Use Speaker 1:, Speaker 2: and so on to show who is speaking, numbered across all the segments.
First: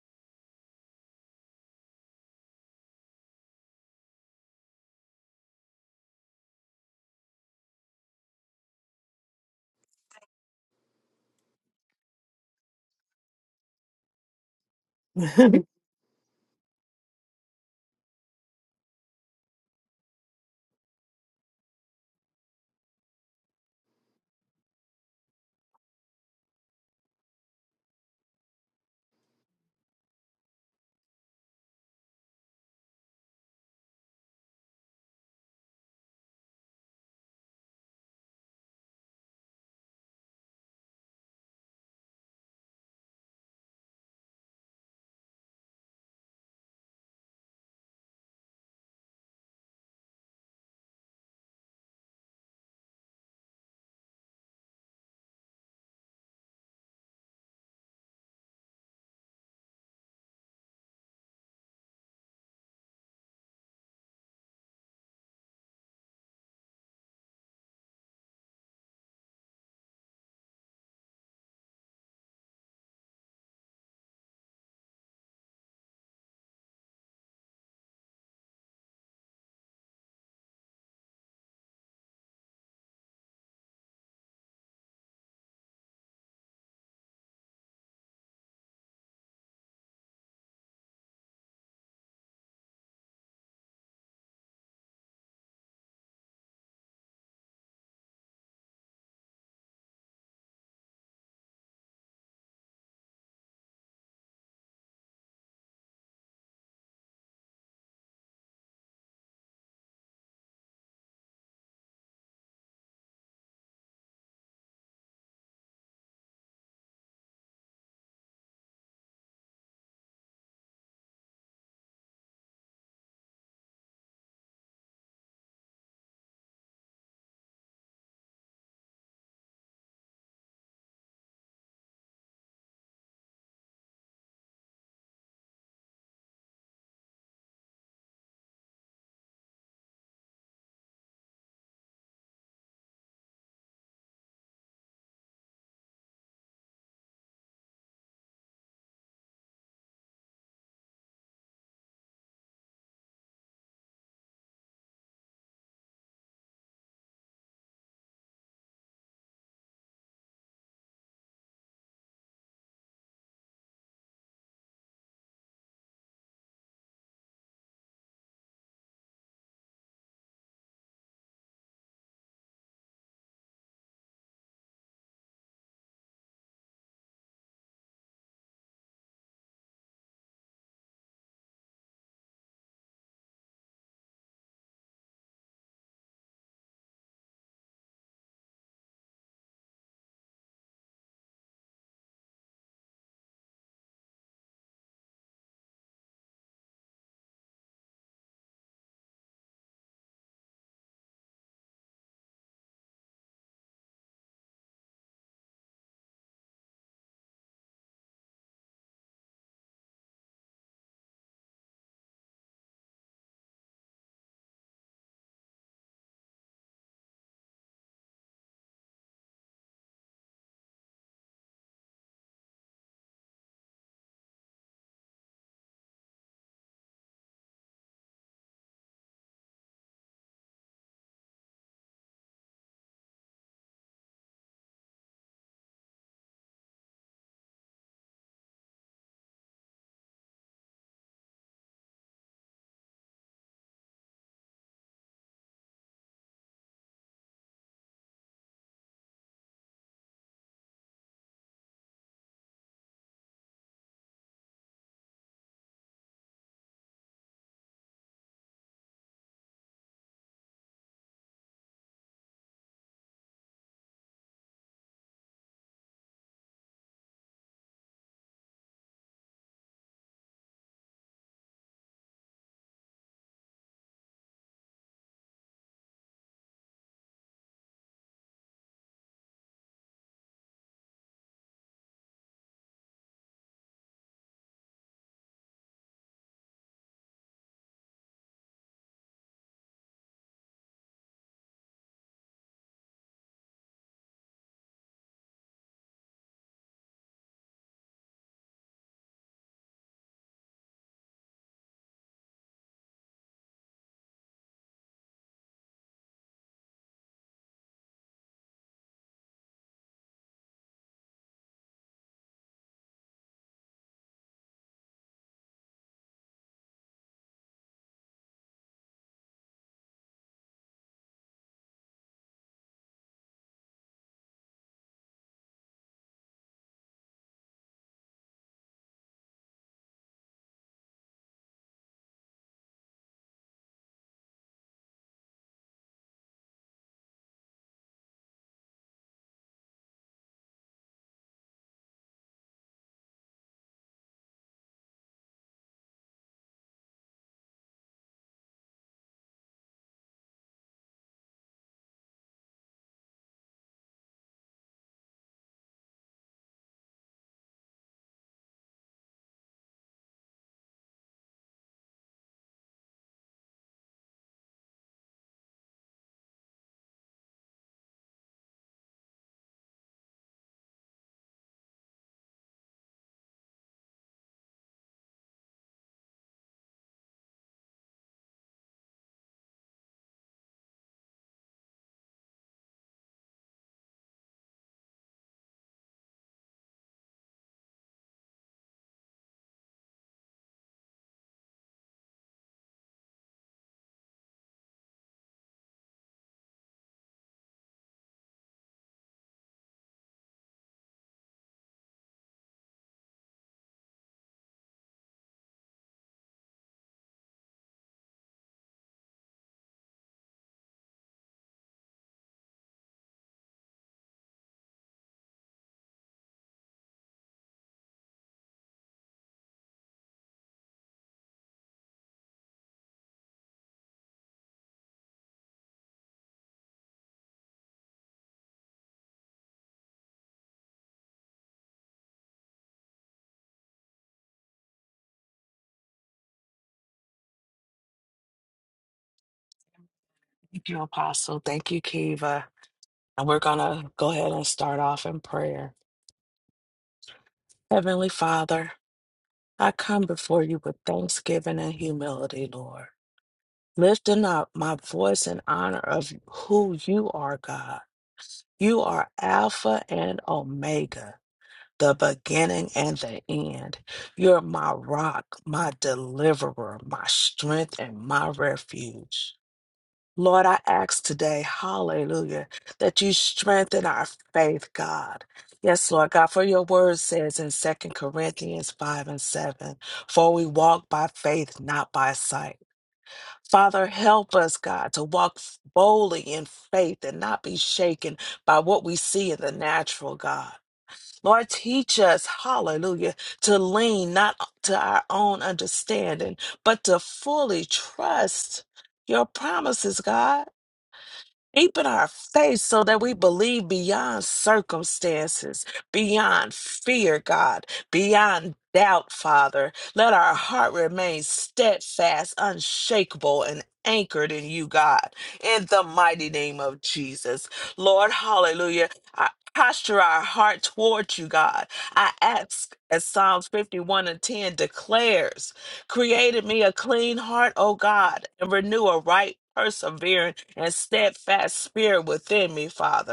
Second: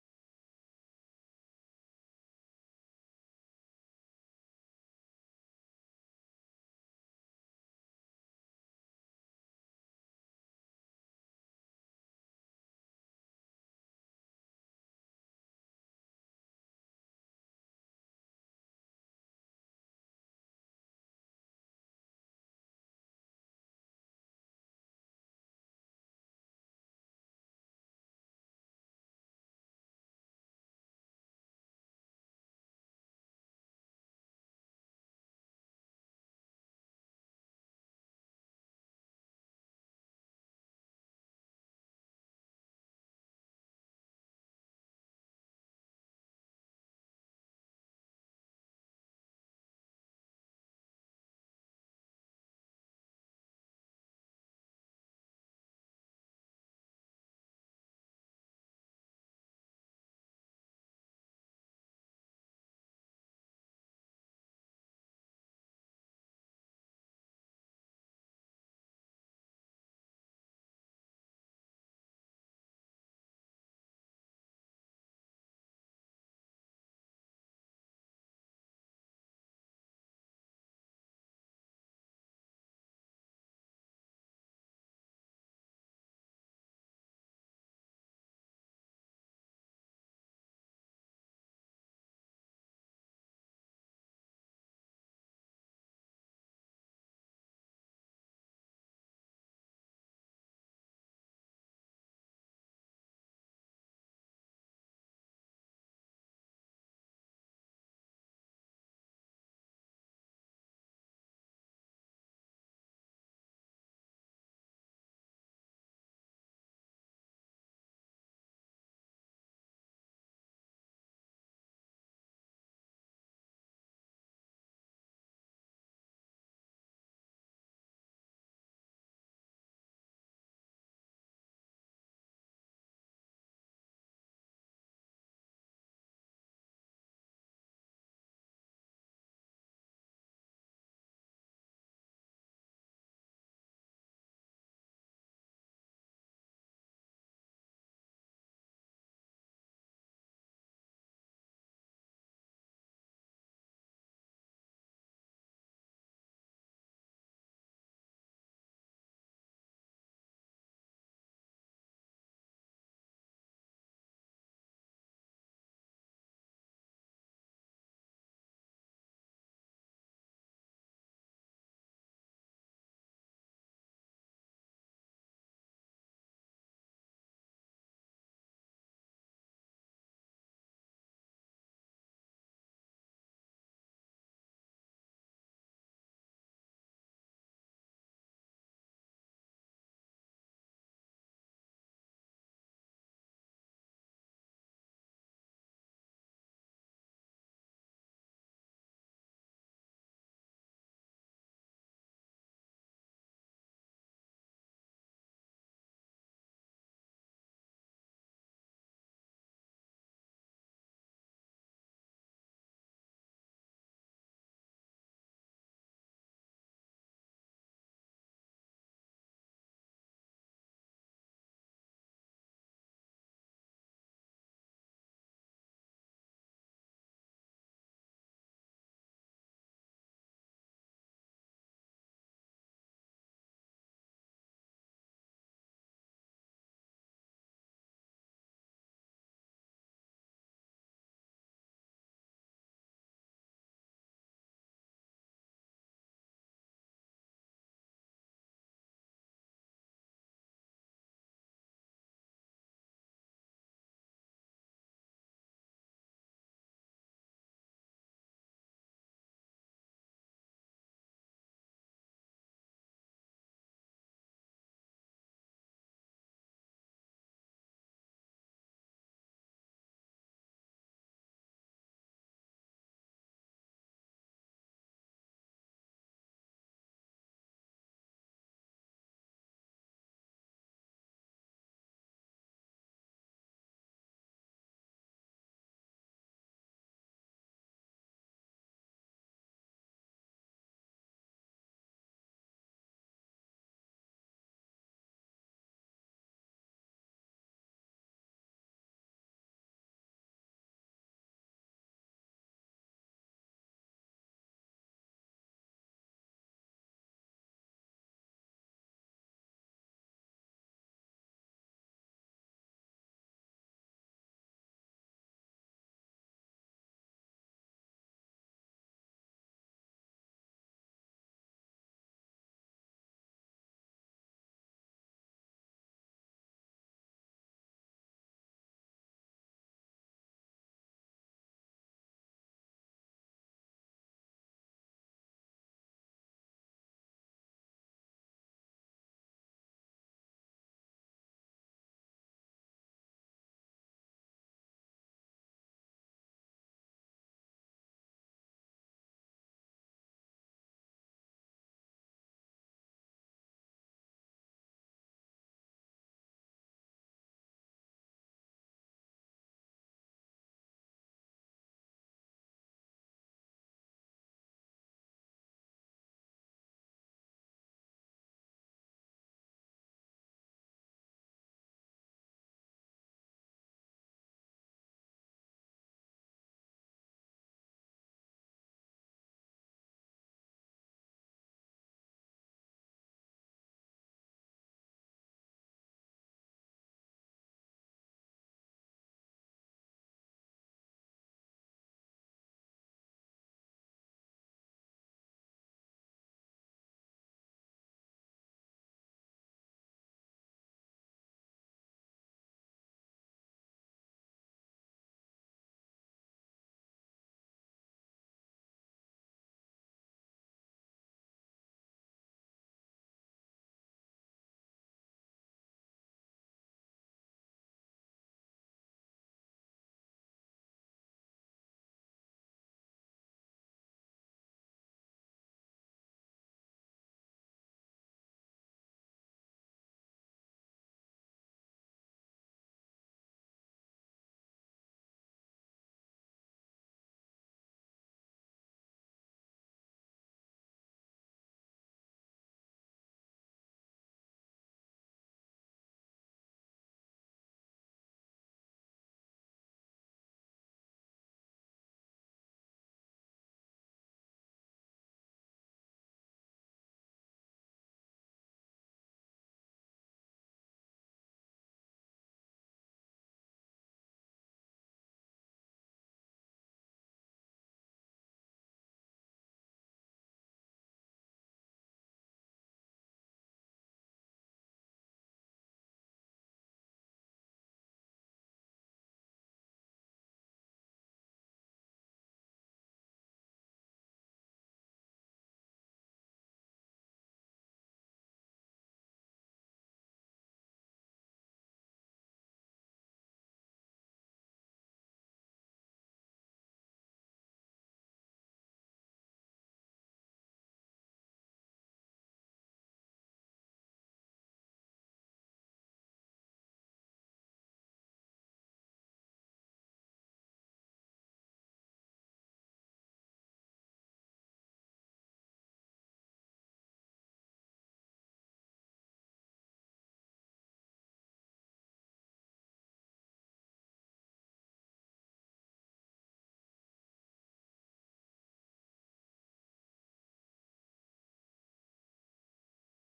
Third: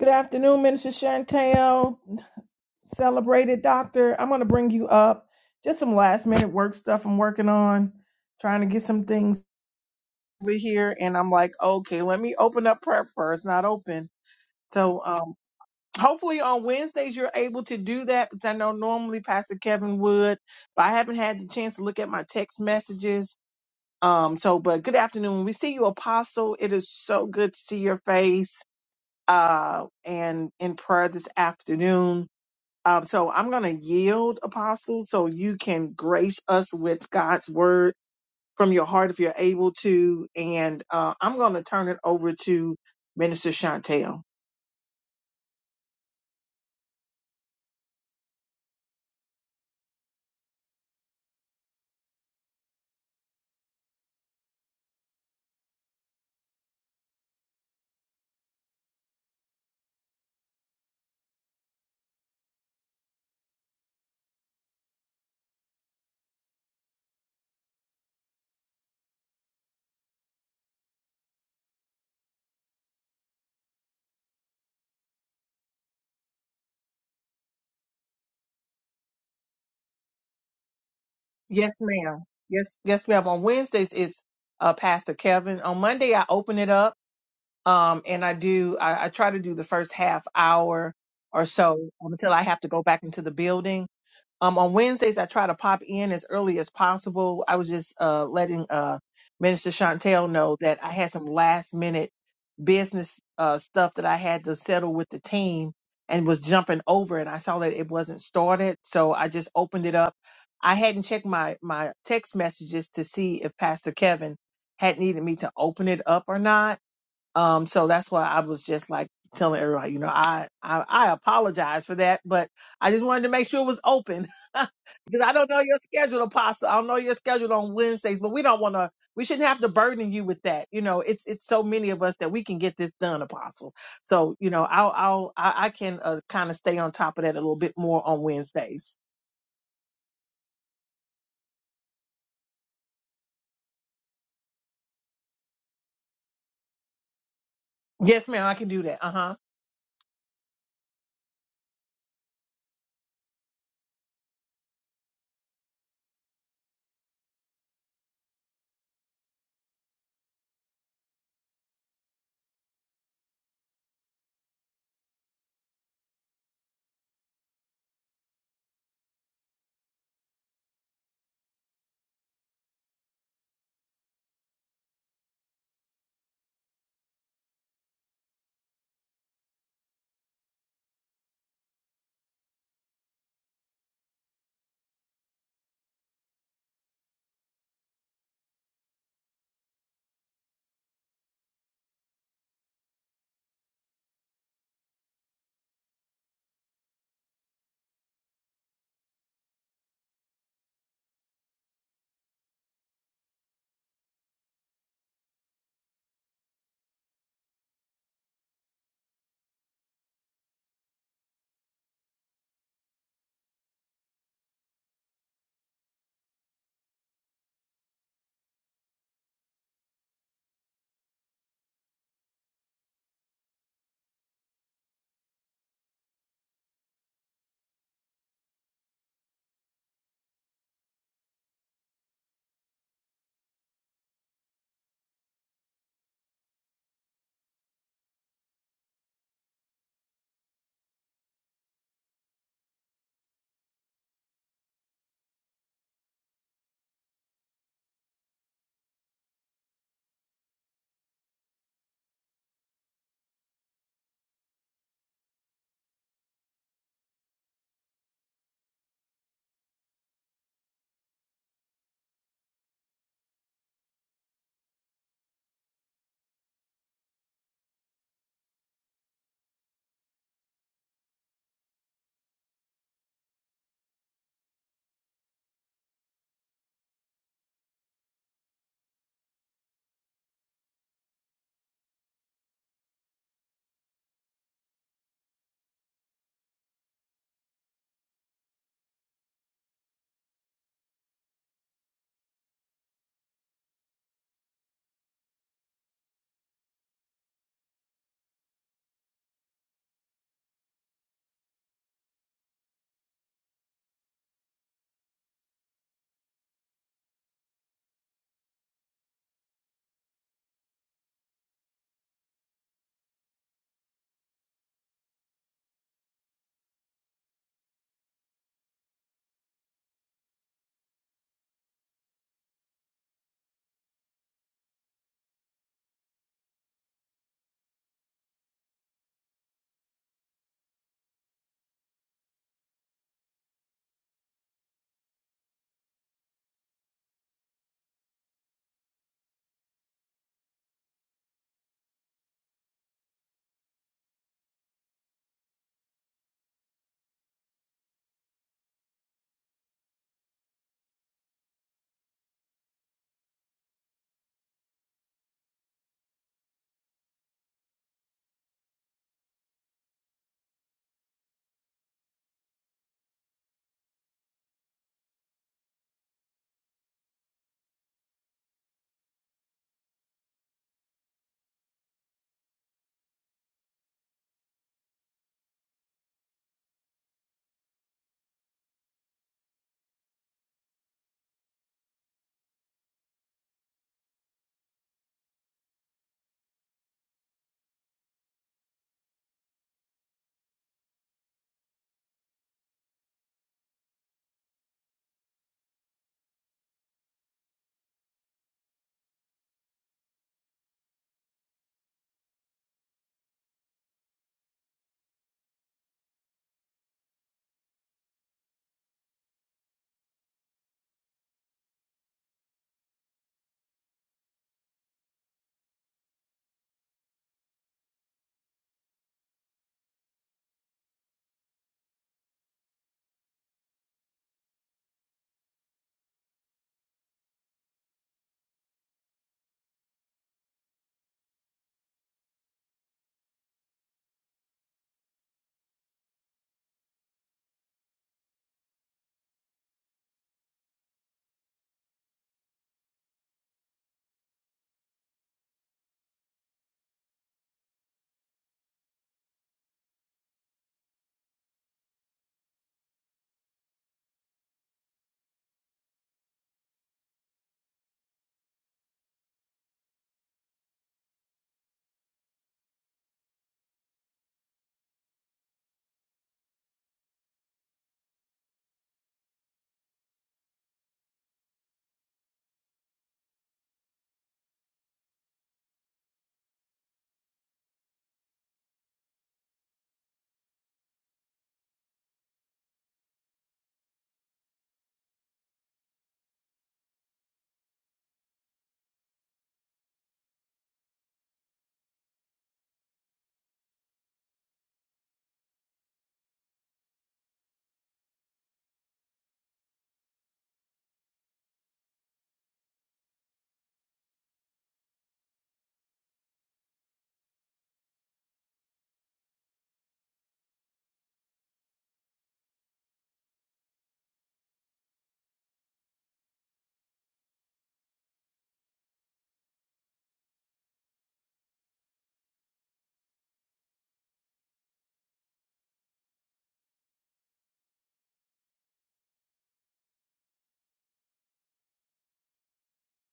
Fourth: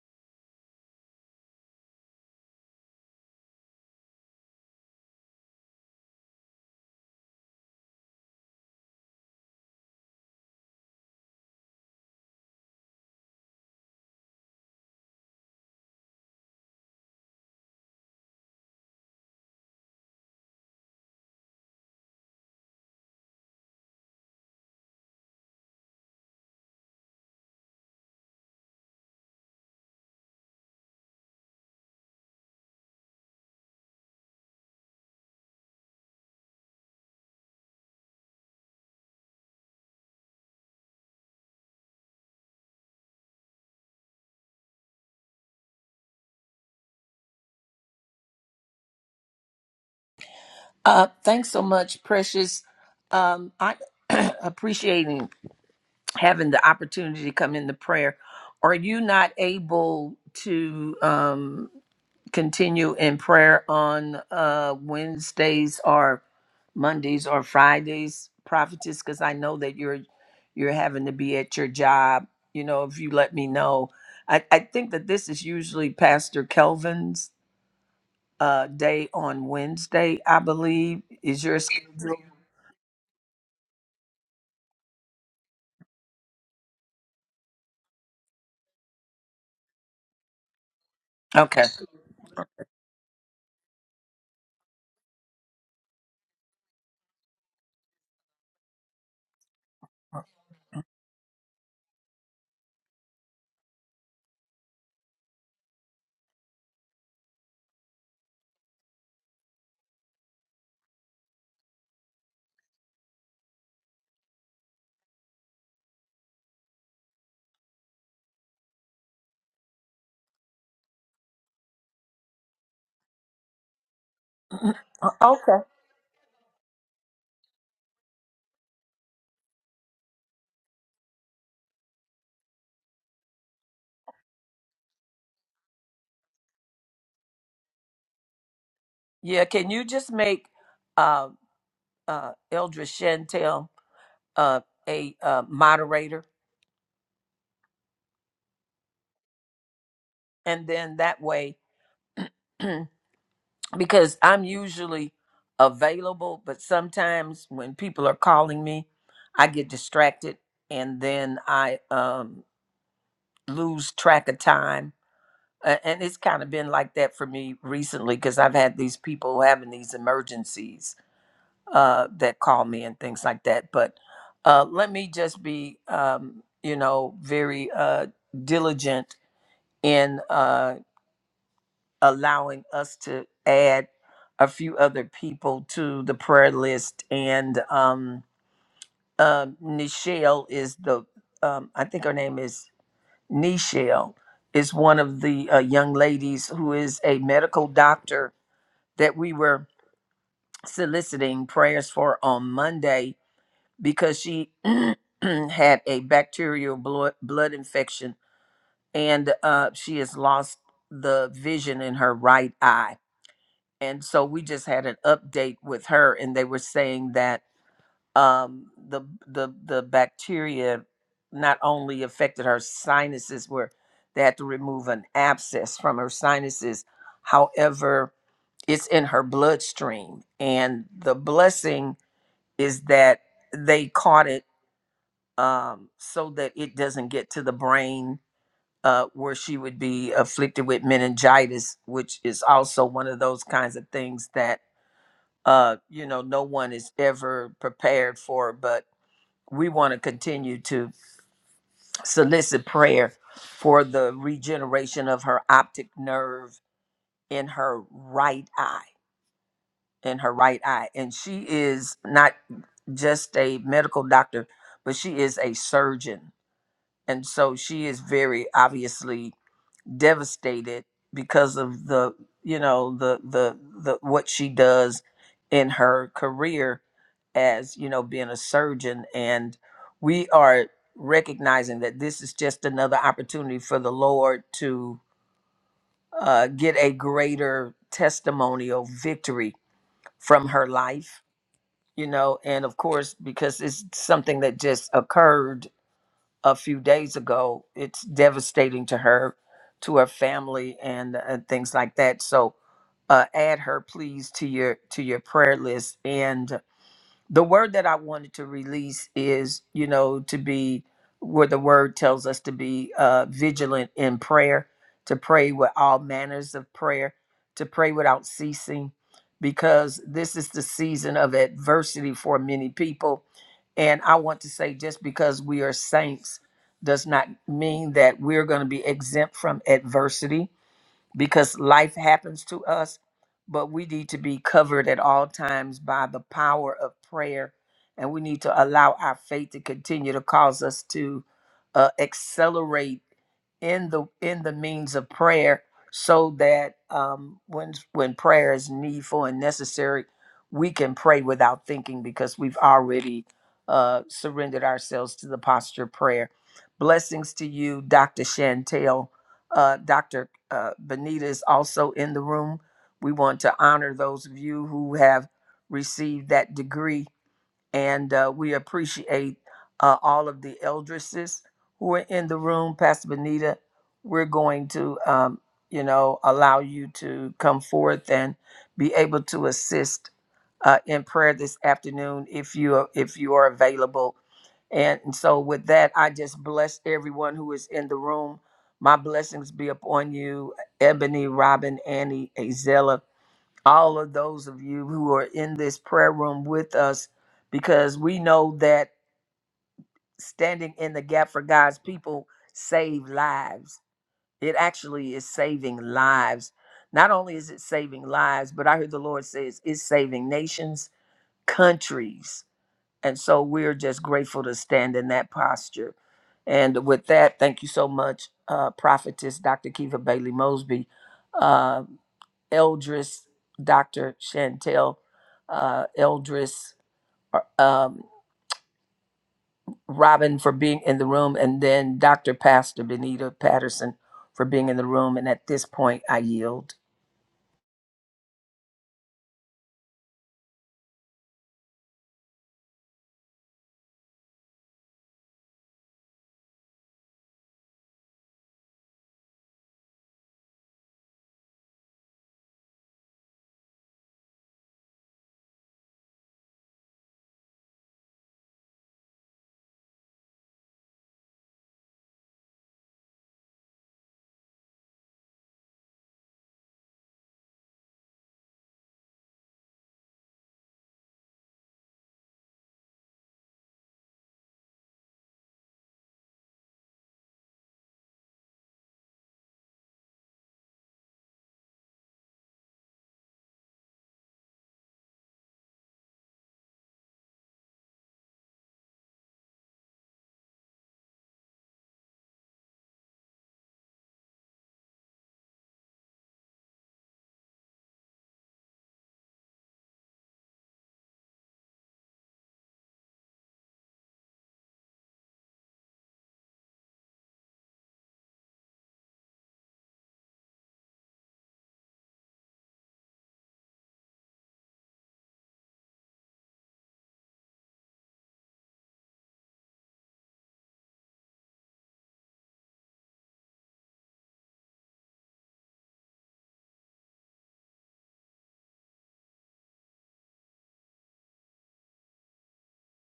Speaker 1: Good afternoon, Minister Chantel, celebrated doctor. I'm going to bring you up. Just some last minute work stuff I'm working on, trying to get some things over here. And I'm like, okay, let me open up prayer first, not open. So um,
Speaker 2: Thank
Speaker 1: hopefully on Wednesdays you're able to do that because I know normally Pastor Kevin would, but I haven't had the chance to look at my text messages. Um, so, but good afternoon. We see you, Apostle. It is so good to see your face uh, and in prayer this afternoon. Um, so I'm going to yield, Apostle, so you can grace us with God's word from your heart if you're able to. And uh, I'm going to turn it over to Minister Chantel.
Speaker 3: Uh, thanks so much, Precious. Um, I appreciating having the opportunity to come into prayer. Are you not able to um, continue in prayer on uh, Wednesdays or Mondays or Fridays, prophetess? Because I know that you're you're having to be at your job. You know, if you let me know, I, I think that this is usually Pastor Kelvin's uh, day on Wednesday. I believe is your
Speaker 1: Yes,
Speaker 3: schedule.
Speaker 1: ma'am. Yes, yes, ma'am. On Wednesdays, it's uh, Pastor Kevin. On Monday, I open it up um, and I do, I, I try to do the first half hour or
Speaker 3: Okay.
Speaker 1: so um, until I have to go back into the building Um, on Wednesdays, I try to pop in as early as possible. I was just uh, letting uh, Minister Chantel know that I had some last minute business uh, stuff that I had to settle with the team and was jumping over and I saw that it wasn't started. So I just opened it up. I hadn't checked my, my text messages to see if Pastor Kevin had needed me to open it up or not um, so that's why I was just like telling everybody, you know, I, I, I apologize for that, but I just wanted to make sure it was open because I don't
Speaker 3: Okay.
Speaker 1: know your schedule, Apostle. I don't know your schedule on Wednesdays, but we don't want to, we shouldn't have to burden you with that. You know, it's, it's so many of us that we can get this done, Apostle. So, you know, I'll, I'll, I, I can uh, kind of stay on top of that a little bit more on Wednesdays.
Speaker 3: Yeah. Can you just make uh, uh, Eldra Chantel uh, a uh, moderator,
Speaker 1: Yes, ma'am. I can do that. Uh huh.
Speaker 3: and then that way, because I'm usually available, but sometimes when people are calling me, I get distracted, and then I um, lose track of time. Uh, and it's kind of been like that for me recently because I've had these people having these emergencies uh, that call me and things like that. But uh, let me just be, um, you know, very uh, diligent in uh, allowing us to add a few other people to the prayer list. And um, uh, Nichelle is the, um, I think her name is Nichelle, is one of the uh, young ladies who is a medical doctor that we were soliciting prayers for on Monday because she had a bacterial blood, blood infection and uh, she has lost the vision in her right eye. And so we just had an update with her, and they were saying that um, the the the bacteria not only affected her sinuses, where they had to remove an abscess from her sinuses. However, it's in her bloodstream, and the blessing is that they caught it um, so that it doesn't get to the brain uh, where she would be afflicted with meningitis, which is also one of those kinds of things that uh, you know no one is ever prepared for. But we want to continue to solicit prayer for the regeneration of her optic nerve in her right eye. In her right eye, and she is not just a medical doctor, but she is a surgeon, and so she is very obviously devastated because of the you know the the the what she does in her career as you know being a surgeon and we are recognizing that this is just another opportunity for the lord to uh, get a greater testimonial victory from her life you know and of course because it's something that just occurred a few days ago. It's devastating to her, to her family, and, and things like that. So, uh, add her, please, to your to your prayer list. And the word that I wanted to release is, you know, to be where the word tells us to be uh, vigilant in prayer, to pray with all manners of prayer, to pray without ceasing, because this is the season of adversity for many people. And I want to say just because we are saints does not mean that we're going to be exempt from adversity because life happens to us, but we need to be covered at all times by the power of prayer. And we need to allow our faith to continue to cause us to uh, accelerate in the in the means of prayer so that um, when when prayer is needful and necessary, we can pray without thinking because we've already uh, surrendered ourselves to the posture of prayer. Blessings to you, Dr. Chantel uh, Dr. Uh, Benita is also in the room. We want to honor those of you who have received that degree and uh, we appreciate uh, all of the eldresses who are in the room. Pastor Benita, we're going to, um, you know, allow you to come forth and be able to assist uh, in prayer this afternoon if you are, if you are available. And so, with that, I just bless everyone who is in the room. My blessings be upon you, Ebony, Robin, Annie, Azella all of those of you who are in this prayer room with us because we know that standing in the gap for God's people save lives. It actually is saving lives. Not only is it saving lives, but I heard the Lord says it's saving nations, countries. And so we're just grateful to stand in that posture. And with that, thank you so much, uh, Prophetess Dr. Kiva Bailey Mosby. Uh, Eldris, Dr. Chantel uh, Eldris, uh, um, Robin for being in the room, and then Dr. Pastor Benita Patterson for being in the room. And at this point, I yield.
Speaker 2: you, Apostle. Thank you, Kiva. And we're going to go ahead and start off in prayer. Heavenly Father, I come before you with thanksgiving and humility, Lord, lifting up my voice in honor of who you are, God. You are Alpha and Omega, the beginning and the end. You're my rock, my deliverer, my strength, and my refuge. Lord, I ask today, hallelujah, that you strengthen our faith, God. Yes, Lord God, for your word says in Second Corinthians 5 and 7, for we walk by faith, not by sight. Father, help us, God, to walk boldly in faith and not be shaken by what we see in the natural, God. Lord, teach us, hallelujah, to lean not to our own understanding, but to fully trust your promises, God. Deep in our faith so that we believe beyond circumstances, beyond fear, God, beyond doubt, Father. Let our heart remain steadfast, unshakable, and anchored in you, God, in the mighty name of Jesus. Lord, hallelujah. I posture our heart towards you, God. I ask, as Psalms 51 and 10 declares. Created me a clean heart, O God, and renew a right, persevering, and steadfast spirit within me, Father.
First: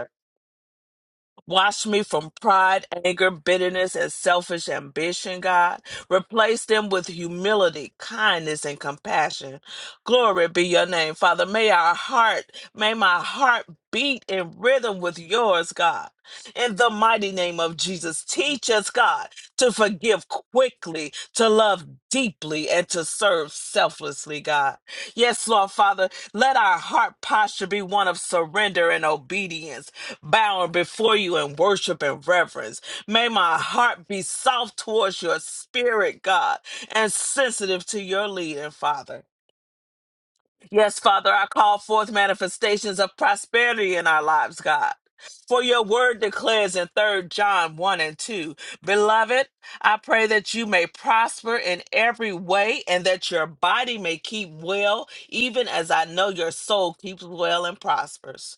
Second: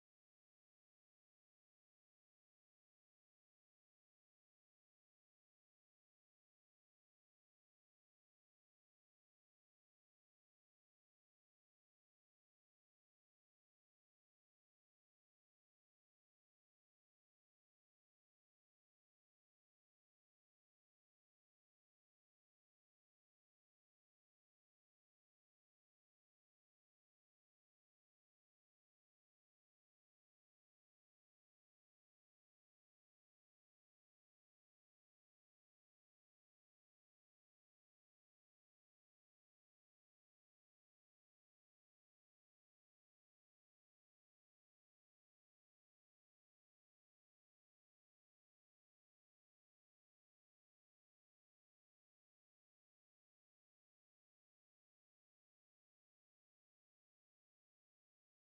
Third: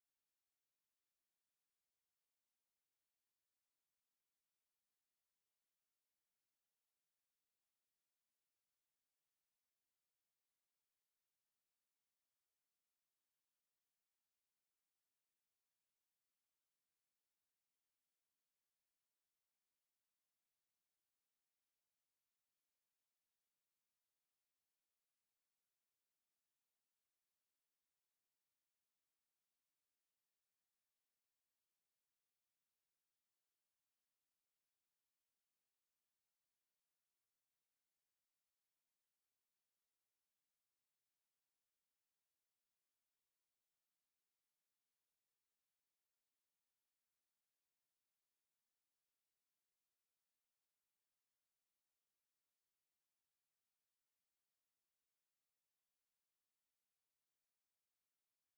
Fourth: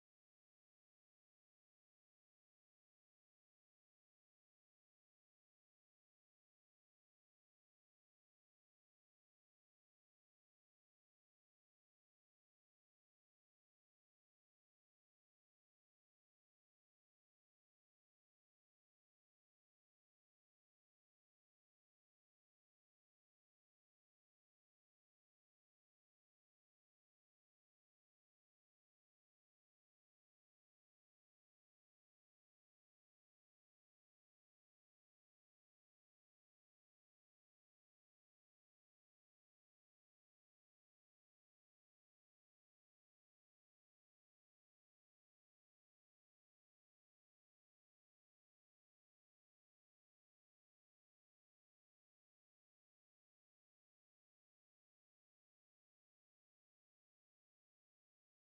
Speaker 2: Wash me from pride, anger, bitterness, and selfish ambition, God. Replace them with humility, kindness, and compassion. Glory be your name, Father. May our heart, may my heart beat in rhythm with yours, God. In the mighty name of Jesus, teach us, God, to forgive quickly, to love deeply, and to serve selflessly, God. Yes, Lord, Father, let our heart posture be one of surrender and obedience bowing before you in worship and reverence. May my heart be soft towards your spirit, God, and sensitive to your leading, Father. Yes, Father, I call forth manifestations of prosperity in our lives, God. For your word declares in Third John 1 and 2, Beloved, I pray that you may prosper in every way and that your body may keep well, even as I know your soul keeps well and prospers.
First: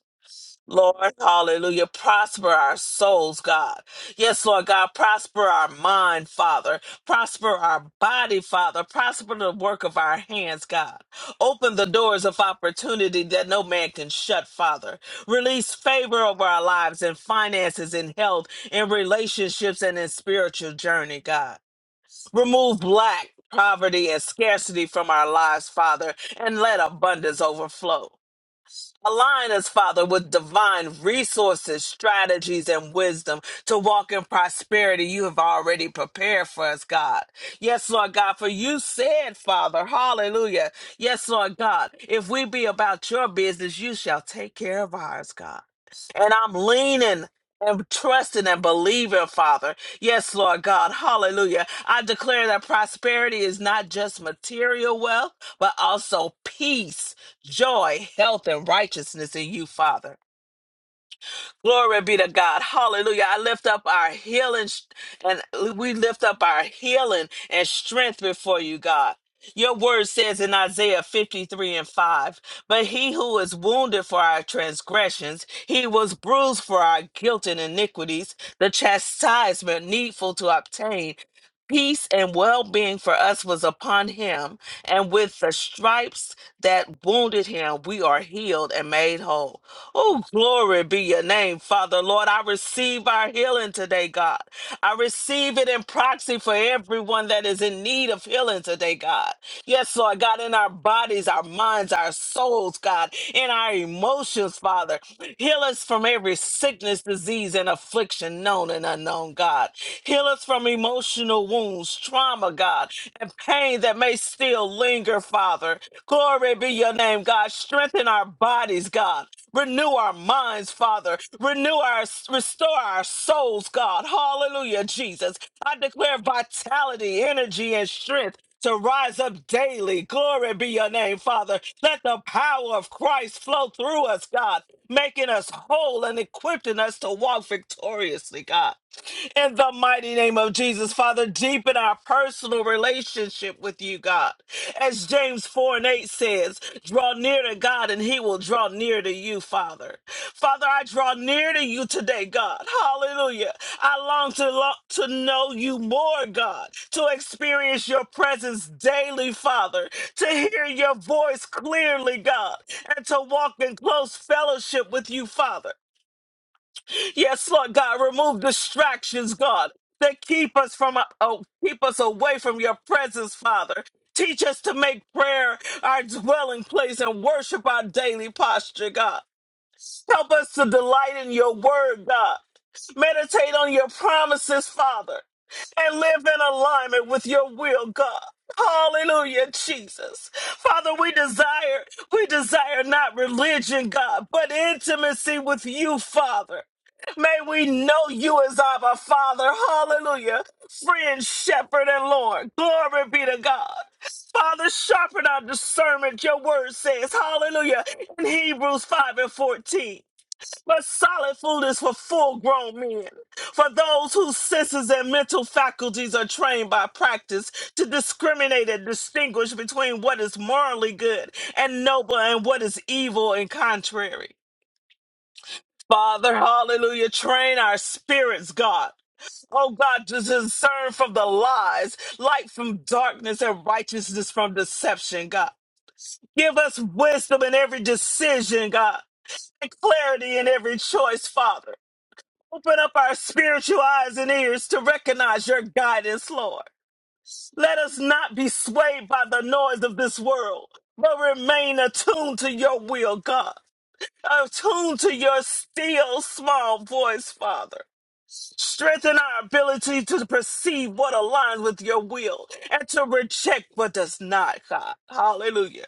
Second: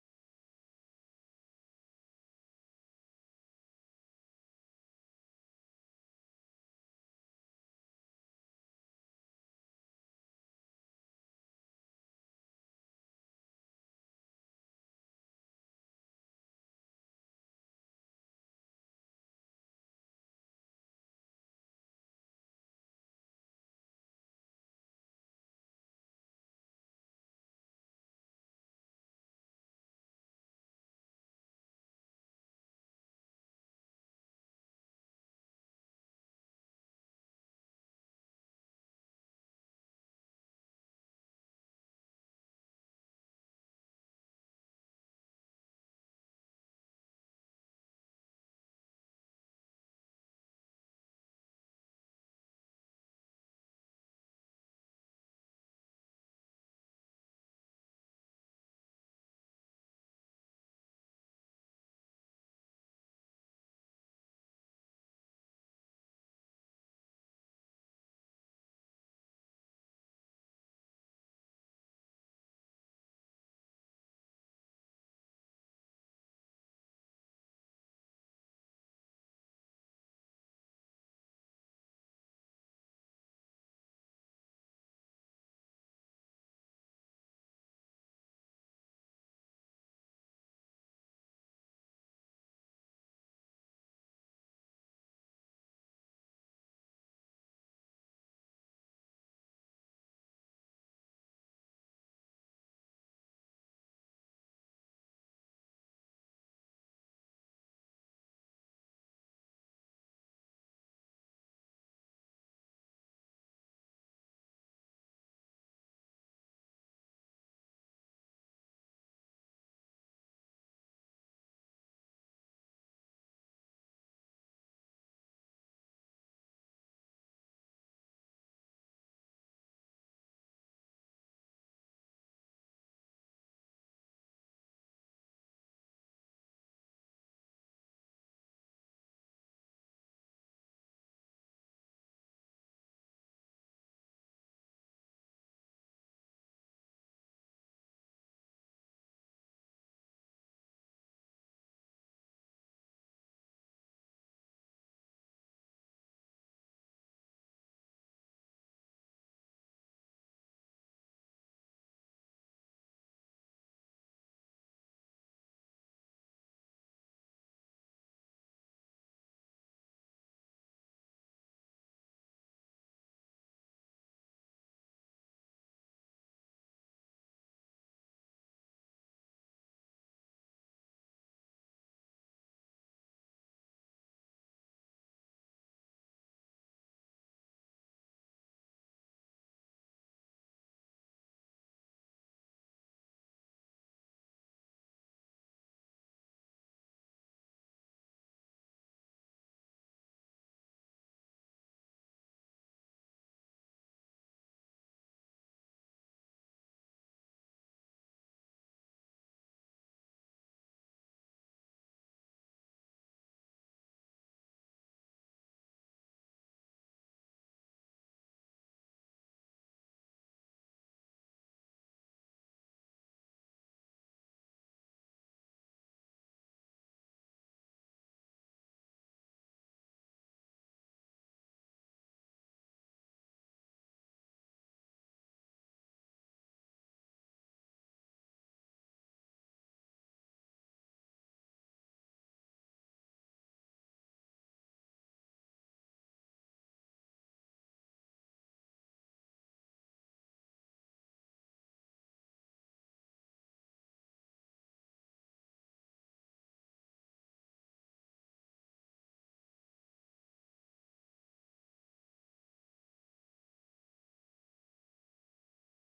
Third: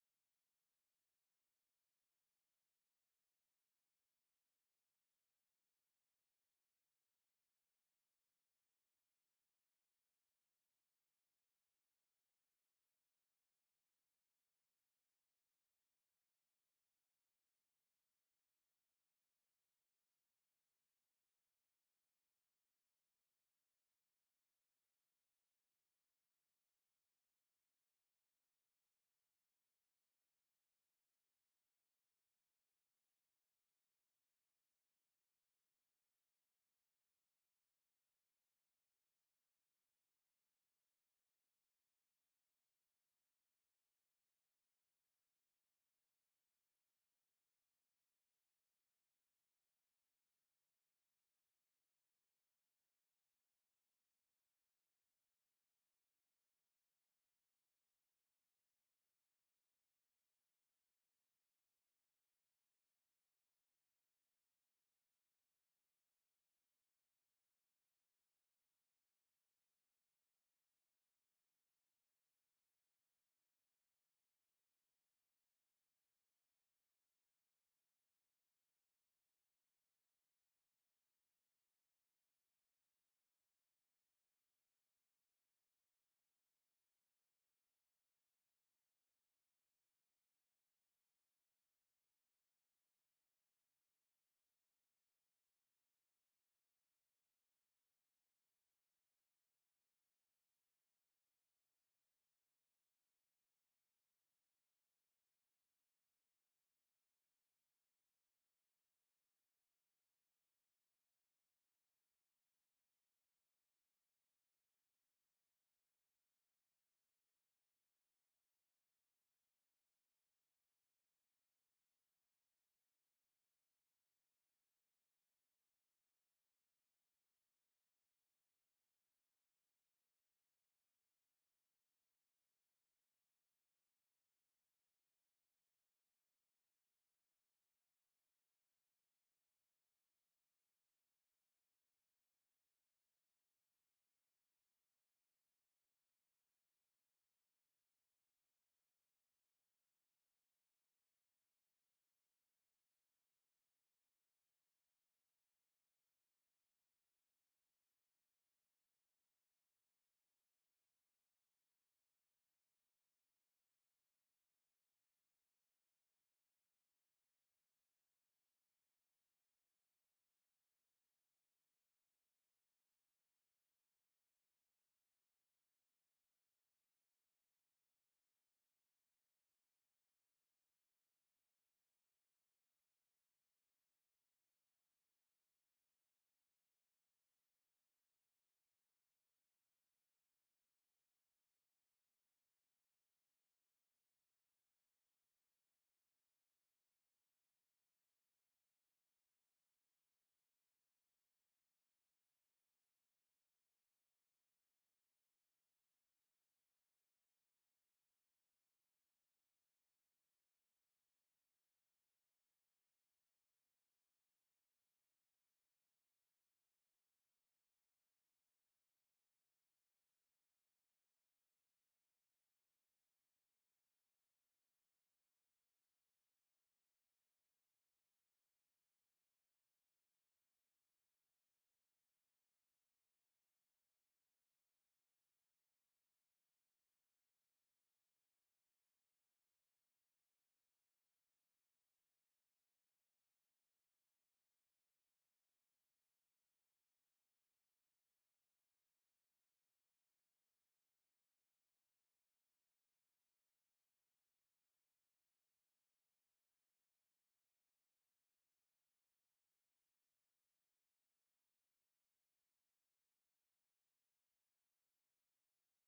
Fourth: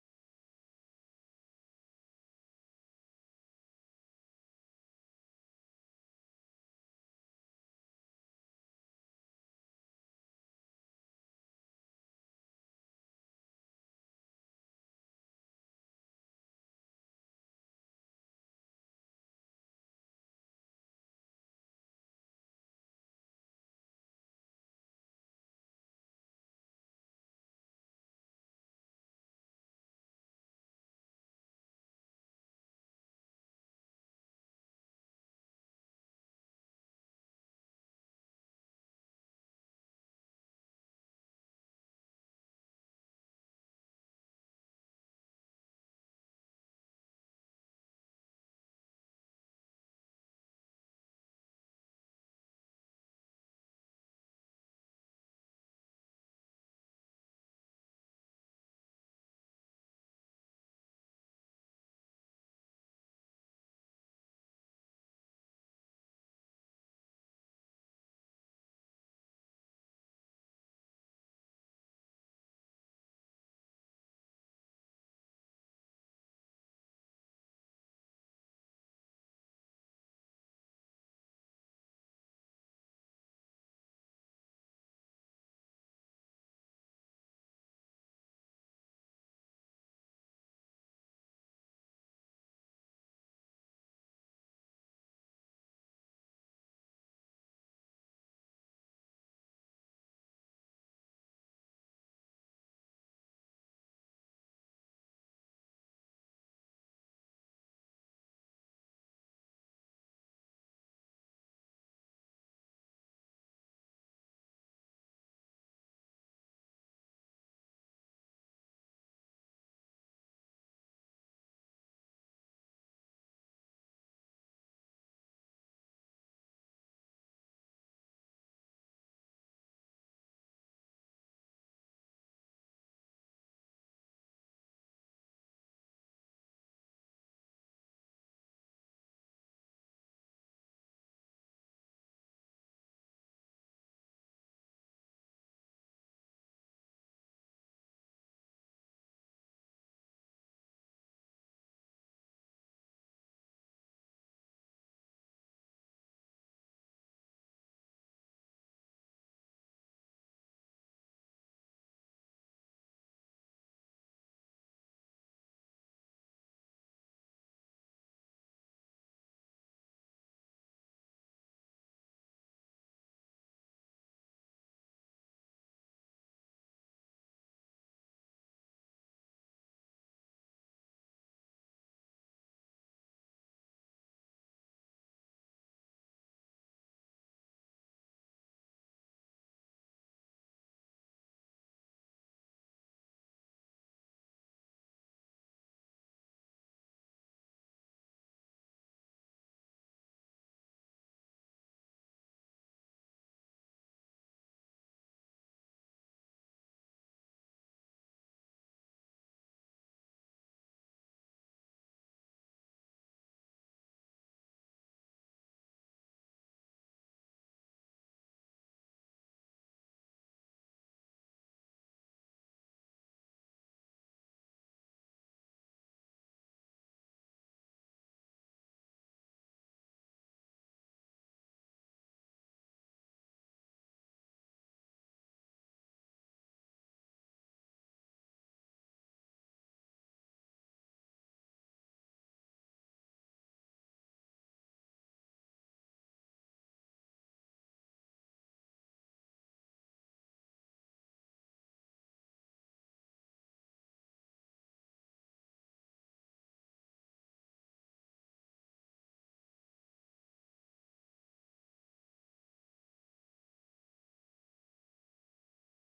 Speaker 2: Lord, hallelujah. Prosper our souls, God. Yes, Lord God, prosper our mind, Father. Prosper our body, Father. Prosper the work of our hands, God. Open the doors of opportunity that no man can shut, Father. Release favor over our lives and finances and health and relationships and in spiritual journey, God. Remove lack, poverty, and scarcity from our lives, Father, and let abundance overflow. Align us, Father, with divine resources, strategies, and wisdom to walk in prosperity you have already prepared for us, God. Yes, Lord God, for you said, Father, hallelujah. Yes, Lord God, if we be about your business, you shall take care of ours, God. And I'm leaning and trusting and believing, Father. Yes, Lord God. Hallelujah. I declare that prosperity is not just material wealth, but also peace joy, health, and righteousness in you, Father. Glory be to God. Hallelujah. I lift up our healing sh- and we lift up our healing and strength before you, God. Your word says in Isaiah 53 and 5, but he who is wounded for our transgressions, he was bruised for our guilt and iniquities, the chastisement needful to obtain peace and well being for us was upon him, and with the stripes that wounded him, we are healed and made whole. Oh, glory be your name, Father. Lord, I receive our healing today, God. I receive it in proxy for everyone that is in need of healing today, God. Yes, Lord, God, in our bodies, our minds, our souls, God, in our emotions, Father. Heal us from every sickness, disease, and affliction known and unknown, God. Heal us from emotional wounds, trauma, God, and pain that may still linger, Father. Glory be your your name, God. Strengthen our bodies, God. Renew our minds, Father. Renew our, restore our souls, God. Hallelujah, Jesus. I declare vitality, energy, and strength to rise up daily. Glory be your name, Father. Let the power of Christ flow through us, God, making us whole and equipping us to walk victoriously, God in the mighty name of Jesus. Father, deepen our personal relationship with you, God. As James 4 and 8 says, draw near to God and he will draw near to you, Father. Father, I draw near to you today, God. Hallelujah. I long to, lo- to know you more, God, to experience your presence daily, Father, to hear your voice clearly, God, and to walk in close fellowship with you, Father. Yes, Lord God, remove distractions, God, that keep us from uh, oh, keep us away from your presence, Father. Teach us to make prayer our dwelling place and worship our daily posture, God. Help us to delight in your word, God. Meditate on your promises, Father, and live in alignment with your will, God. Hallelujah, Jesus. Father, we desire, we desire not religion, God, but intimacy with you, Father. May we know you as our Father. Hallelujah. Friend, shepherd, and Lord. Glory be to God. Father, sharpen our discernment. Your word says, Hallelujah in Hebrews 5 and 14. But solid food is for full grown men, for those whose senses and mental faculties are trained by practice to discriminate and distinguish between what is morally good and noble and what is evil and contrary. Father, hallelujah, train our spirits, God. Oh God, to discern from the lies, light from darkness, and righteousness from deception, God. Give us wisdom in every decision, God clarity in every choice, Father. Open up our spiritual eyes and ears to recognize your guidance, Lord. Let us not be swayed by the noise of this world, but remain attuned to your will, God. Attuned to your still small voice, Father. Strengthen our ability to perceive what aligns with your will and to reject what does not, God. Hallelujah.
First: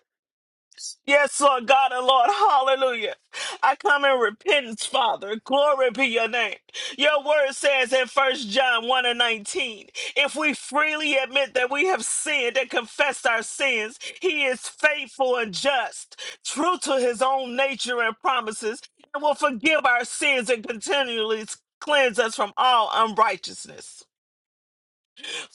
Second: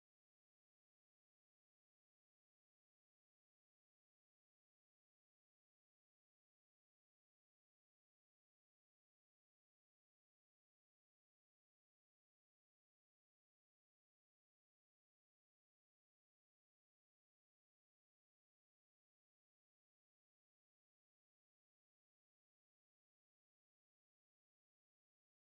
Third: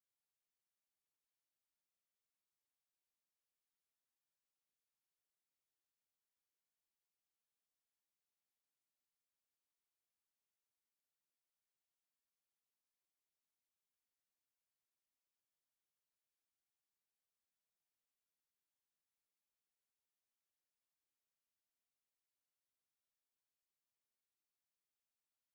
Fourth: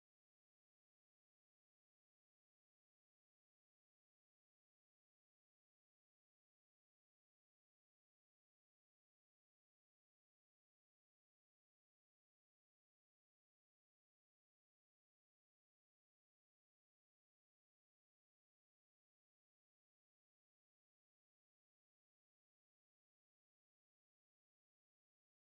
Speaker 2: Yes, Lord God and Lord, hallelujah. I come in repentance, Father. Glory be your name. Your word says in First John 1 and 19, if we freely admit that we have sinned and confessed our sins, he is faithful and just, true to his own nature and promises, and will forgive our sins and continually cleanse us from all unrighteousness.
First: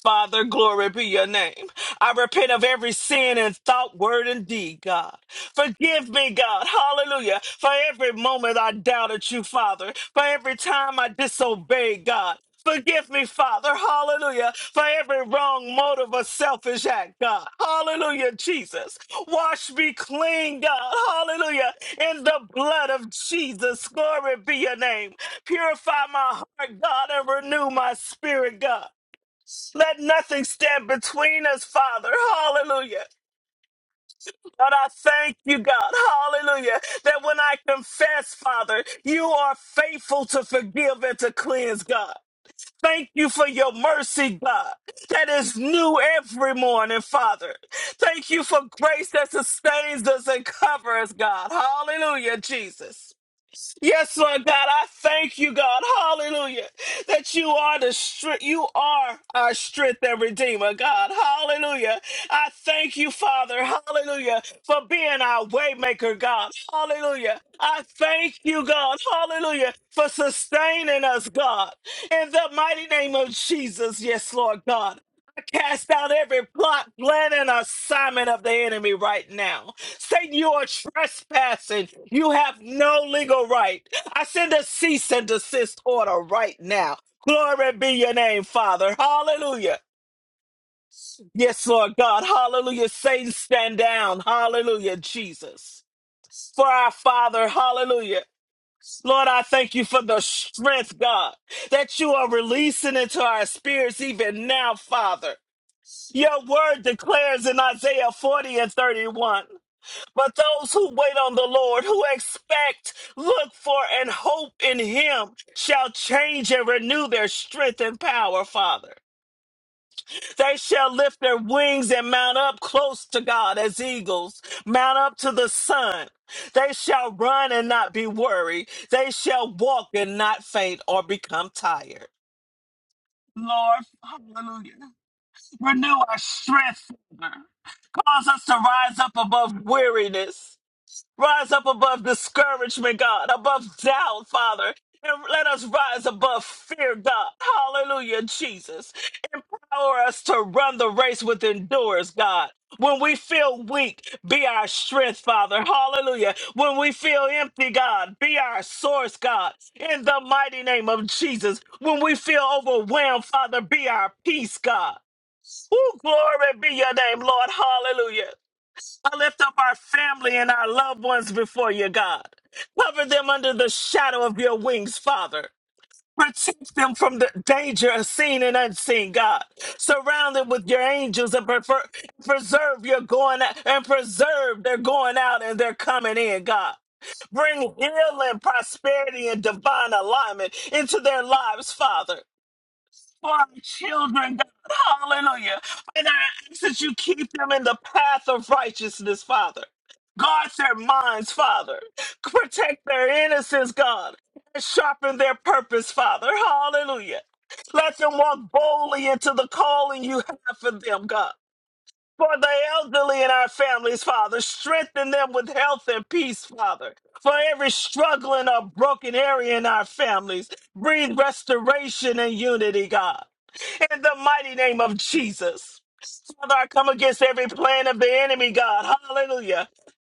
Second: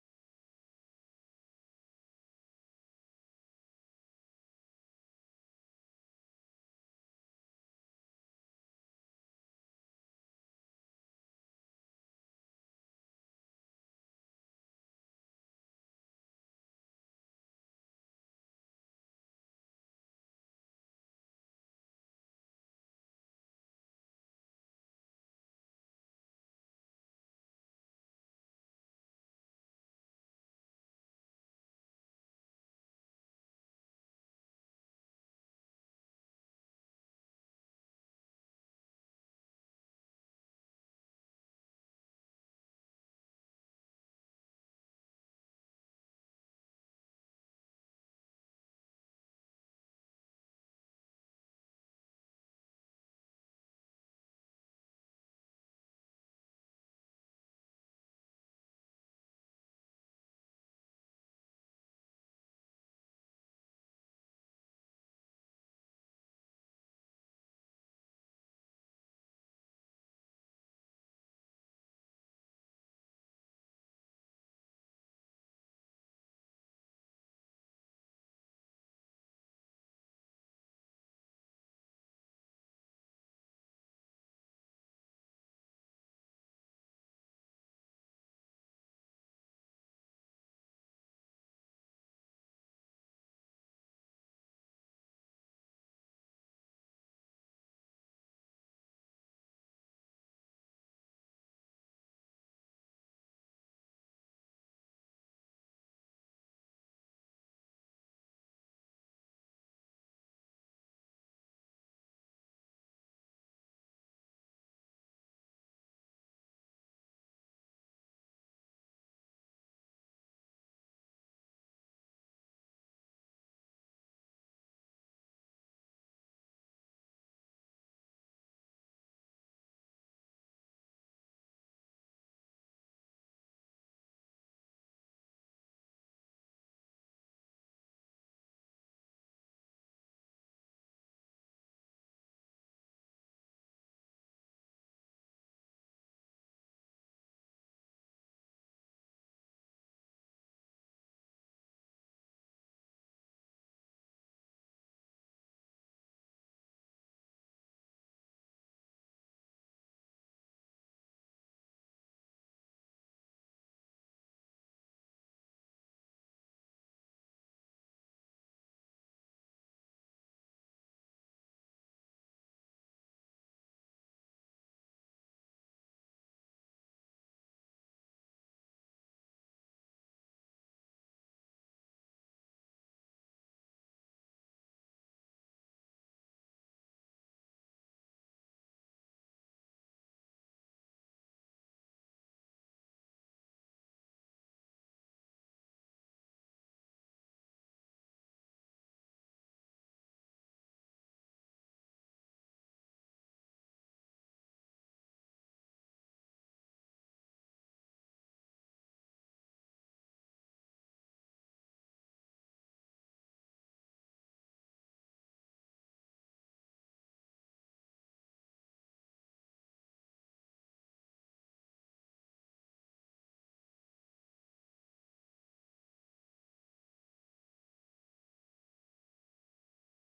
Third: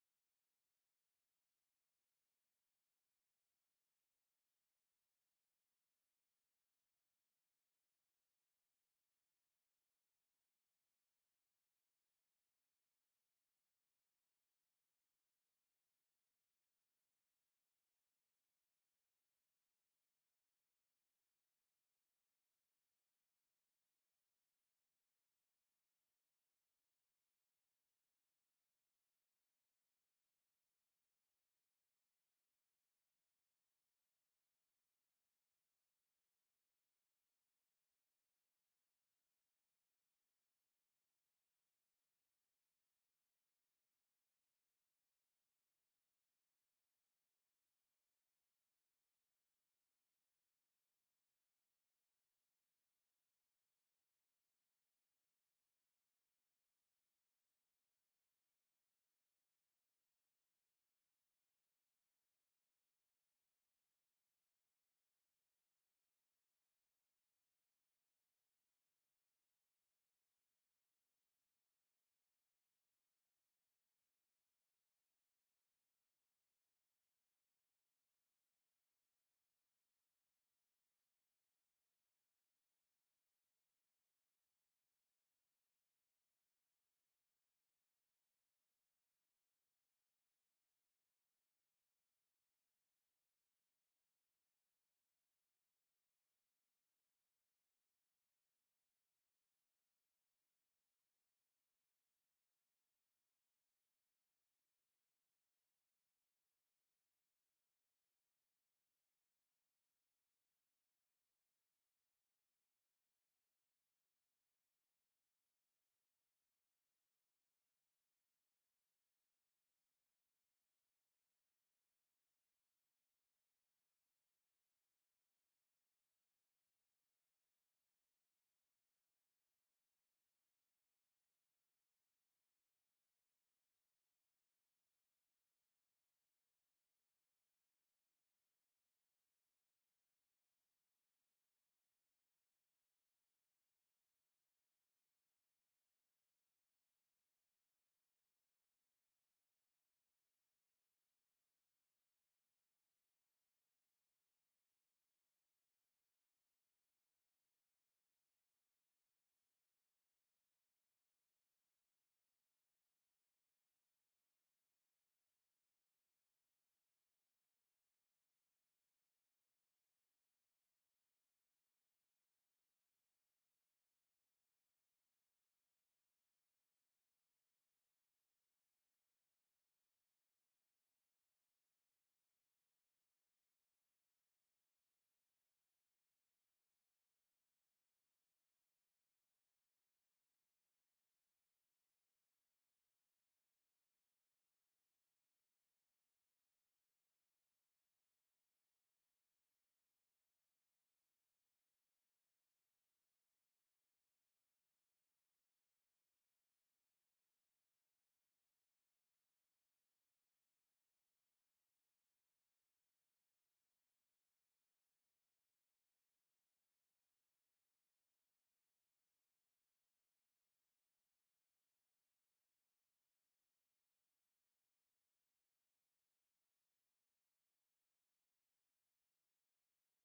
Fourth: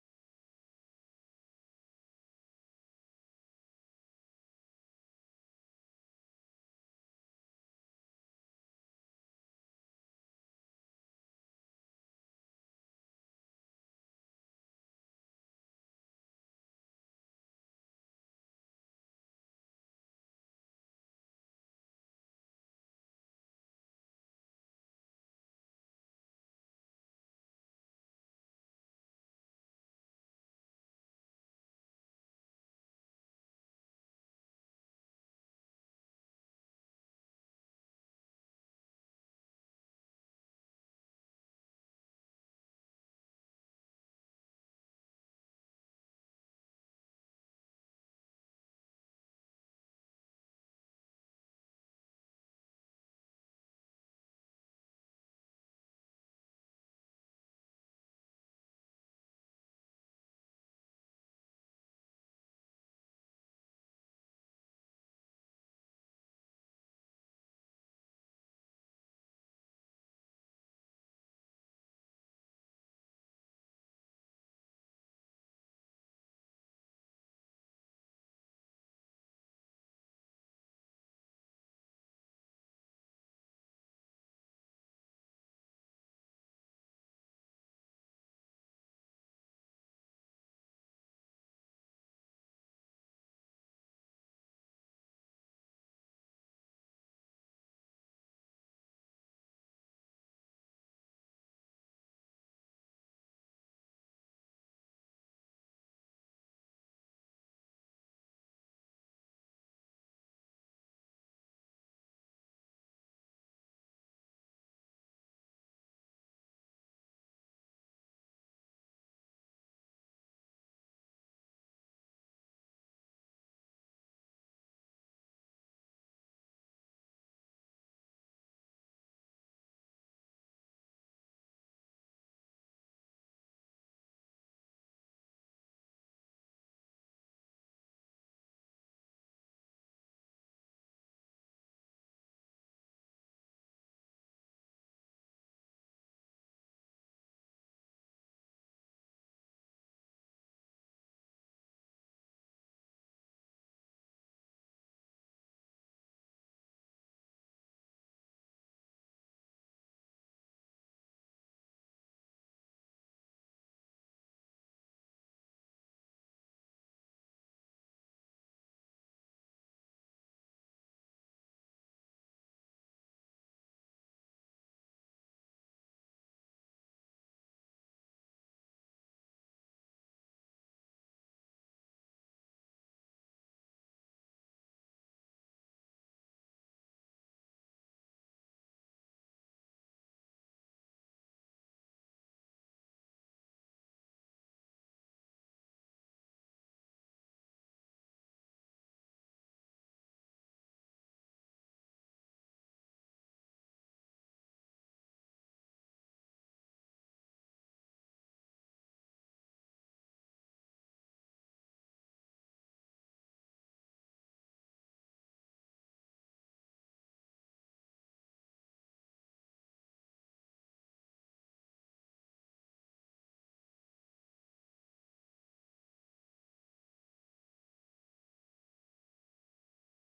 Speaker 2: Father, glory be your name. I repent of every sin in thought, word, and deed, God. Forgive me, God. Hallelujah. For every moment I doubted you, Father. For every time I disobeyed, God. Forgive me, Father, hallelujah, for every wrong motive or selfish act, God. Hallelujah, Jesus. Wash me clean, God, hallelujah, in the blood of Jesus. Glory be your name. Purify my heart, God, and renew my spirit, God. Let nothing stand between us, Father. Hallelujah. God, I thank you, God. Hallelujah. That when I confess, Father, you are faithful to forgive and to cleanse, God. Thank you for your mercy, God, that is new every morning, Father. Thank you for grace that sustains us and covers, God. Hallelujah, Jesus. Yes, Lord God, I thank you, God, hallelujah, that you are the strength, you are our strength and redeemer, God, hallelujah. I thank you, Father, hallelujah, for being our waymaker, God, hallelujah. I thank you, God, hallelujah, for sustaining us, God, in the mighty name of Jesus, yes, Lord God. I cast out every plot, plan, and assignment of the enemy right now. Satan, you are trespassing. You have no legal right. I send a cease and desist order right now. Glory be your name, Father. Hallelujah. Yes, Lord God. Hallelujah. Satan, stand down. Hallelujah, Jesus. For our Father, hallelujah. Lord, I thank you for the strength, God, that you are releasing into our spirits even now, Father. Your word declares in Isaiah 40 and 31. But those who wait on the Lord, who expect, look for, and hope in Him, shall change and renew their strength and power, Father. They shall lift their wings and mount up close to God as eagles, mount up to the sun. They shall run and not be weary. They shall walk and not faint or become tired. Lord, hallelujah. Renew our strength, Father. Cause us to rise up above weariness. Rise up above discouragement, God, above doubt, Father. And let us rise above fear, God. Hallelujah, Jesus. Power us to run the race with endurance, God. When we feel weak, be our strength, Father. Hallelujah. When we feel empty, God, be our source, God. In the mighty name of Jesus. When we feel overwhelmed, Father, be our peace, God. Ooh, glory be your name, Lord. Hallelujah. I lift up our family and our loved ones before you, God. Cover them under the shadow of your wings, Father. Protect them from the danger seen and unseen, God. Surround them with your angels and prefer- preserve your going out and preserve their going out and their coming in, God. Bring healing, prosperity, and divine alignment into their lives, Father for our children, God. Hallelujah. And I ask that you keep them in the path of righteousness, Father. Guard their minds, Father. Protect their innocence, God. And sharpen their purpose, Father. Hallelujah. Let them walk boldly into the calling you have for them, God. For the elderly in our families, Father, strengthen them with health and peace, Father. For every struggling or broken area in our families, breathe restoration and unity, God. In the mighty name of Jesus. Father, I come against every plan of the enemy, God. Hallelujah.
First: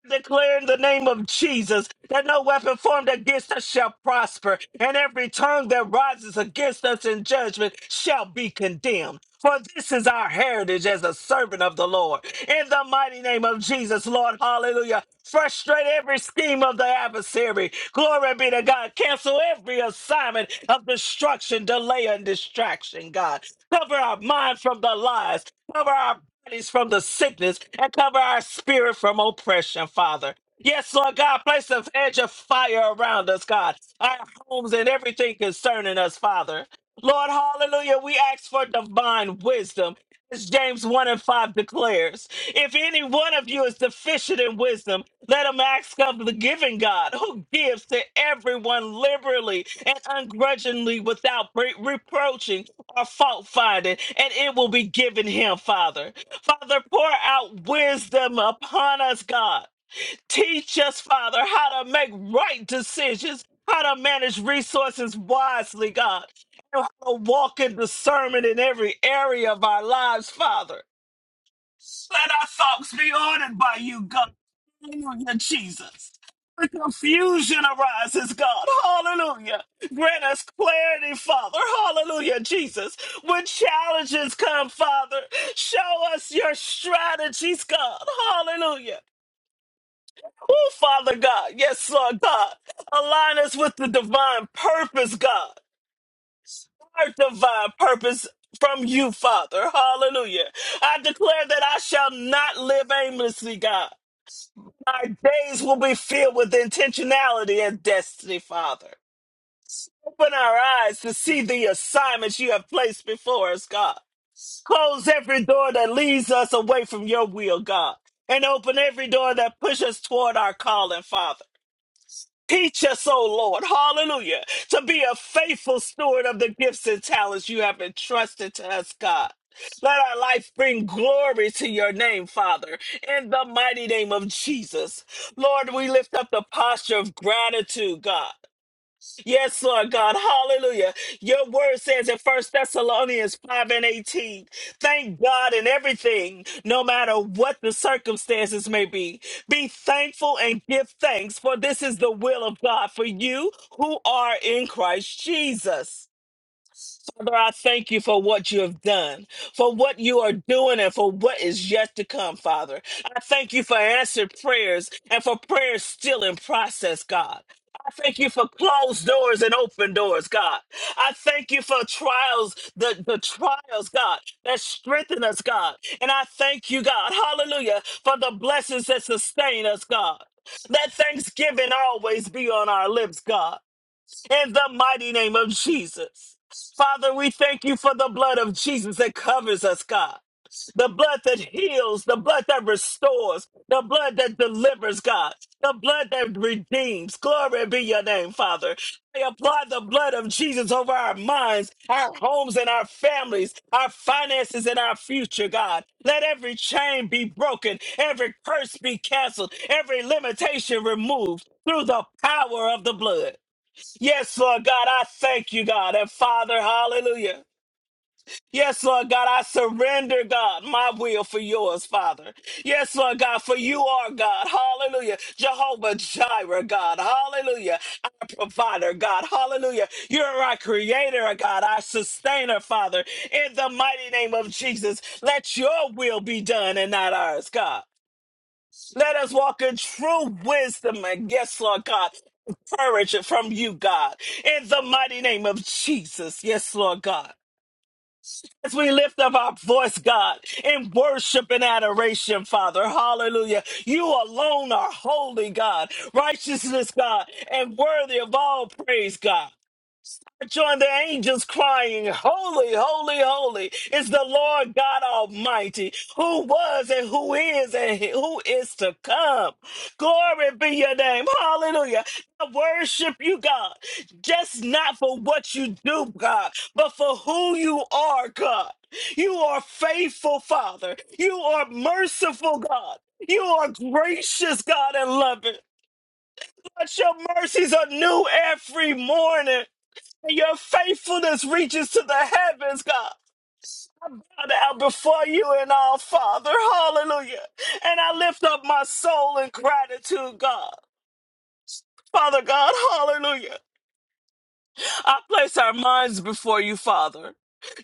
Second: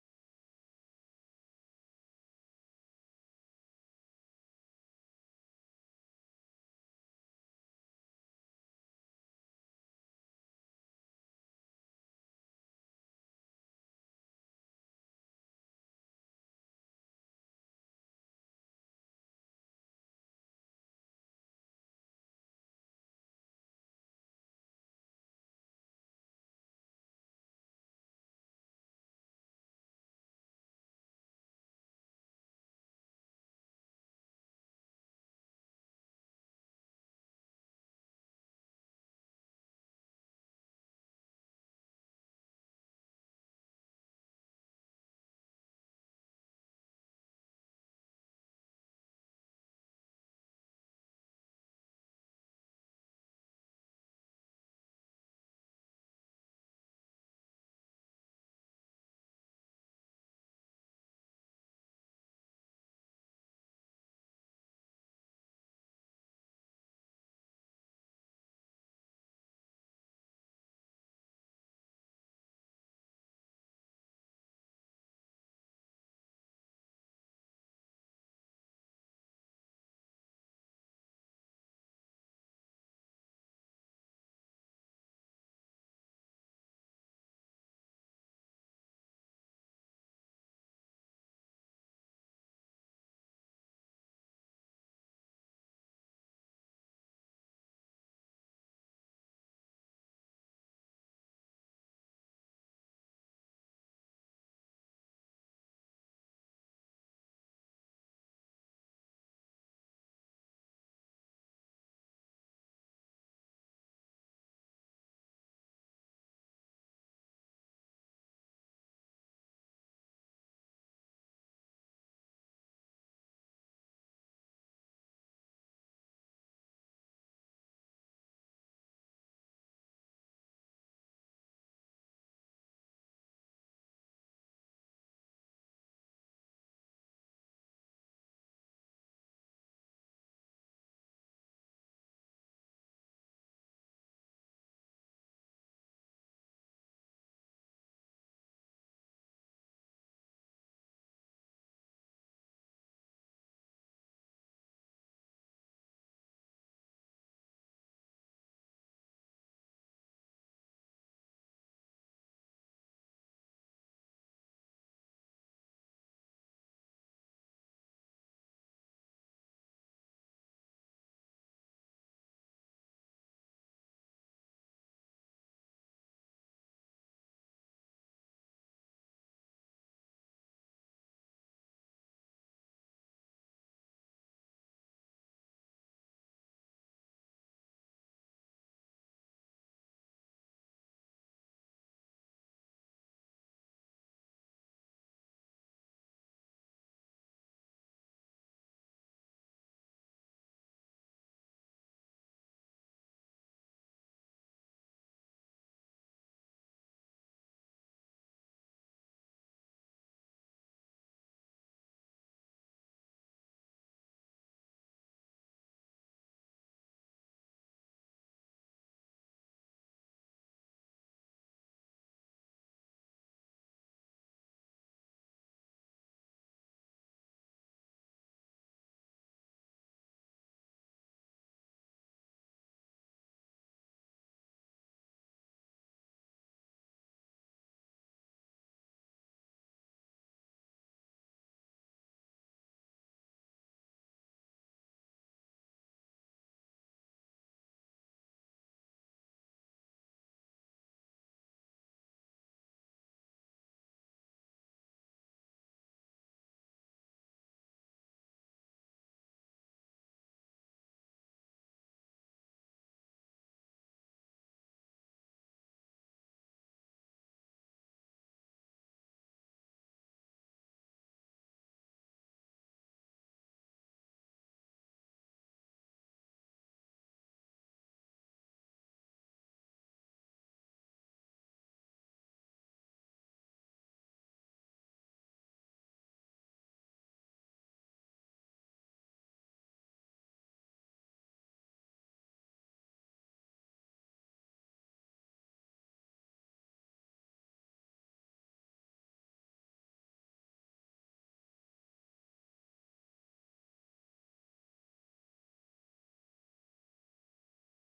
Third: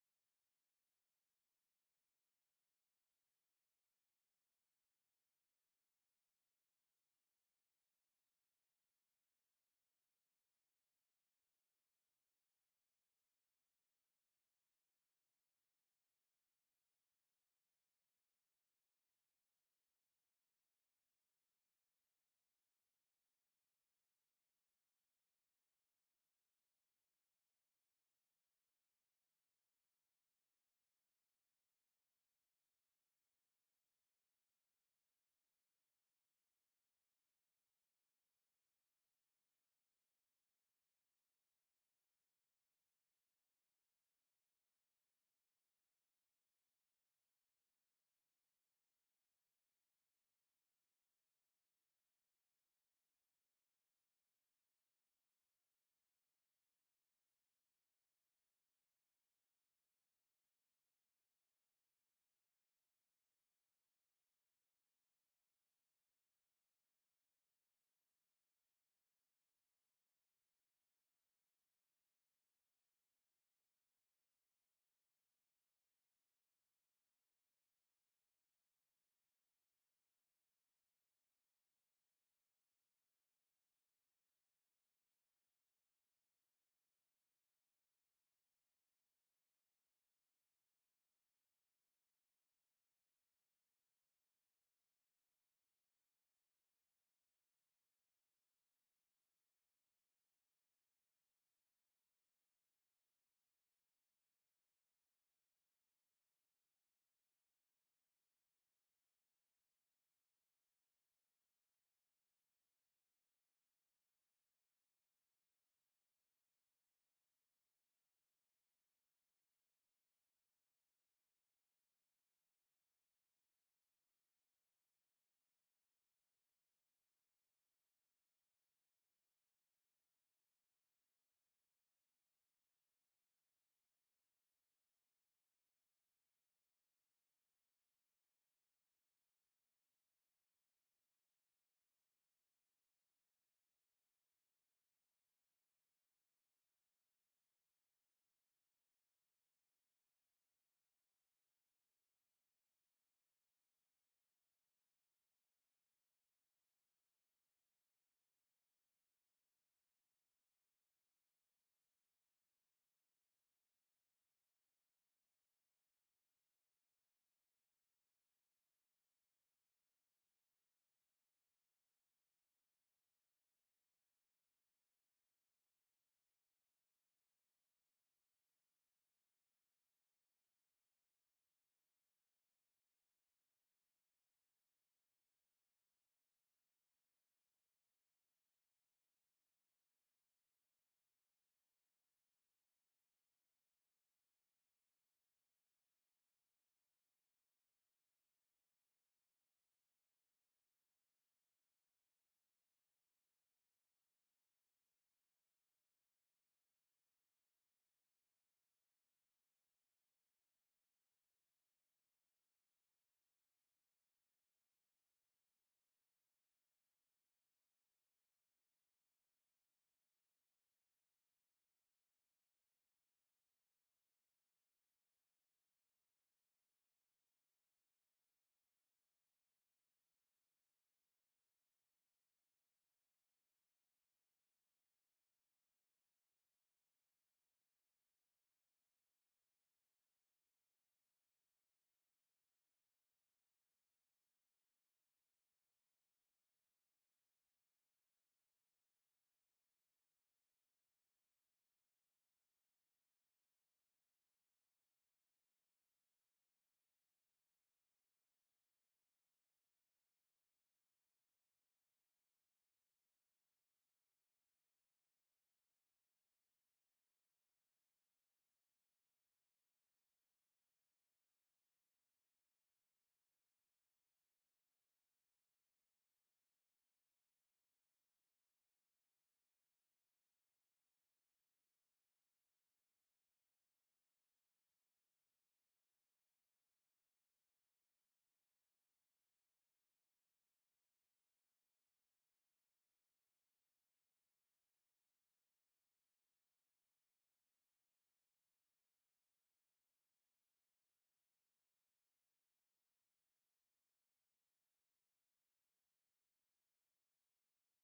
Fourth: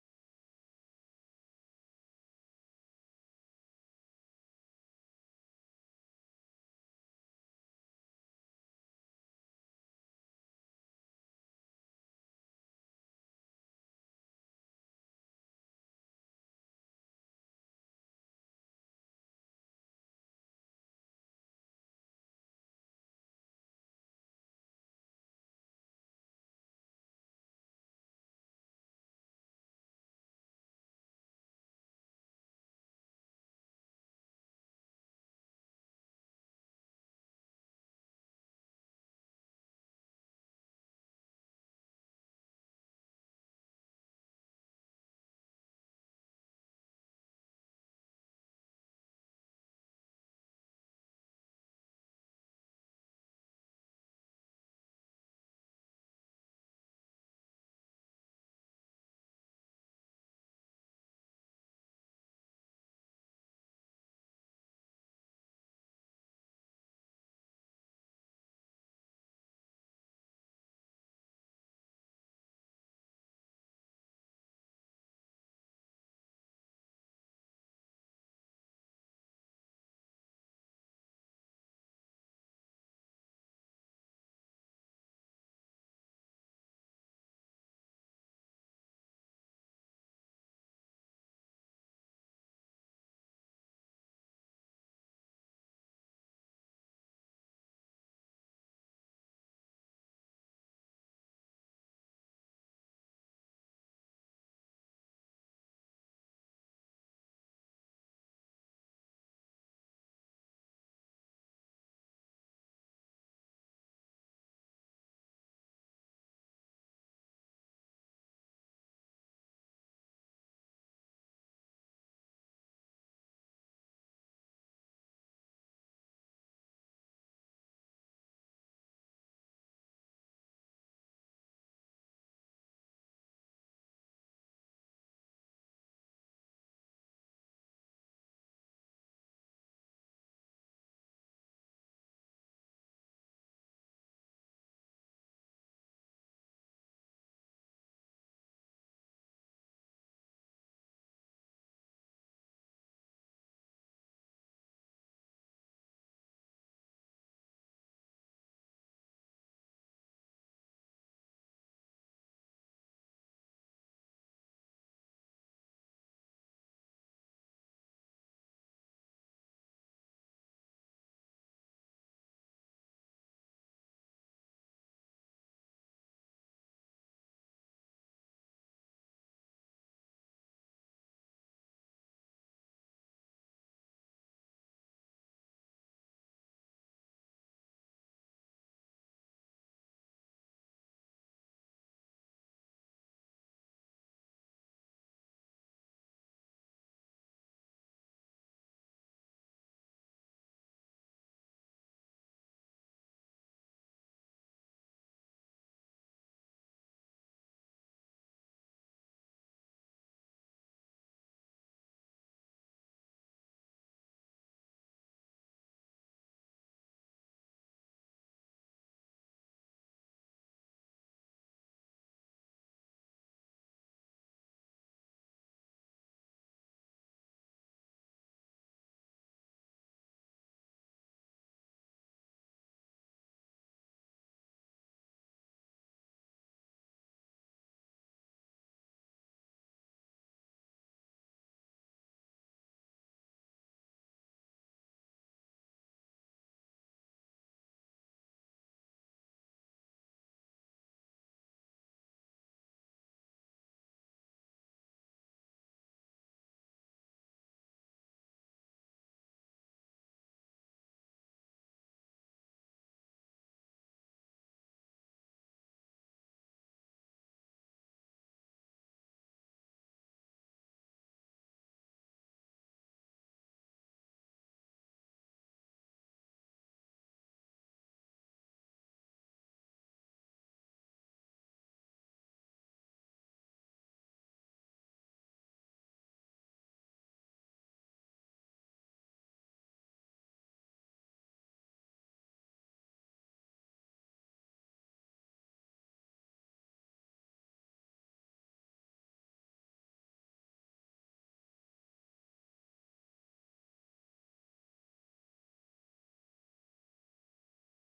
Speaker 2: Declare in the name of Jesus that no weapon formed against us shall prosper, and every tongue that rises against us in judgment shall be condemned. For this is our heritage as a servant of the Lord. In the mighty name of Jesus, Lord, hallelujah. Frustrate every scheme of the adversary. Glory be to God. Cancel every assignment of destruction, delay, and distraction, God. Cover our mind from the lies. Cover our bodies from the sickness and cover our spirit from oppression, Father. Yes, Lord God, place a edge of fire around us, God, our homes and everything concerning us, Father. Lord, hallelujah, we ask for divine wisdom. As James 1 and 5 declares, if any one of you is deficient in wisdom, let him ask of the giving God, who gives to everyone liberally and ungrudgingly without re- reproaching or fault finding, and it will be given him, Father. Father, pour out wisdom upon us, God. Teach us, Father, how to make right decisions, how to manage resources wisely, God, and how to walk in discernment in every area of our lives, Father. Let our thoughts be ordered by you, God. Hallelujah, Jesus. Where confusion arises, God. Hallelujah. Grant us clarity, Father. Hallelujah, Jesus. When challenges come, Father, show us your strategies, God. Hallelujah. Oh, Father God. Yes, Lord God. Align us with the divine purpose, God. Our divine purpose from you, Father. Hallelujah. I declare that I shall not live aimlessly, God. Our days will be filled with intentionality and destiny, Father. Open our eyes to see the assignments you have placed before us, God. Close every door that leads us away from your will, God. And open every door that pushes us toward our calling, Father. Teach us, oh Lord, hallelujah, to be a faithful steward of the gifts and talents you have entrusted to us, God. Let our life bring glory to your name, Father, in the mighty name of Jesus. Lord, we lift up the posture of gratitude, God. Yes, Lord God. Hallelujah. Your word says in First Thessalonians 5 and 18, thank God in everything, no matter what the circumstances may be. Be thankful and give thanks, for this is the will of God for you who are in Christ Jesus. Father, I thank you for what you have done, for what you are doing, and for what is yet to come, Father. I thank you for answered prayers and for prayers still in process, God. I thank you for closed doors and open doors, God. I thank you for trials, the, the trials, God, that strengthen us, God. And I thank you, God, hallelujah, for the blessings that sustain us, God. Let thanksgiving always be on our lips, God in the mighty name of Jesus. Father, we thank you for the blood of Jesus that covers us, God. The blood that heals, the blood that restores, the blood that delivers, God, the blood that redeems. Glory be your name, Father. I apply the blood of Jesus over our minds, our homes, and our families, our finances, and our future, God. Let every chain be broken, every curse be canceled, every limitation removed through the power of the blood. Yes, Lord God, I thank you, God, and Father, hallelujah. Yes, Lord God, I surrender, God, my will for yours, Father. Yes, Lord God, for you are God, hallelujah. Jehovah Jireh, God, hallelujah. Our provider, God, hallelujah. You're our creator, God, our sustainer, Father. In the mighty name of Jesus, let your will be done and not ours, God. Let us walk in true wisdom and yes, Lord God, courage from you, God, in the mighty name of Jesus. Yes, Lord God. As we lift up our voice, God, in worship and adoration, Father, hallelujah. You alone are holy, God, righteousness, God, and worthy of all praise, God join the angels crying, Holy, holy, holy is the Lord God Almighty, who was and who is and who is to come. Glory be your name. Hallelujah. I worship you, God, just not for what you do, God, but for who you are, God. You are faithful, Father. You are merciful, God. You are gracious, God, and loving. But your mercies are new every morning. And your faithfulness reaches to the heavens, God. I bow down before you and our Father. Hallelujah. And I lift up my soul in gratitude, God. Father God, hallelujah. I place our minds before you, Father.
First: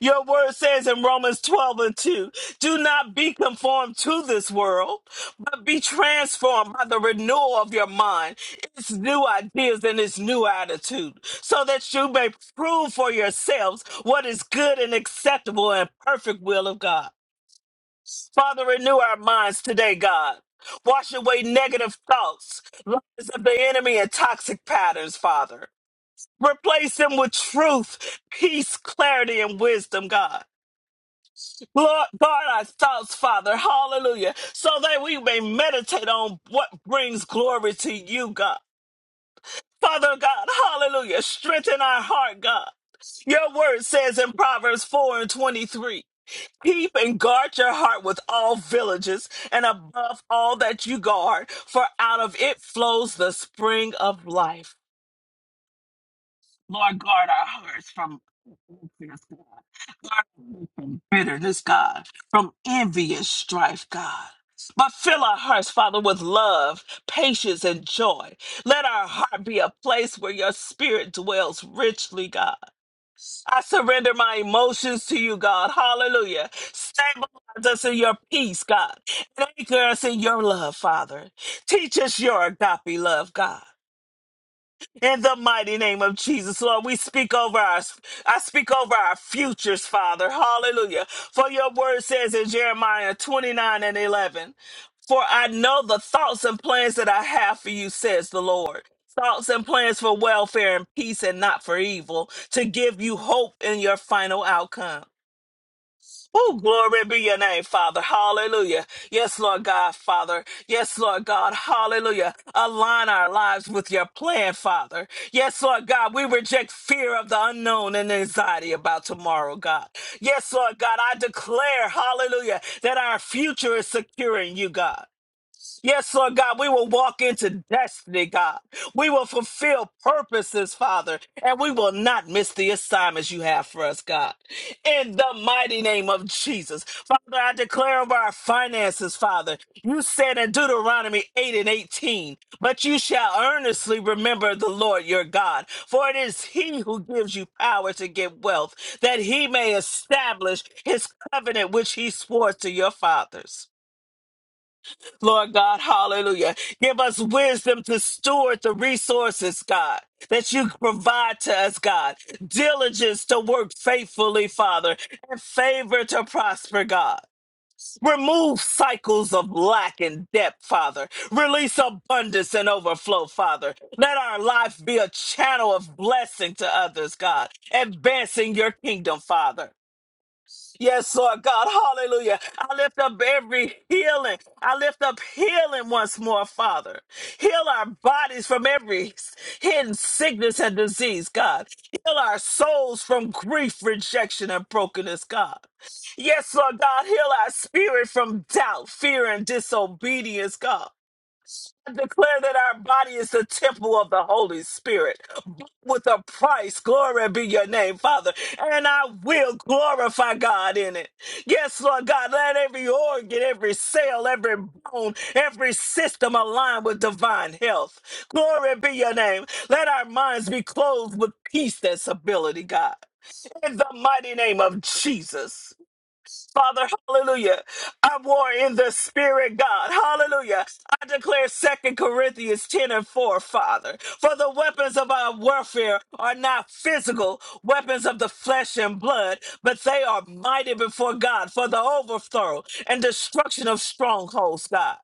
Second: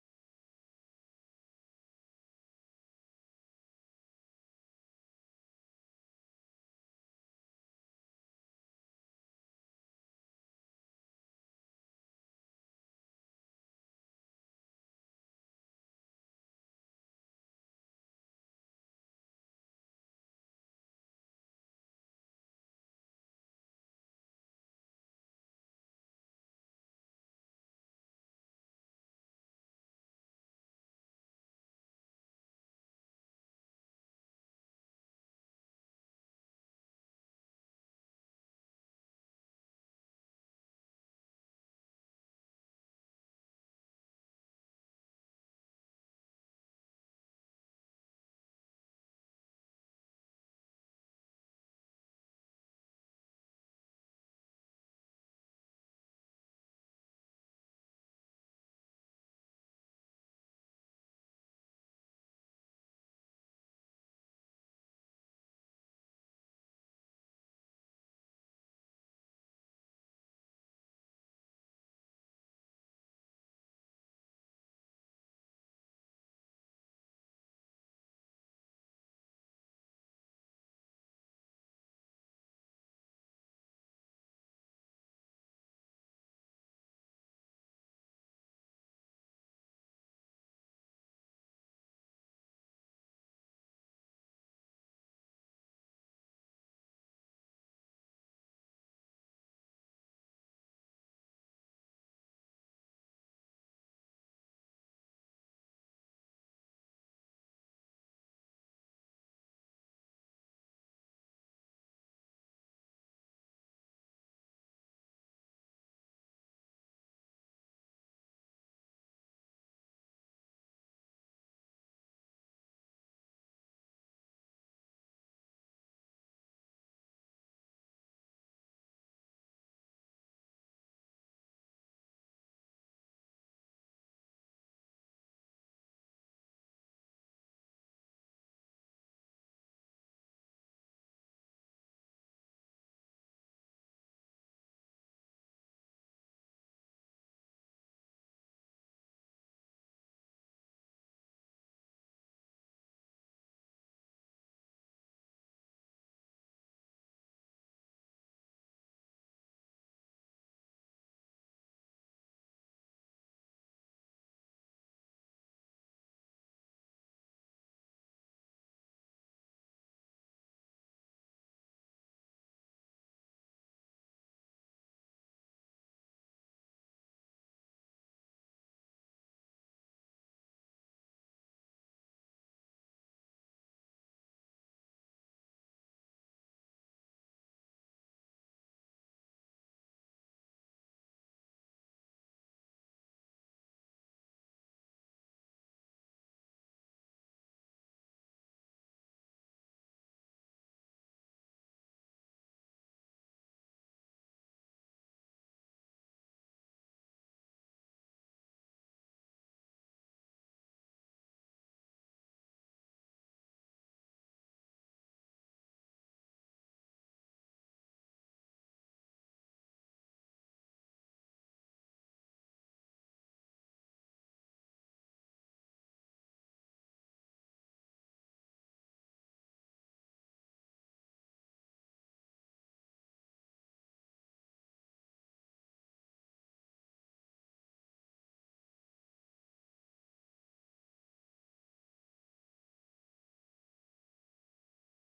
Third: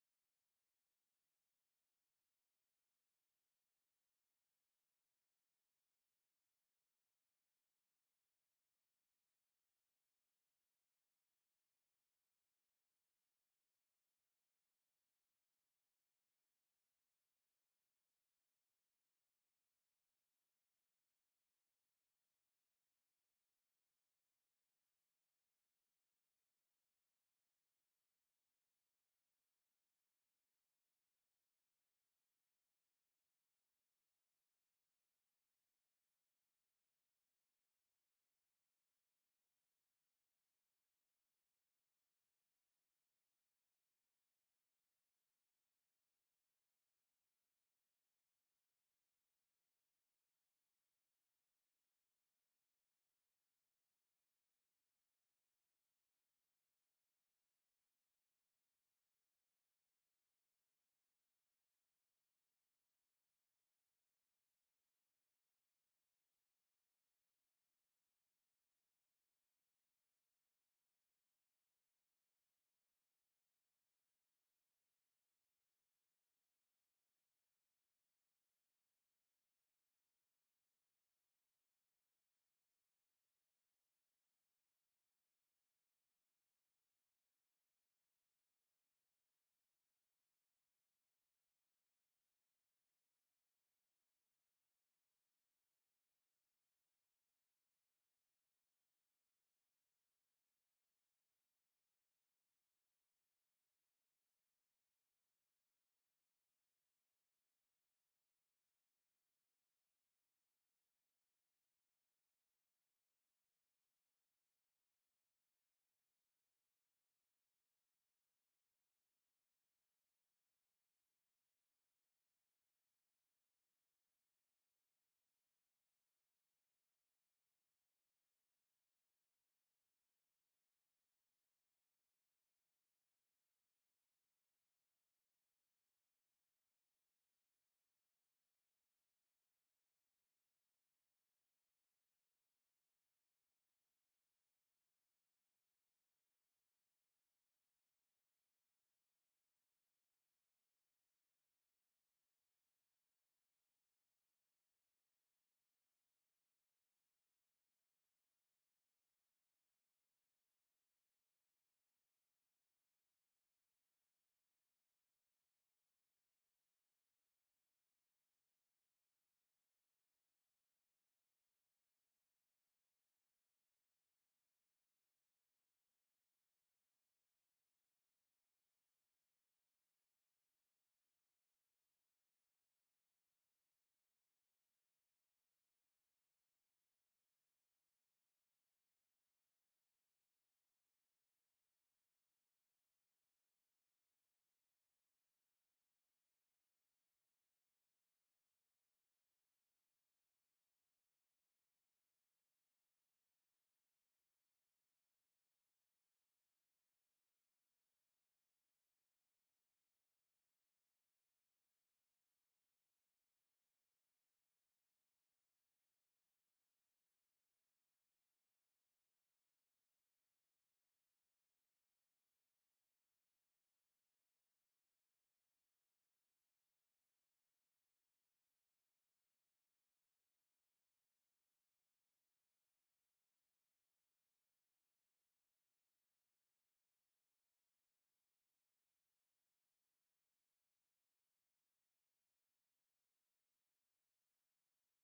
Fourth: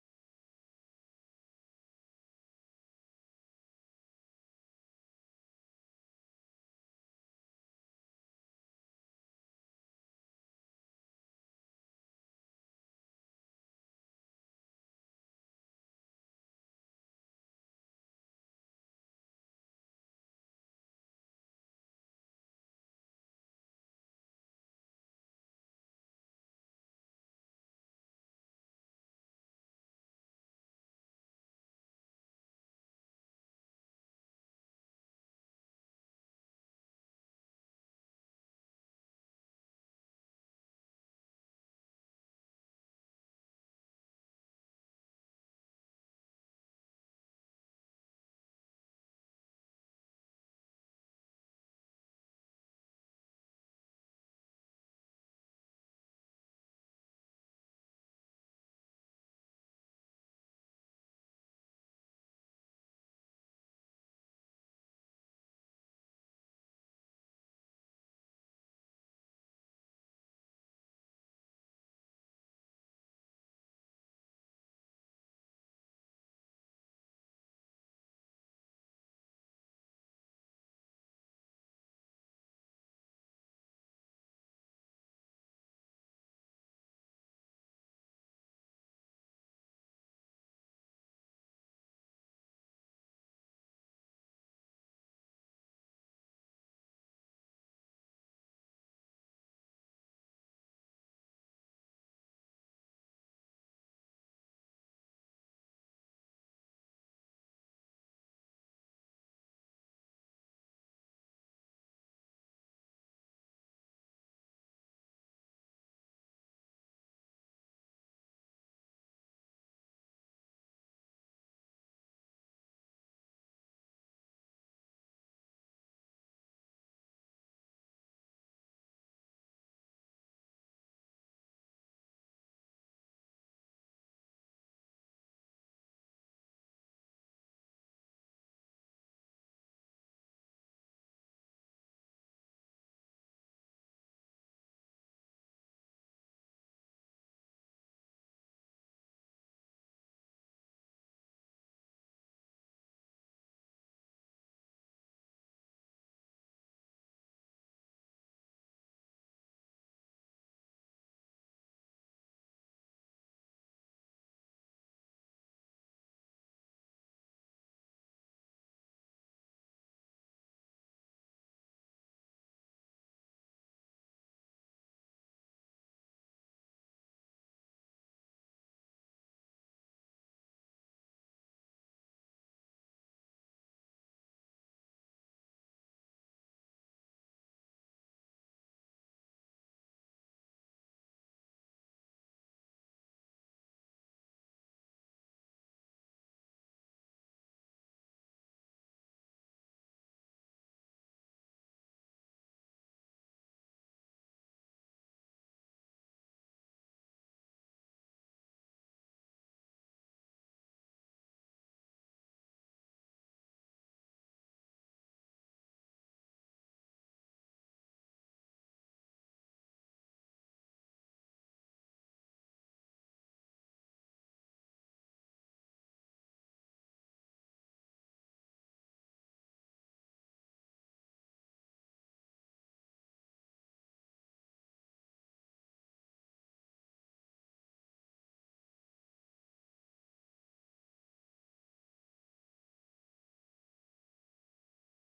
Speaker 2: Your word says in Romans 12 and 2 do not be conformed to this world, but be transformed by the renewal of your mind, its new ideas and its new attitude, so that you may prove for yourselves what is good and acceptable and perfect will of God. Father, renew our minds today, God. Wash away negative thoughts, lies of the enemy, and toxic patterns, Father. Replace him with truth, peace, clarity, and wisdom, God. Lord, guard our thoughts, Father. Hallelujah. So that we may meditate on what brings glory to you, God. Father God, hallelujah. Strengthen our heart, God. Your word says in Proverbs 4 and 23 Keep and guard your heart with all villages and above all that you guard, for out of it flows the spring of life. Lord, guard our hearts from bitterness, God. Guard our hearts from bitterness, God, from envious strife, God. But fill our hearts, Father, with love, patience, and joy. Let our heart be a place where your spirit dwells richly, God. I surrender my emotions to you, God. Hallelujah. Stabilize us in your peace, God. And anchor us in your love, Father. Teach us your agape love, God. In the mighty name of Jesus, Lord, we speak over our, I speak over our futures, Father. Hallelujah. For your word says in Jeremiah 29 and 11, for I know the thoughts and plans that I have for you, says the Lord. Thoughts and plans for welfare and peace and not for evil, to give you hope in your final outcome. Oh, glory be your name, Father. Hallelujah. Yes, Lord God, Father. Yes, Lord God. Hallelujah. Align our lives with your plan, Father. Yes, Lord God, we reject fear of the unknown and anxiety about tomorrow, God. Yes, Lord God, I declare, hallelujah, that our future is secure in you, God. Yes, Lord God, we will walk into destiny, God. We will fulfill purposes, Father, and we will not miss the assignments you have for us, God. In the mighty name of Jesus. Father, I declare over our finances, Father. You said in Deuteronomy 8 and 18, but you shall earnestly remember the Lord your God, for it is he who gives you power to get wealth, that he may establish his covenant which he swore to your fathers. Lord God, hallelujah. Give us wisdom to steward the resources, God, that you provide to us, God. Diligence to work faithfully, Father, and favor to prosper, God. Remove cycles of lack and debt, Father. Release abundance and overflow, Father. Let our life be a channel of blessing to others, God, advancing your kingdom, Father. Yes, Lord God. Hallelujah. I lift up every healing. I lift up healing once more, Father. Heal our bodies from every hidden sickness and disease, God. Heal our souls from grief, rejection, and brokenness, God. Yes, Lord God. Heal our spirit from doubt, fear, and disobedience, God. I declare that our body is the temple of the Holy Spirit bought with a price. Glory be your name, Father. And I will glorify God in it. Yes, Lord God, let every organ, every cell, every bone, every system align with divine health. Glory be your name. Let our minds be clothed with peace and stability, God. In the mighty name of Jesus. Father, hallelujah. I war in the spirit, God. Hallelujah. I declare Second Corinthians 10 and 4, Father. For the weapons of our warfare are not physical weapons of the flesh and blood, but they are mighty before God for the overthrow and destruction of strongholds, God.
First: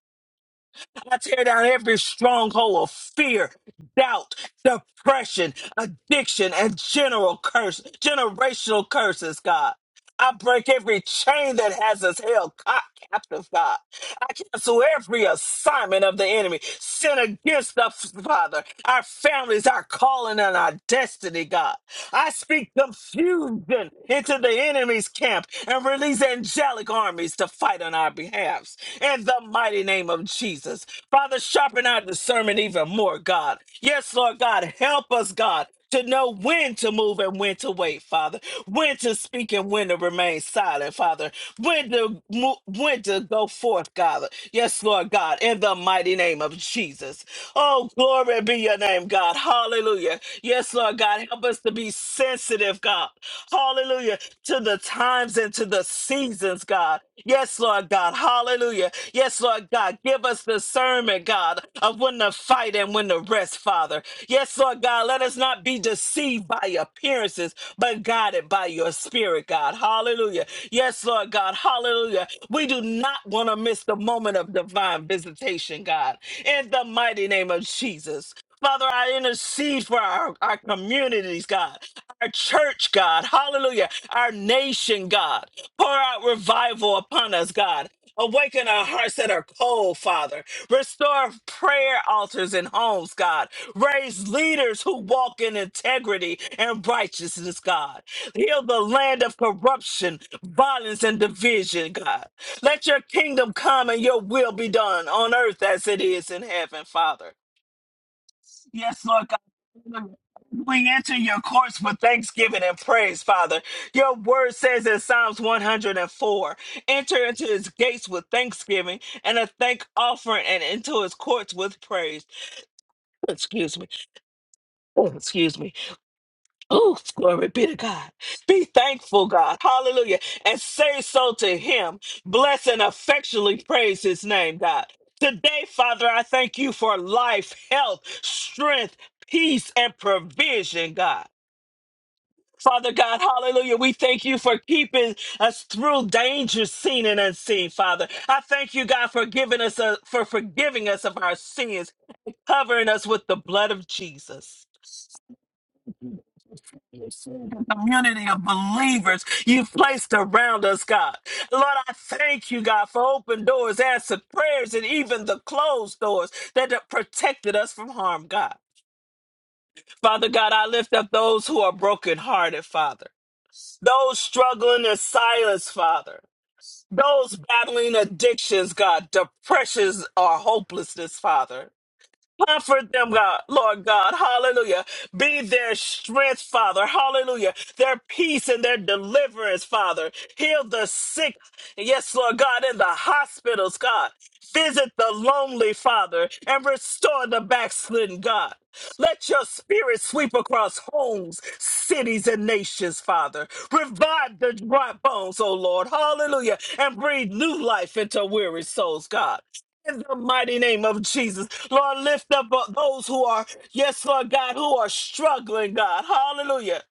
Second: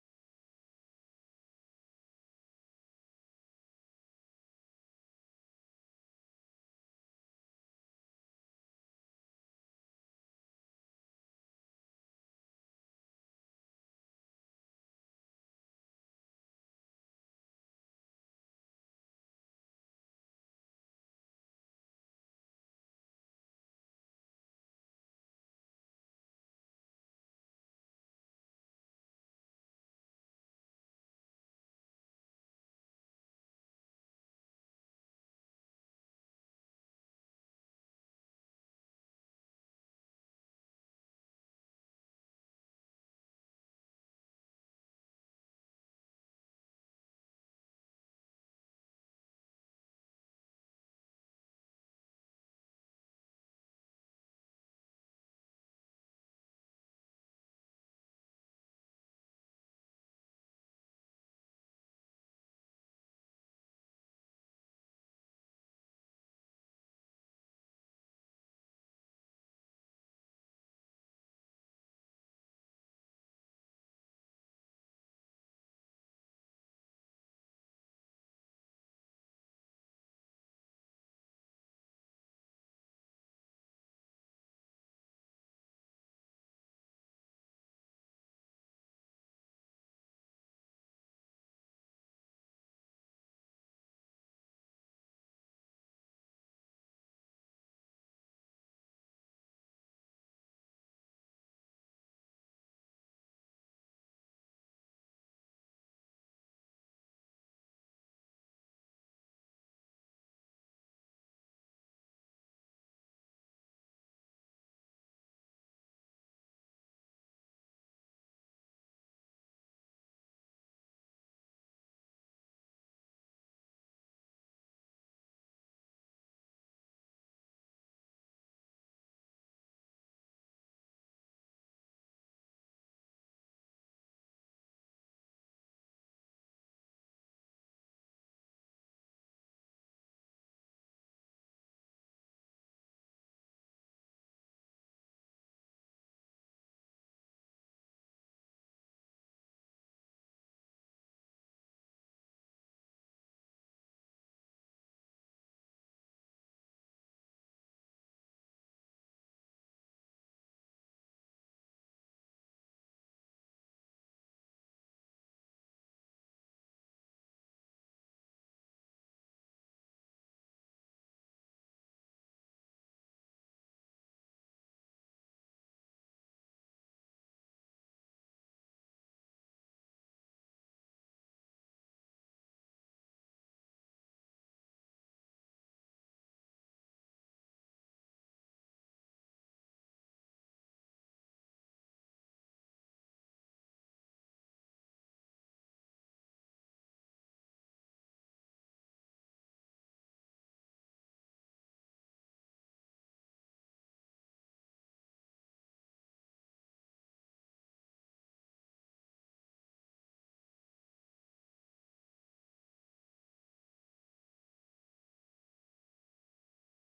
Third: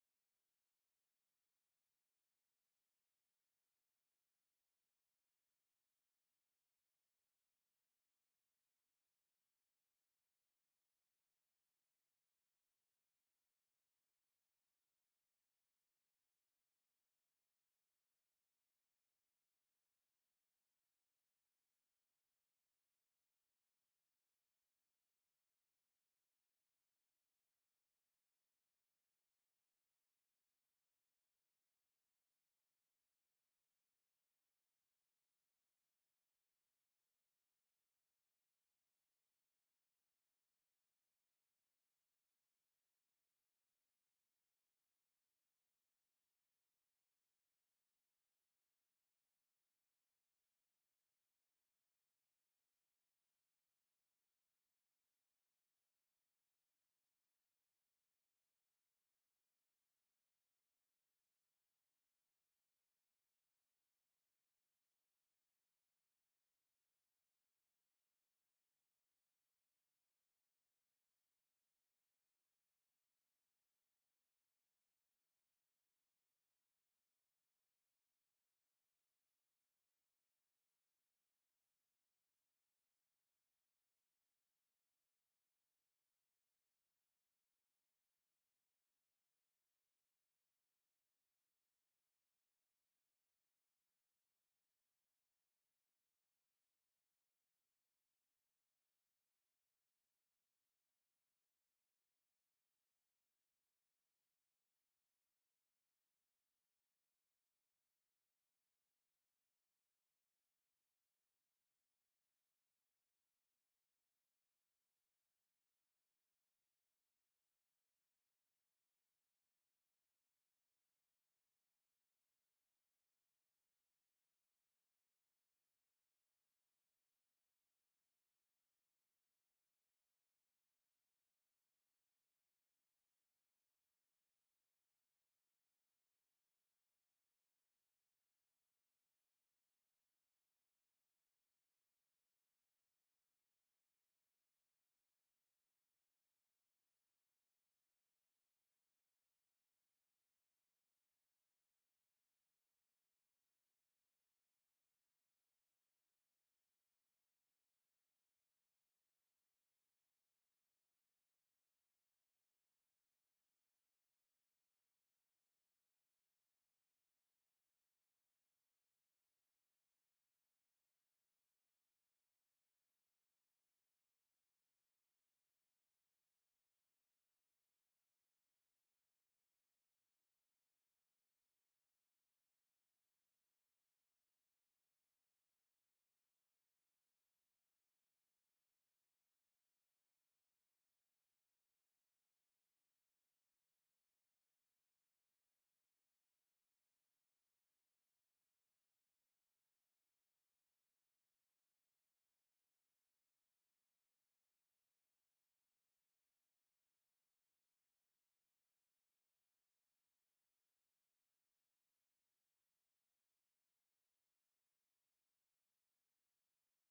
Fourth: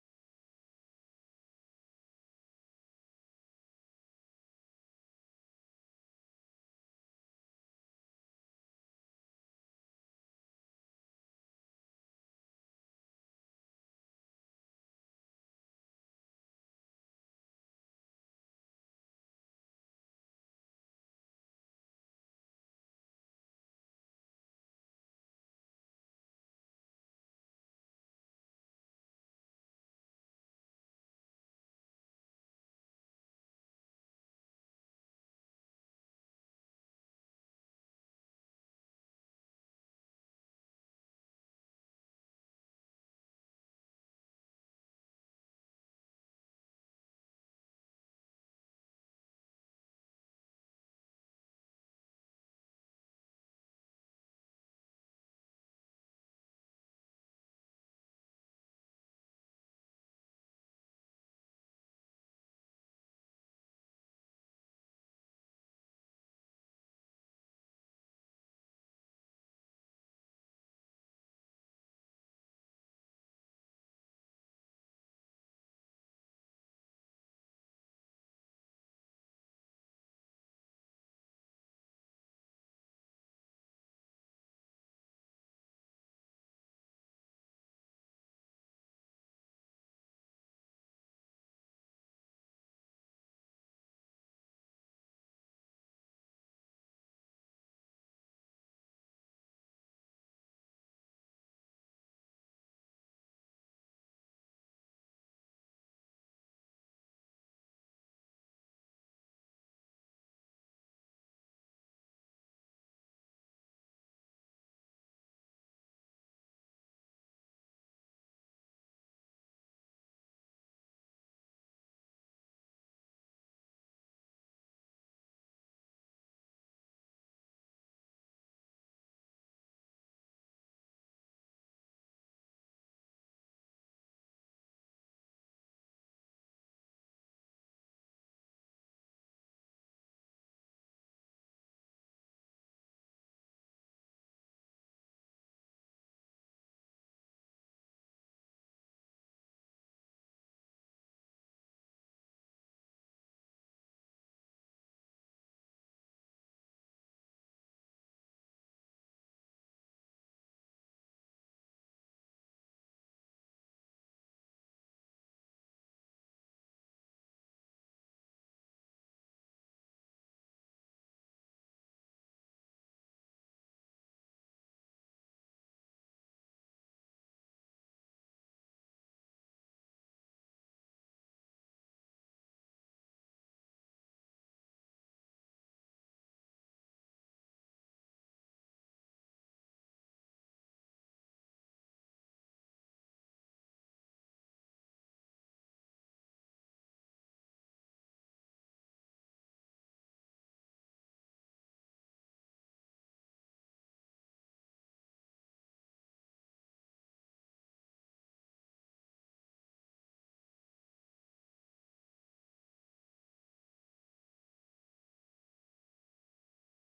Speaker 2: I tear down every stronghold of fear, doubt, depression, addiction, and general curse, generational curses, God. I break every chain that has us held co- captive, God. I cancel every assignment of the enemy sent against us, Father, our families, our calling, and our destiny, God. I speak confusion into the enemy's camp and release angelic armies to fight on our behalves. In the mighty name of Jesus. Father, sharpen our discernment even more, God. Yes, Lord God, help us, God to know when to move and when to wait, Father, when to speak and when to remain silent, Father, when to mo- when to go forth, God. Yes, Lord God, in the mighty name of Jesus. Oh, glory be your name, God. Hallelujah. Yes, Lord God, help us to be sensitive, God. Hallelujah. To the times and to the seasons, God. Yes, Lord God. Hallelujah. Yes, Lord God. Give us discernment, God, of when to fight and when to rest, Father. Yes, Lord God. Let us not be deceived by appearances, but guided by your spirit, God. Hallelujah. Yes, Lord God. Hallelujah. We do not want to miss the moment of divine visitation, God. In the mighty name of Jesus. Father, I intercede for our, our communities, God our church, God. Hallelujah. Our nation, God. Pour out revival upon us, God. Awaken our hearts that are cold, Father. Restore prayer altars and homes, God. Raise leaders who walk in integrity and righteousness, God. Heal the land of corruption, violence, and division, God. Let your kingdom come and your will be done on earth as it is in heaven, Father. Yes, Lord God. We enter your courts with thanksgiving and praise, Father. Your word says in Psalms 104 enter into his gates with thanksgiving and a thank offering, and into his courts with praise. Excuse me. Oh, Excuse me. Oh, glory be to God. Be thankful, God. Hallelujah. And say so to him. Bless and affectionately praise his name, God. Today, Father, I thank you for life, health, strength, peace, and provision, God. Father God, hallelujah. We thank you for keeping us through danger seen and unseen, Father. I thank you, God, for giving us a, for forgiving us of our sins, covering us with the blood of Jesus. community of believers you've placed around us, God. Lord, I thank you, God, for open doors, answered prayers, and even the closed doors that have protected us from harm, God. Father God, I lift up those who are brokenhearted, Father. Those struggling in silence, Father. Those battling addictions, God, depressions or hopelessness, Father. Comfort them, God, Lord God, hallelujah. Be their strength, Father, hallelujah. Their peace and their deliverance, Father. Heal the sick, yes, Lord God, in the hospitals, God. Visit the lonely, Father, and restore the backslidden, God. Let your spirit sweep across homes, cities, and nations, Father. Revive the dry bones, O Lord. Hallelujah. And breathe new life into weary souls, God. In the mighty name of Jesus, Lord, lift up uh, those who are, yes, Lord God, who are struggling, God. Hallelujah.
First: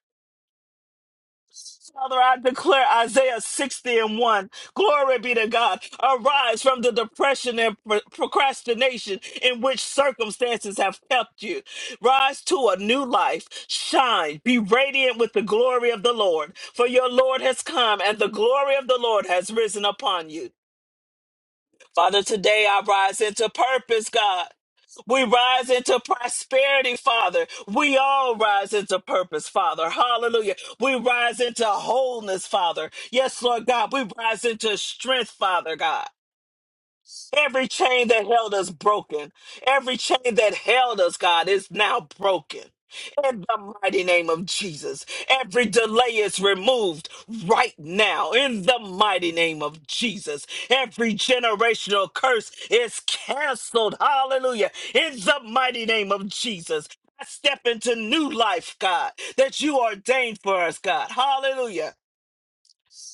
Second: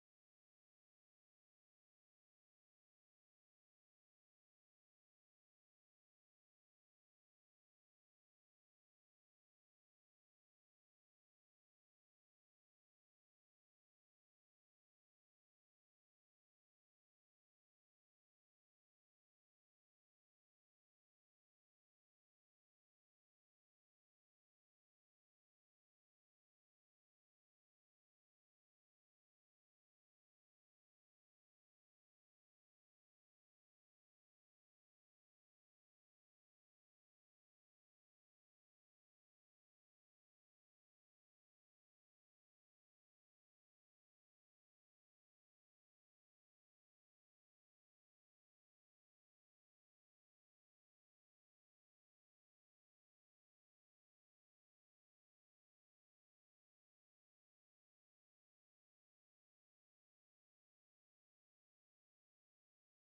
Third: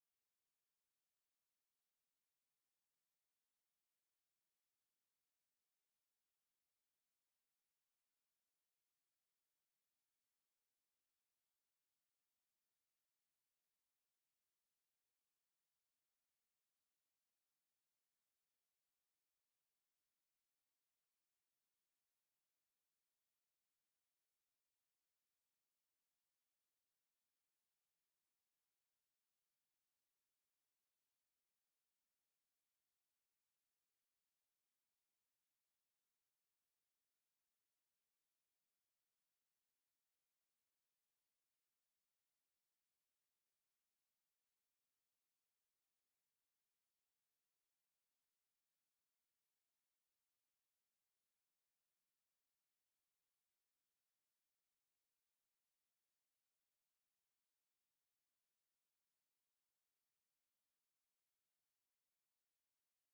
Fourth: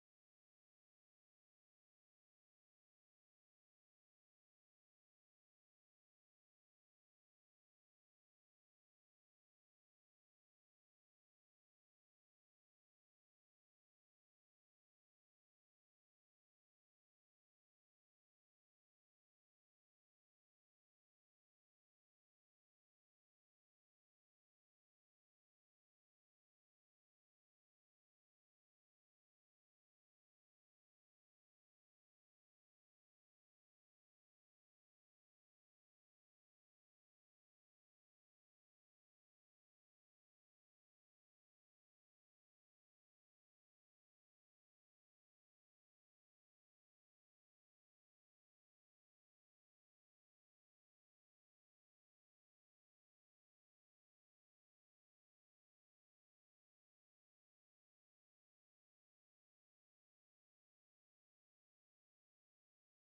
Speaker 2: Father, I declare Isaiah 60 and 1. Glory be to God. Arise from the depression and pro- procrastination in which circumstances have kept you. Rise to a new life. Shine. Be radiant with the glory of the Lord. For your Lord has come and the glory of the Lord has risen upon you. Father, today I rise into purpose, God. We rise into prosperity, Father. We all rise into purpose, Father. Hallelujah. We rise into wholeness, Father. Yes, Lord God. We rise into strength, Father God. Every chain that held us broken. Every chain that held us, God, is now broken. In the mighty name of Jesus, every delay is removed right now. In the mighty name of Jesus, every generational curse is canceled. Hallelujah. In the mighty name of Jesus, I step into new life, God, that you ordained for us, God. Hallelujah.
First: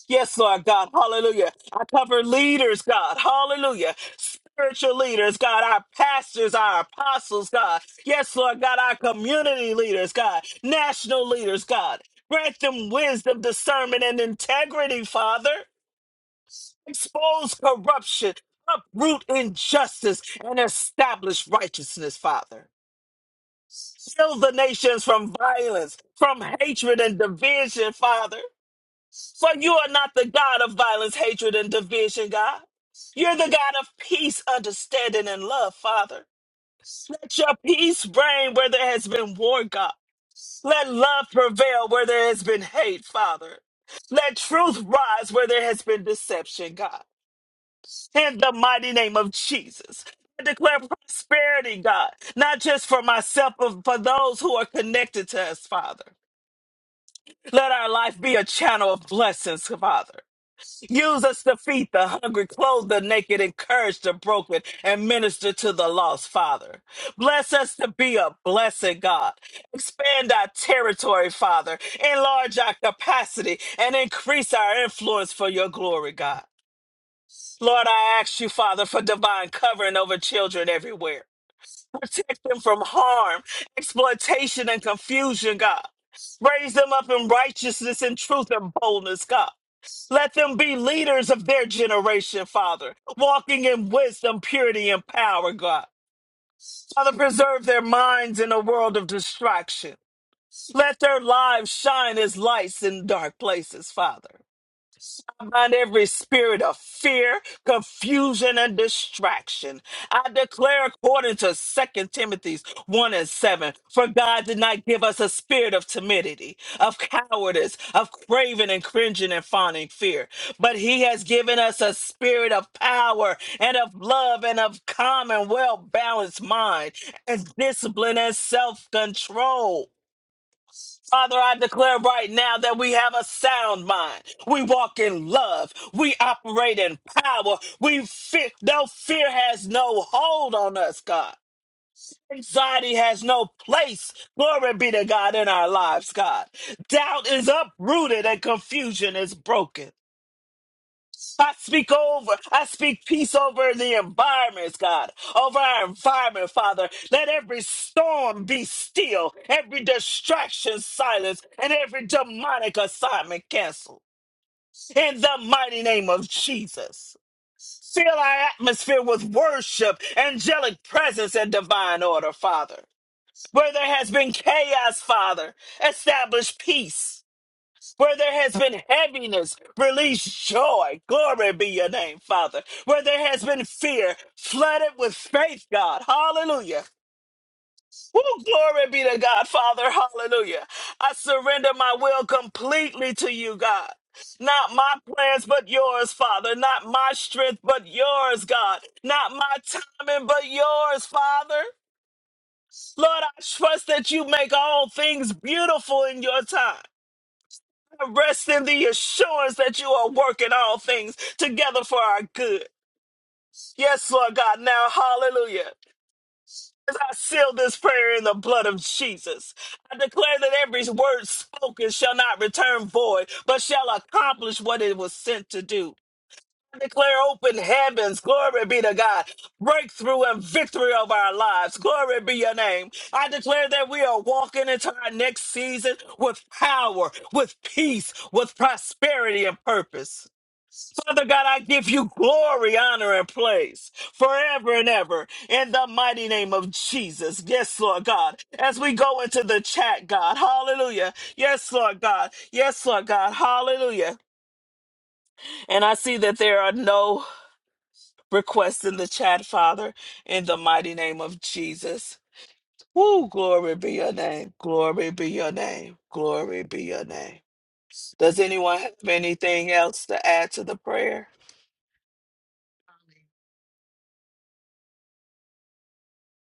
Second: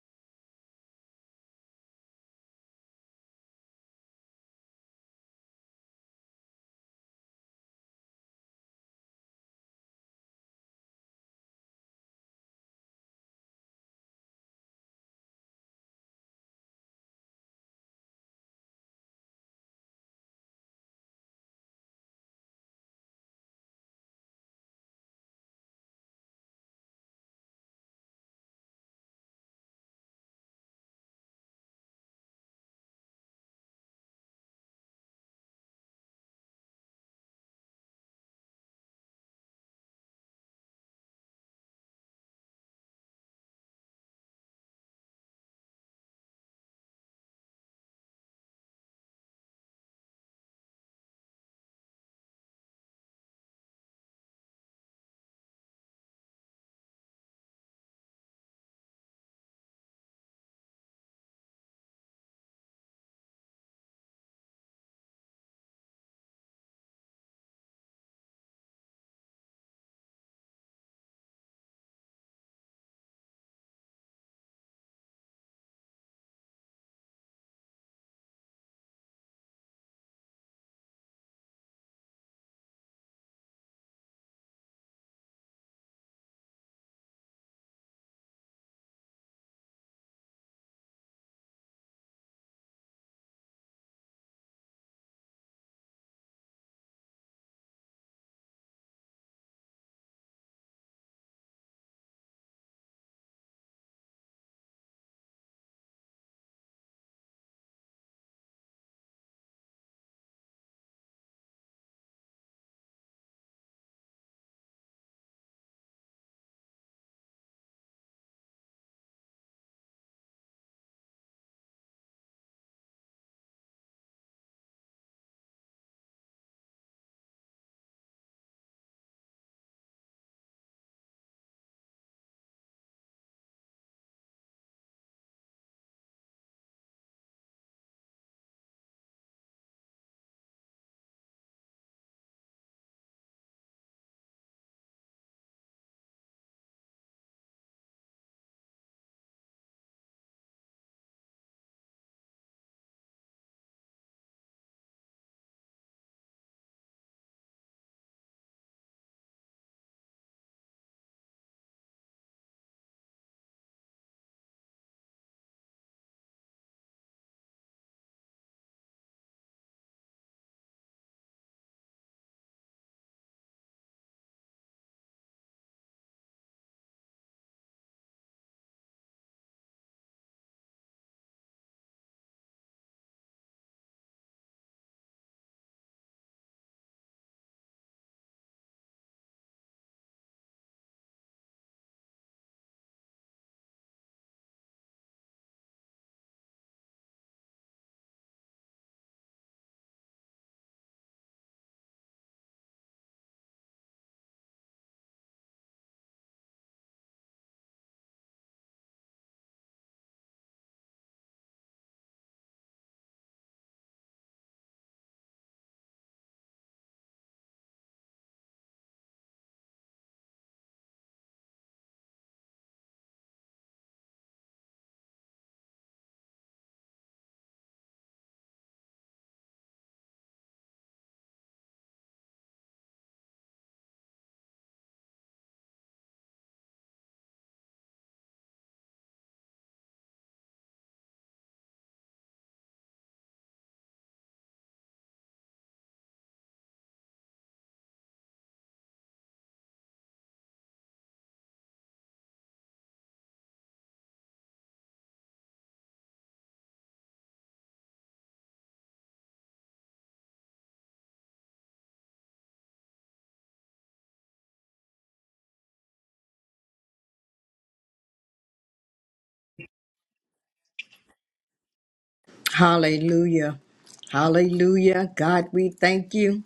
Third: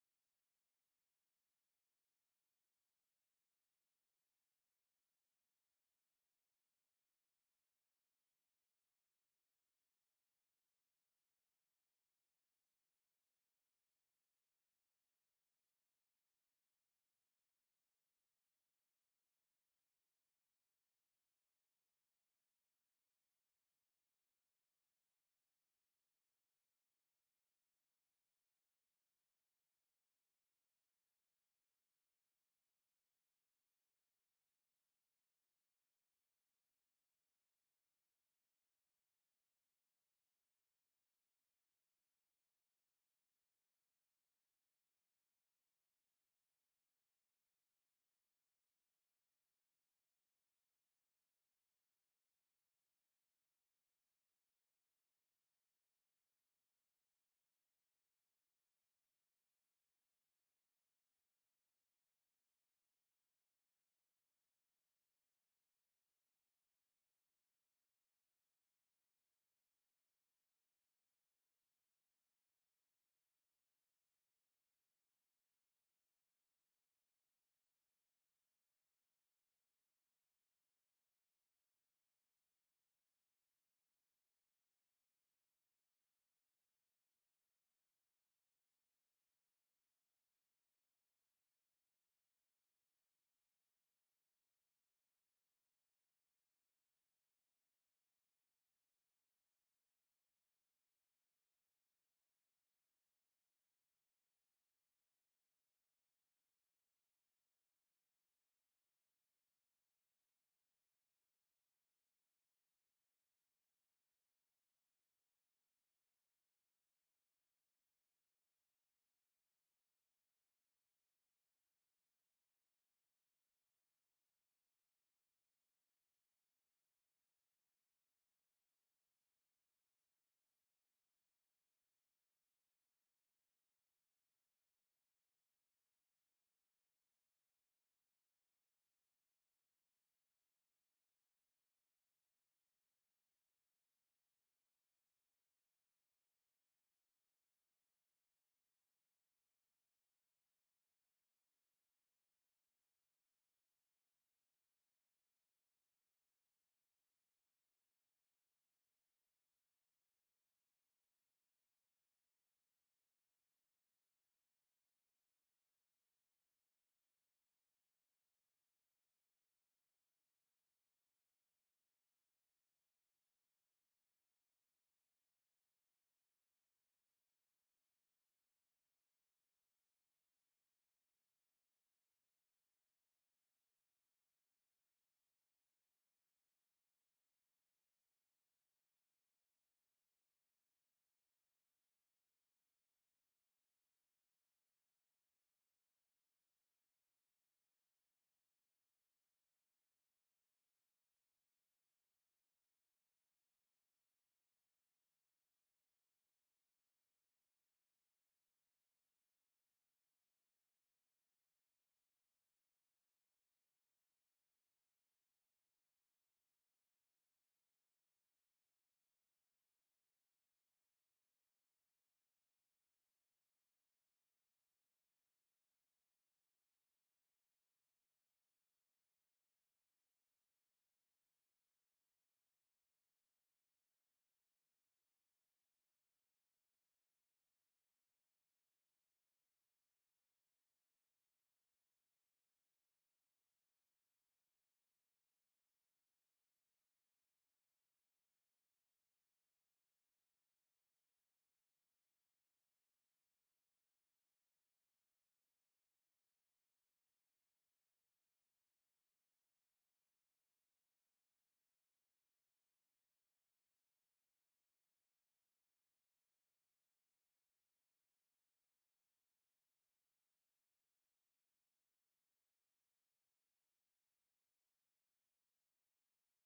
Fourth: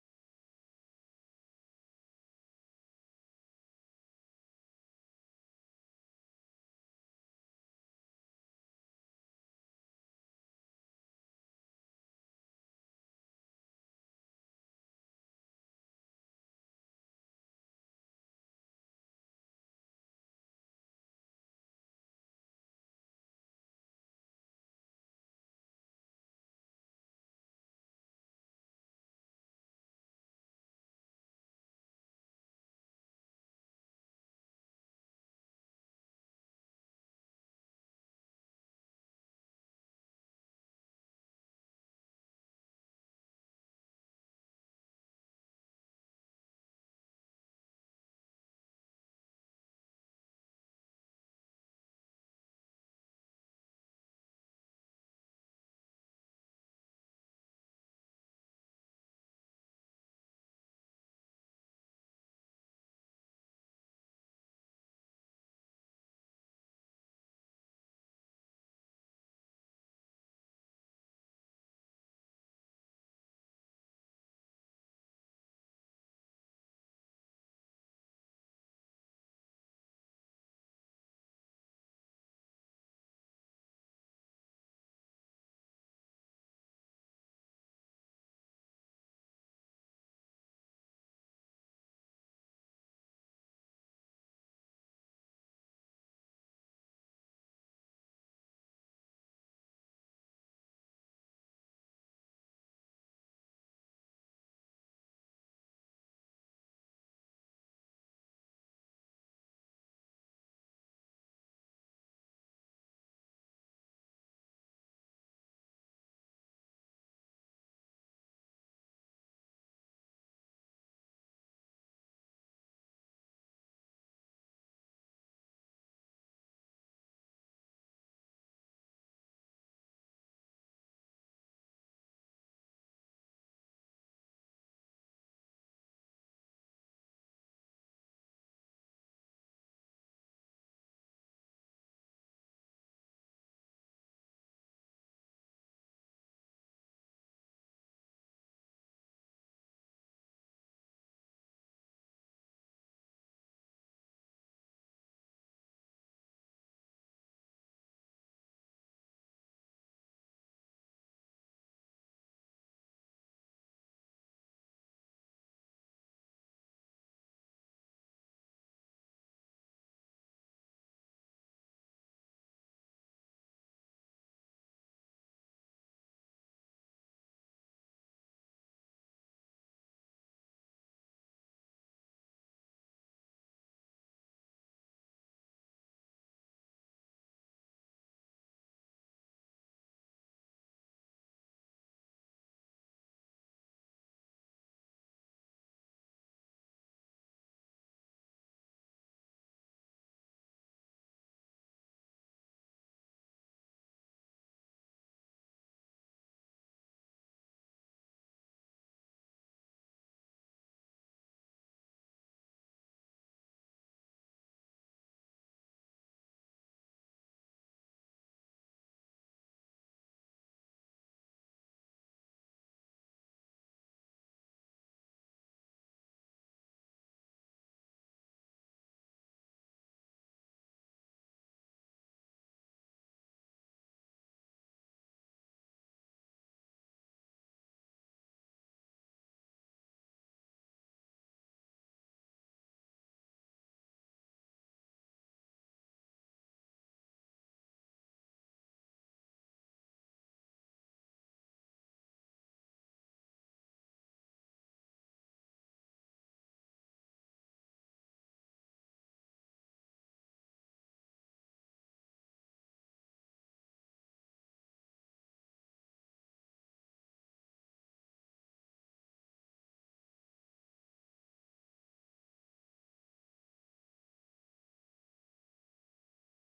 Speaker 2: Yes, Lord God. Hallelujah. I cover leaders, God. Hallelujah. Spiritual leaders, God. Our pastors, our apostles, God. Yes, Lord God. Our community leaders, God. National leaders, God. Grant them wisdom, discernment, and integrity, Father. Expose corruption, uproot injustice, and establish righteousness, Father. Heal the nations from violence, from hatred and division, Father. For you are not the God of violence, hatred, and division, God. You're the God of peace, understanding, and love, Father. Let your peace reign where there has been war, God. Let love prevail where there has been hate, Father. Let truth rise where there has been deception, God. In the mighty name of Jesus. I declare prosperity, God, not just for myself, but for those who are connected to us, Father. Let our life be a channel of blessings, Father. Use us to feed the hungry, clothe the naked, encourage the broken, and minister to the lost, Father. Bless us to be a blessed God. Expand our territory, Father. Enlarge our capacity and increase our influence for your glory, God. Lord, I ask you, Father, for divine covering over children everywhere. Protect them from harm, exploitation, and confusion, God. Raise them up in righteousness and truth and boldness, God. Let them be leaders of their generation, Father, walking in wisdom, purity, and power, God. Father, preserve their minds in a world of distraction. Let their lives shine as lights in dark places, Father. I bind every spirit of fear, confusion, and distraction. I declare according to Second Timothy 1 and 7, for God did not give us a spirit of timidity, of cowardice, of craving and cringing and fawning fear, but he has given us a spirit of power and of love and of calm and well-balanced mind and discipline and self-control. Father, I declare right now that we have a sound mind. We walk in love. We operate in power. We fear, no fear has no hold on us, God. Anxiety has no place. Glory be to God in our lives, God. Doubt is uprooted and confusion is broken. I speak over, I speak peace over the environments, God, over our environment, Father. Let every storm be still, every distraction silenced, and every demonic assignment canceled. In the mighty name of Jesus. Fill our atmosphere with worship, angelic presence, and divine order, Father. Where there has been chaos, Father, establish peace. Where there has been heaviness, release joy. Glory be your name, Father. Where there has been fear, flood it with faith, God. Hallelujah. Woo, glory be to God, Father. Hallelujah. I surrender my will completely to you, God. Not my plans, but yours, Father. Not my strength, but yours, God. Not my timing, but yours, Father. Lord, I trust that you make all things beautiful in your time. Rest in the assurance that you are working all things together for our good. Yes, Lord God, now hallelujah. As I seal this prayer in the blood of Jesus, I declare that every word spoken shall not return void, but shall accomplish what it was sent to do declare open heavens. Glory be to God. Breakthrough and victory of our lives. Glory be your name. I declare that we are walking into our next season with power, with peace, with prosperity and purpose. Father God, I give you glory, honor, and praise forever and ever in the mighty name of Jesus. Yes, Lord God. As we go into the chat, God, hallelujah. Yes, Lord God. Yes, Lord God. Hallelujah. And I see that there are no request in the chat, Father, in the mighty name of Jesus. Woo, glory be your name. Glory be your name. Glory be your name. Does anyone have anything else to add to the prayer?
Speaker 4: Hallelujah. Hallelujah. God, we thank you.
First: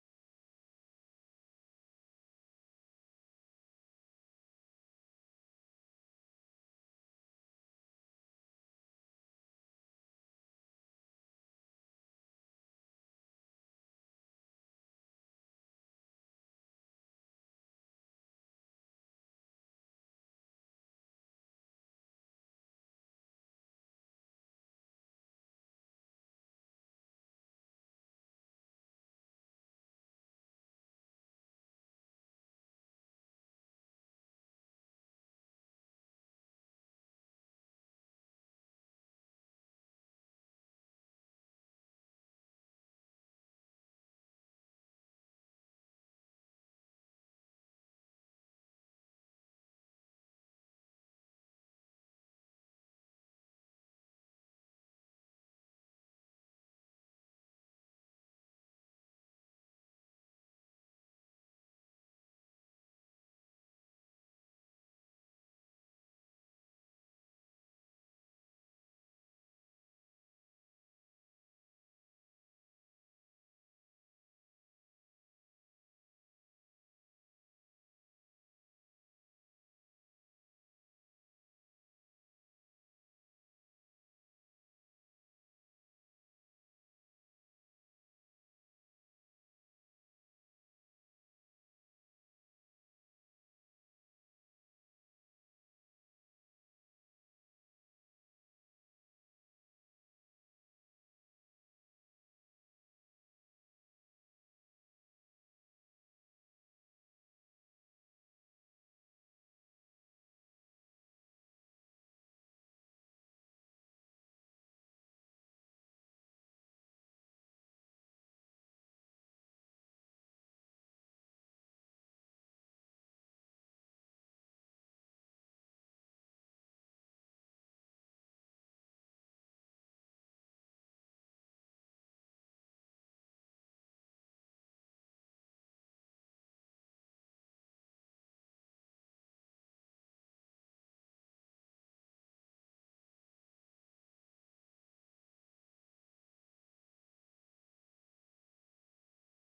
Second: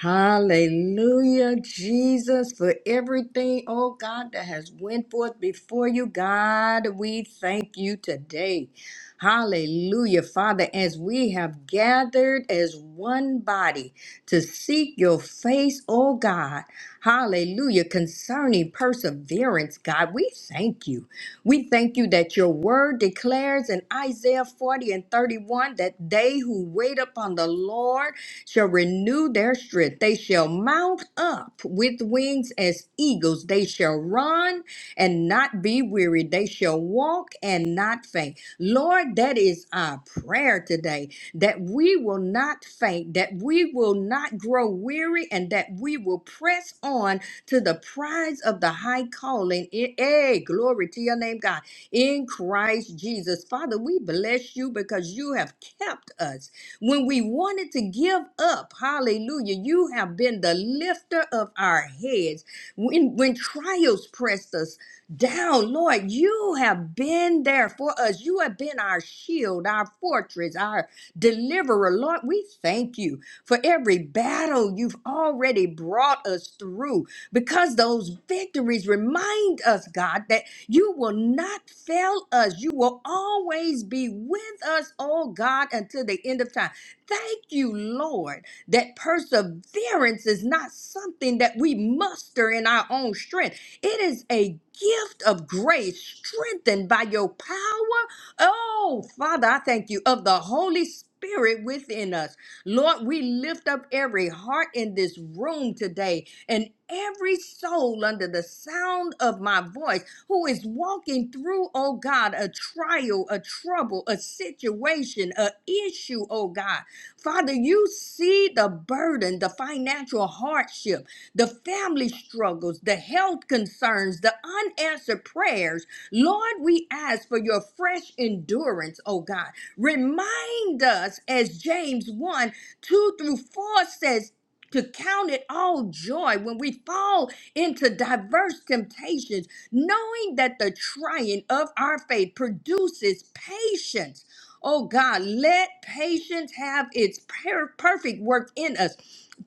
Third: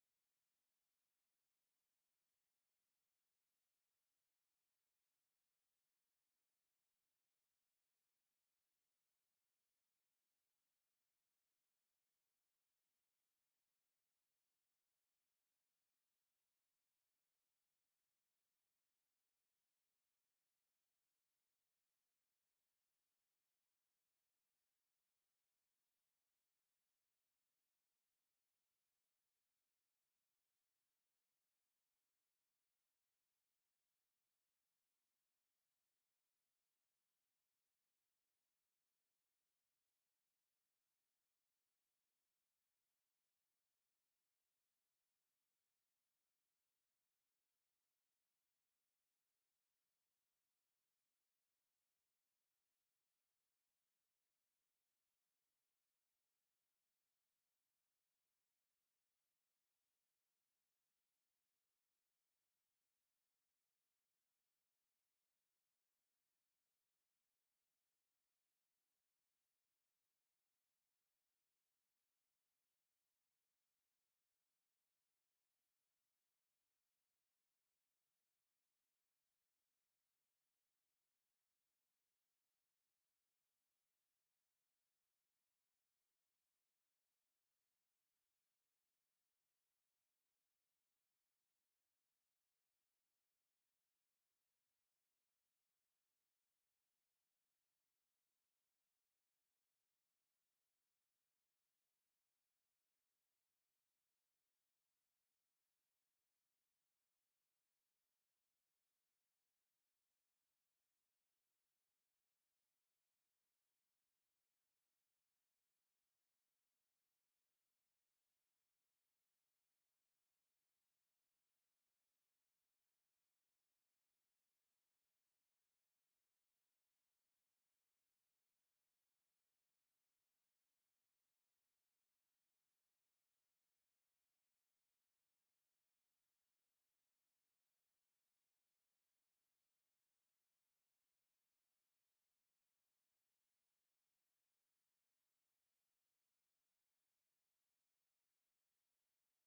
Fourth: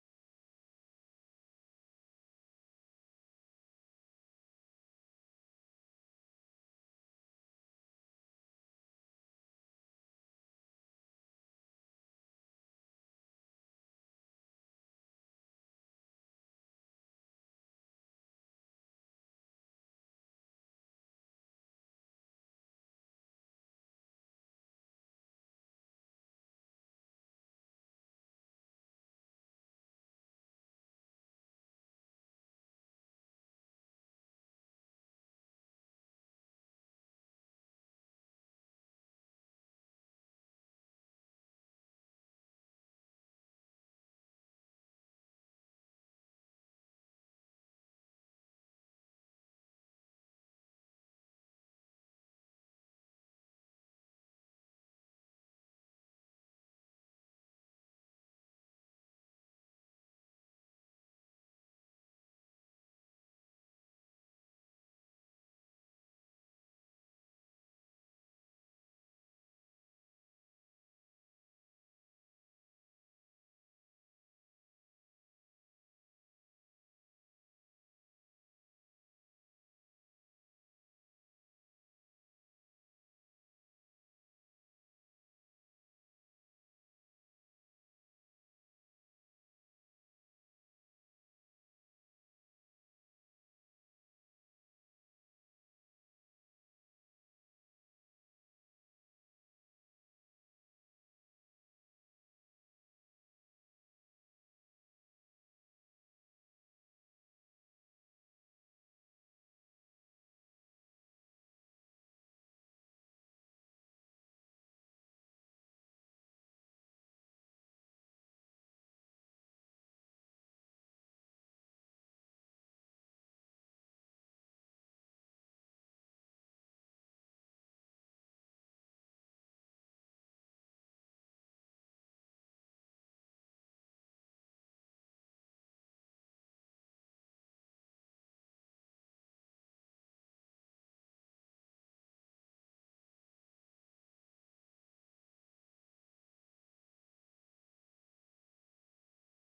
Speaker 4: Hallelujah, Jesus, for everything, oh God, that has went forth before you. God, we thank you today. Hallelujah, Father, as we have gathered as one body to seek your face, oh God. Hallelujah, concerning perseverance, God, we thank you. We thank you that your word declares in Isaiah 40 and 31 that they who wait upon the Lord shall renew their strength. They shall mount up with wings as eagles. They shall run and not be weary. They shall walk and not faint. Lord, that is our prayer today that we will not faint, that we will not grow weary, and that we will press on to the prize of the high calling. in- Hey, glory to your name, God, in Christ Jesus. Father, we bless you because you have kept us. When we wanted to give up, hallelujah, you have been the lifter of our heads. When, when trials pressed us down, Lord, you have been there for us. You have been our shield, our fortress, our deliverer. Lord, we thank you for every battle you've already brought us through because those victories remind us, God, that you will not fail us. You will always be with us, oh God, until the end of time. Thank you, Lord, that perseverance is not something that we muster in our own strength. It is a gift of grace strengthened by your power. Oh, Father, I thank you of the Holy Spirit within us. Lord, we lift up every heart in this room today and every soul under the sound of my voice who is walking through, oh God, a trial, a trouble, a situation, a issue, oh God. Father, you see the burden, the financial hardship, the family struggles, the health concerns, the unanswered prayers. Lord, we ask for your fresh endurance, oh God. Remind us, as James 1 2 through 4 says, to count it all joy when we fall into diverse temptations, knowing that the trying of our faith produces patience. Oh God, let patience have its per- perfect work in us.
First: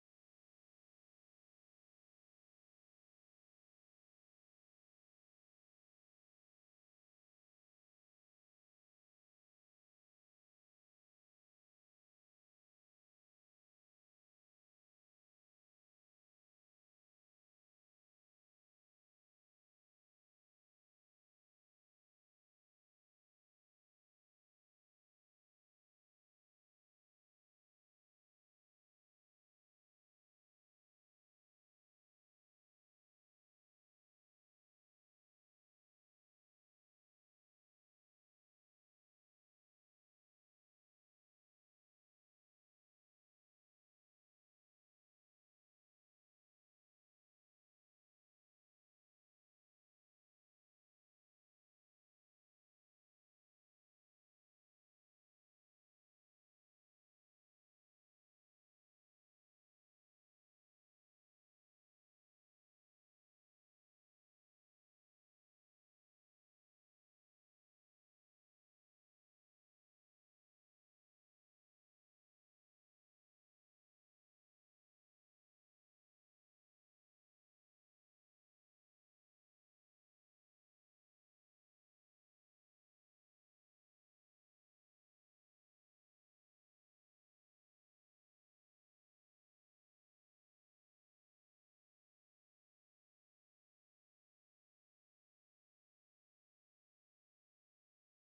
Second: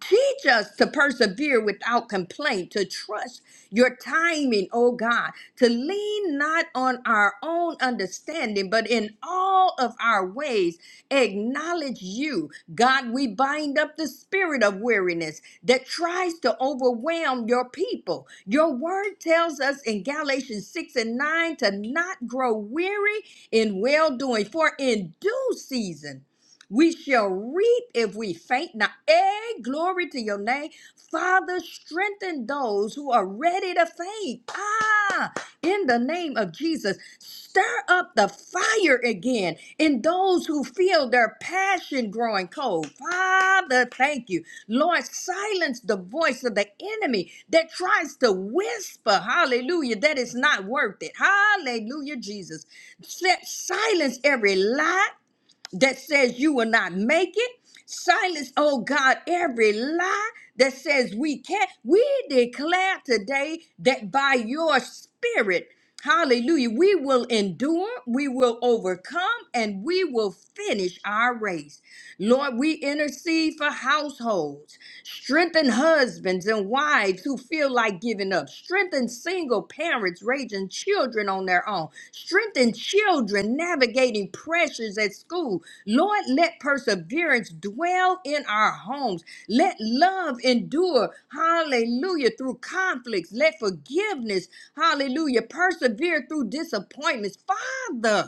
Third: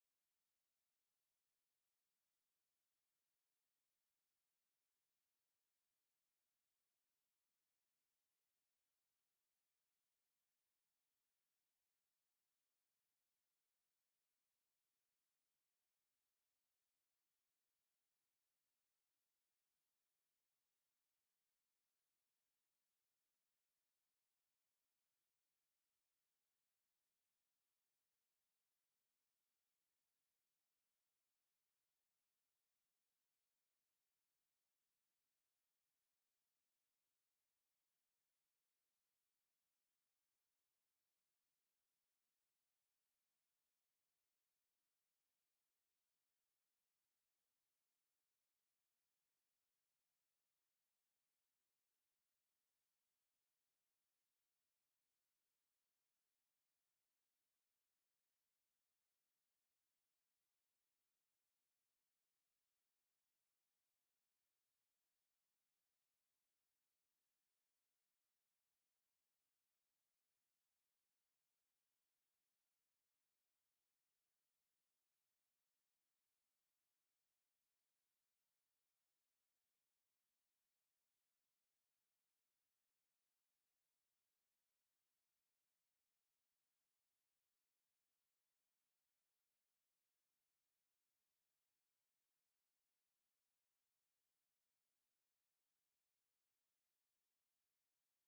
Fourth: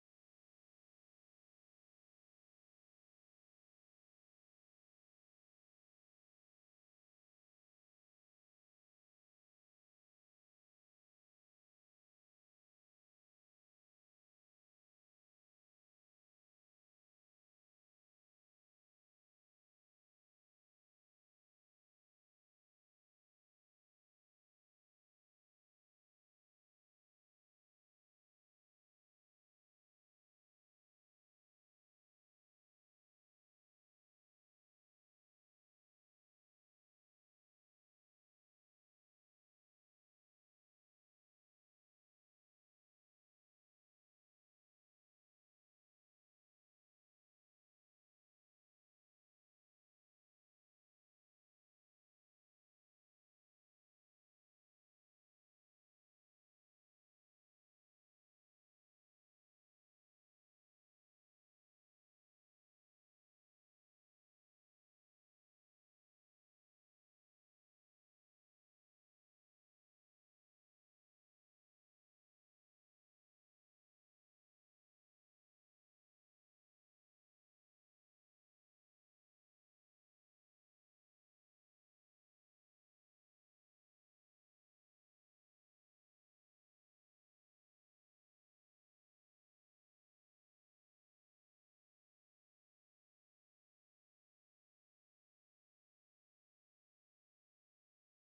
Speaker 4: Teach us to persevere without complaint, to trust your timing, oh God, to lean not on our own understanding, but in all of our ways acknowledge you. God, we bind up the spirit of weariness that tries to overwhelm your people. Your word tells us in Galatians 6 and 9 to not grow weary in well doing, for in due season we shall reap if we faint not. Hey, glory to your name. Father, strengthen those who are ready to faint. Ah, in the name of Jesus, stir up the fire again in those who feel their passion growing cold. Father, thank you. Lord, silence the voice of the enemy that tries to whisper, hallelujah, that it's not worth it. Hallelujah, Jesus. Set, silence every lie that says you will not make it. Silence, oh God, every lie that says we can't. We declare today that by your spirit, hallelujah, we will endure, we will overcome, and we will finish our race. Lord, we intercede for households. Strengthen husbands and wives who feel like giving up. Strengthen single parents raising children on their own. Strengthen children navigating pressures at school. Lord, let perseverance dwell in our homes. Let love endure, hallelujah, through conflicts. Let forgiveness, hallelujah, persevere through disappointments. Father,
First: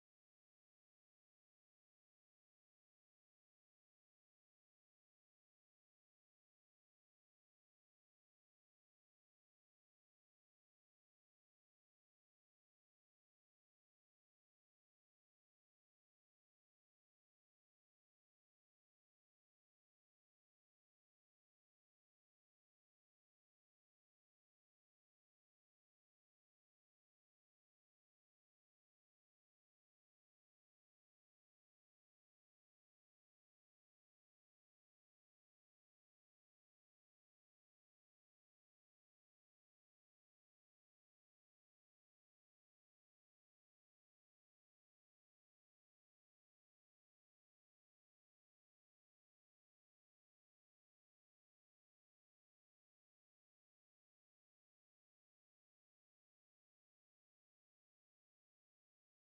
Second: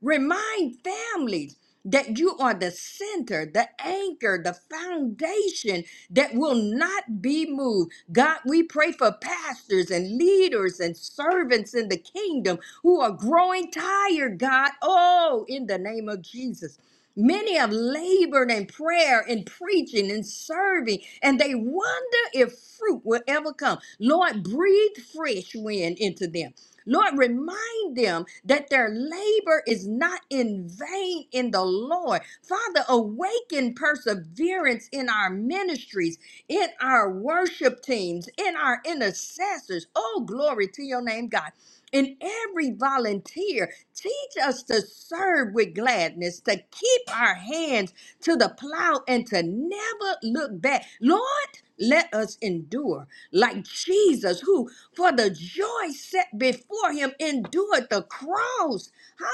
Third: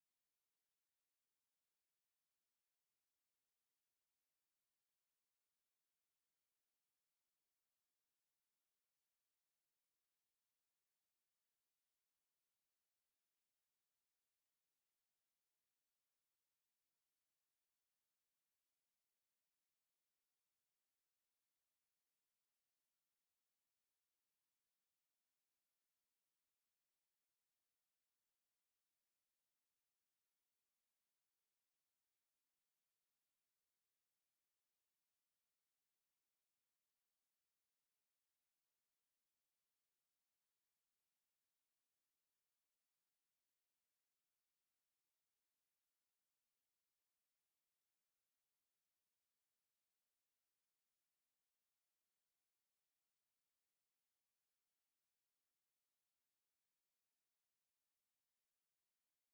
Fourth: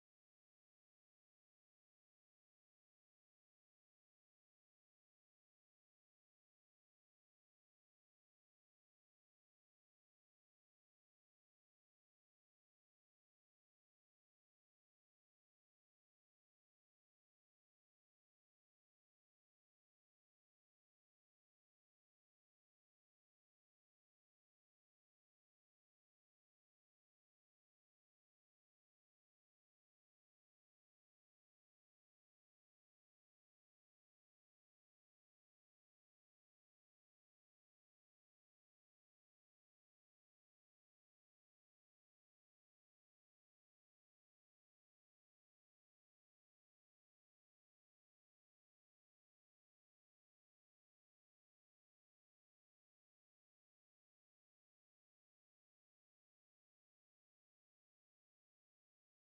Speaker 4: Remind families that you are the center, the anchor, the foundation that will not be moved. God, we pray for pastors and leaders and servants in the kingdom who are growing tired, God. Oh, in the name of Jesus. Many have labored in prayer and preaching and serving, and they wonder if fruit will ever come. Lord, breathe fresh wind into them. Lord, remind them that their labor is not in vain in the Lord. Father, awaken perseverance in our ministries, in our worship teams, in our intercessors. Oh, glory to your name, God. In every volunteer, teach us to serve with gladness, to keep our hands to the plow, and to never look back. Lord, let us endure like Jesus, who for the joy set before him endured the cross.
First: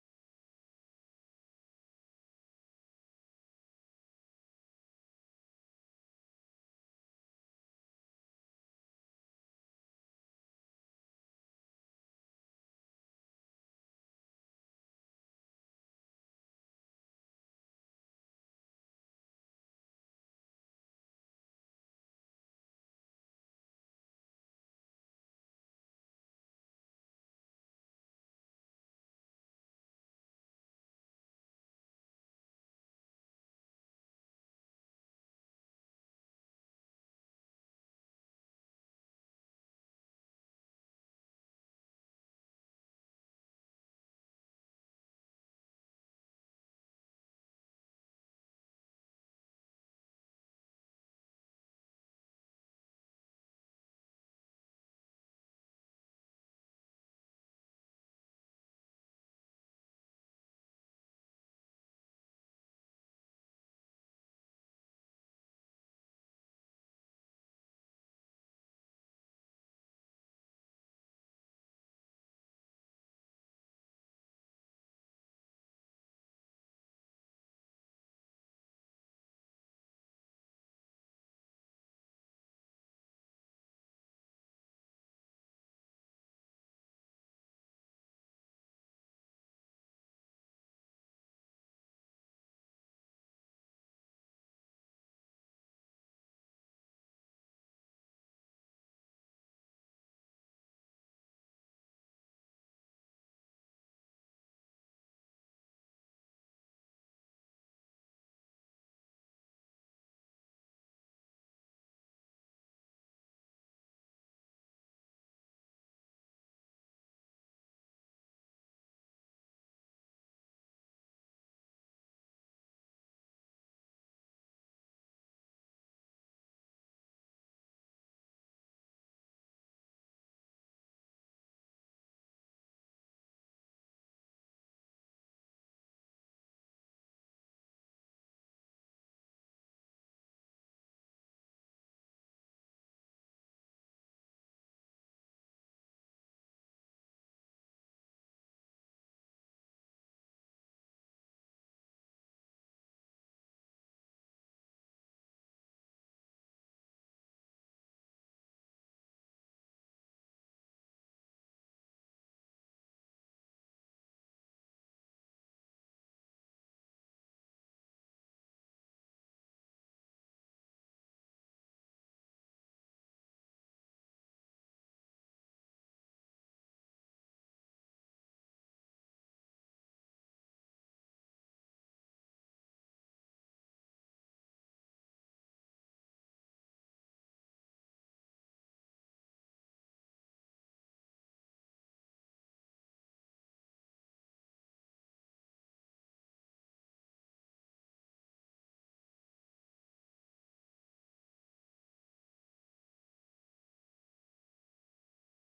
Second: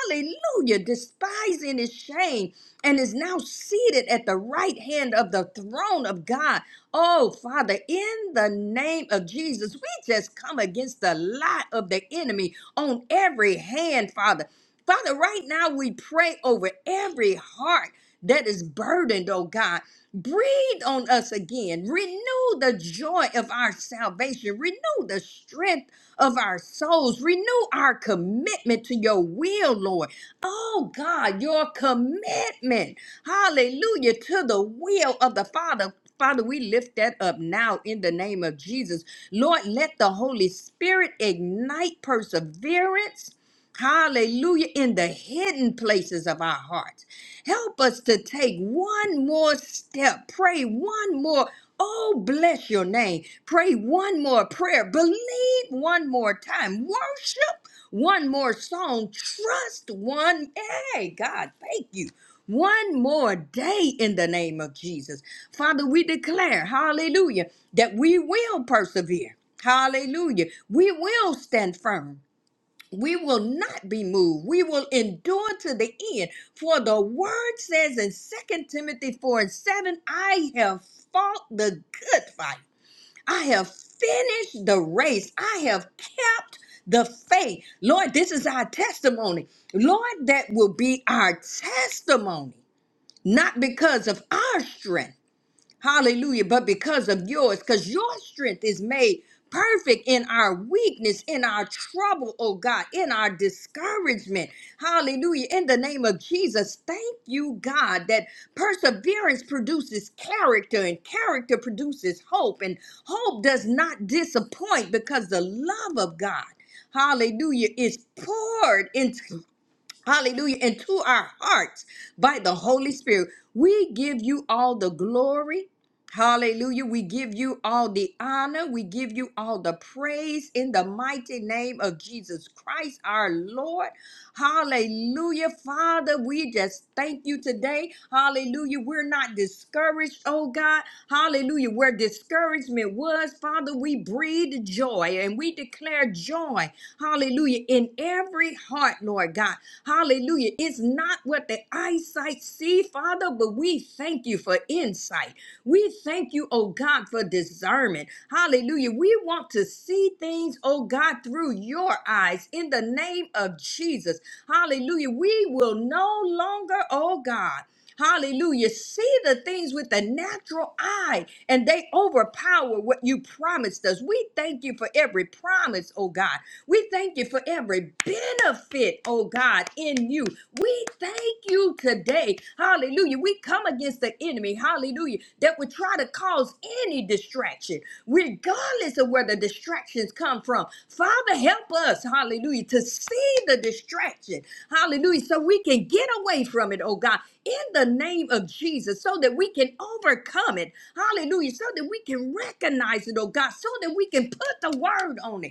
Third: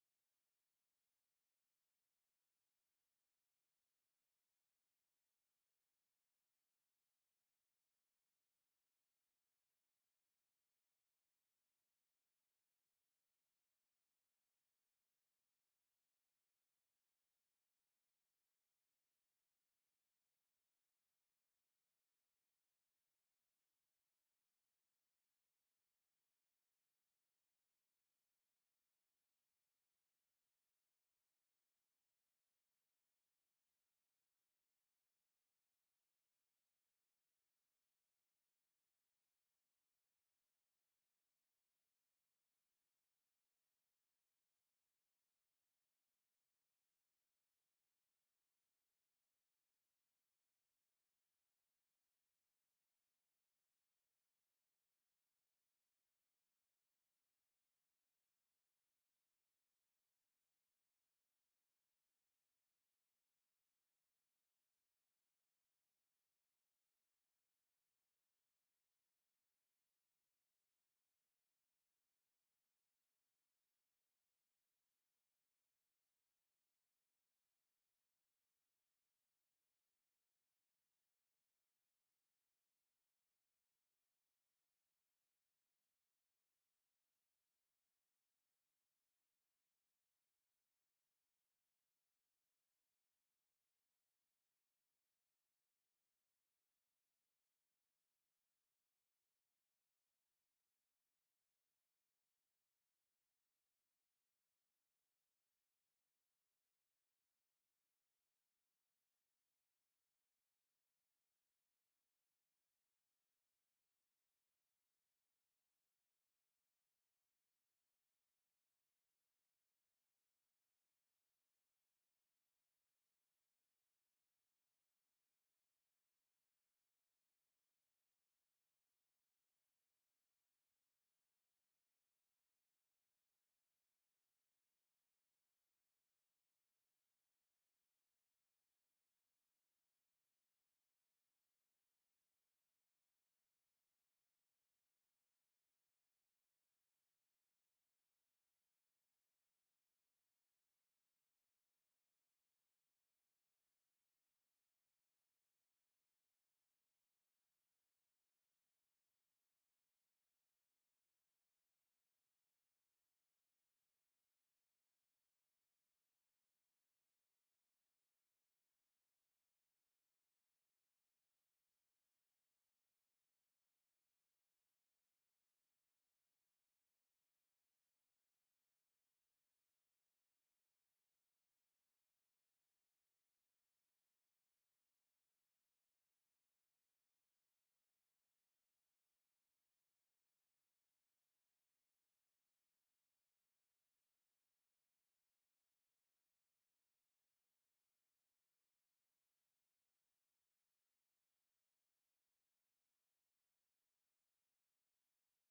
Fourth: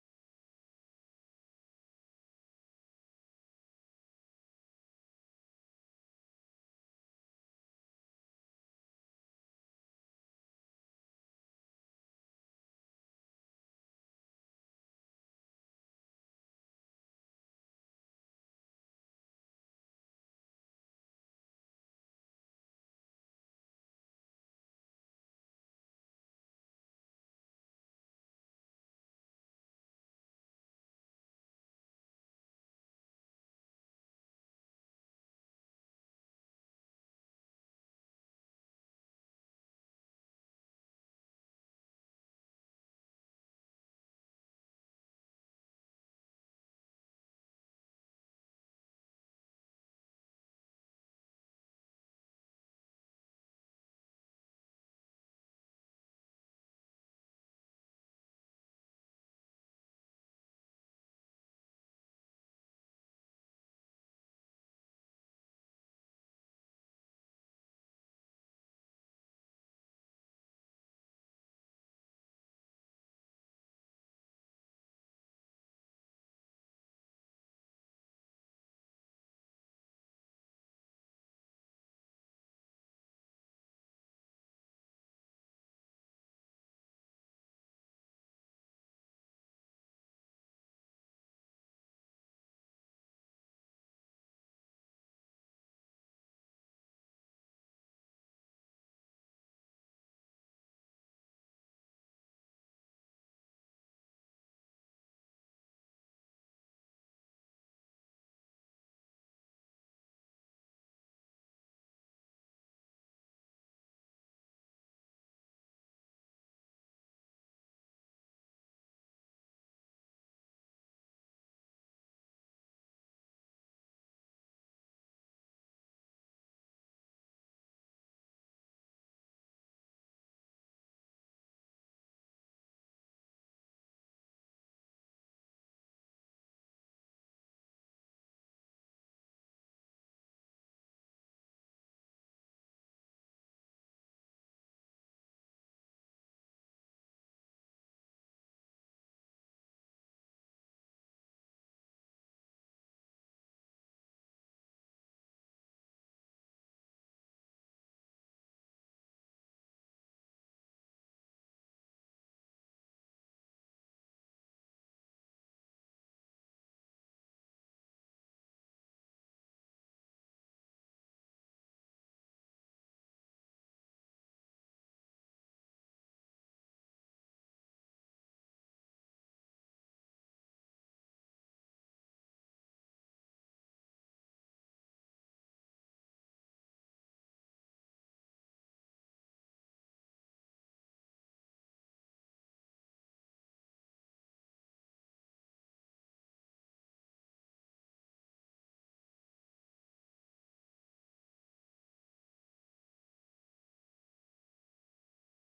Speaker 4: Hallelujah. Despising his shame and is now seated at the right hand of the throne of God. Oh, Father, in the name of Jesus, we just come against the lie of the enemy on every hand, Father. Father, right now we pray over every heart that is burdened, oh God. Breathe on us again. Renew the joy of our salvation. Renew the strength of our souls. Renew our commitment to your will, Lord. Oh God, your commitment. Hallelujah to the will of the Father. Father, we lift that up now in the name of Jesus. Lord, let the Holy Spirit ignite perseverance. Hallelujah in the hidden places of our hearts. Help us to take one more step, pray one more. Oh, bless your name. Pray one more prayer, believe one more time, worship one more song, trust one. Hey, God, thank you. One more day in the name of Jesus. Father, we declare, hallelujah, that we will persevere. Hallelujah. We will stand firm. We will not be moved. We will endure to the end. For the word says in Second Timothy 4 and 7, I have fought the good fight. I have finished the race. I have kept the faith. Lord, this is our testimony. Lord, that will be our testimony, not because of our strength Hallelujah. But because of yours, because your strength is made perfect in our weakness, in our trouble, oh God, in our discouragement. Hallelujah. In the name of Jesus, thank you, God, that perseverance produces character and character produces hope. And hope does not disappoint because the love of God. Hallelujah is poured into hallelujah, into our hearts by the Holy Spirit. We give you all the glory. Hallelujah. We give you all the honor. We give you all the praise in the mighty name of Jesus Christ, our Lord. Hallelujah. Father, we just thank you today. Hallelujah. We're not discouraged, oh God. Hallelujah. Where discouragement was, Father, we breathe joy and we declare joy. Hallelujah. In every heart, Lord God. Hallelujah. It's not what the eyesight see, Father, but we thank you for insight. We thank you, oh God, for discernment. Hallelujah. We want to see things, oh God, through your eyes in the name of Jesus. Hallelujah. We will no longer, oh God, Hallelujah. See the things with the natural eye, and they overpower what you promised us. We thank you for every promise, oh God. We thank you for every benefit, oh God, in you. We thank you today. Hallelujah. We come against the enemy, hallelujah, that would try to cause any distraction, regardless of where the distractions come from. Father, help us, hallelujah, to see the distraction, hallelujah, so we can get away from it, oh God, in the name of Jesus, so that we can overcome it, hallelujah, so that we can recognize it, oh God, so that we can put the word on it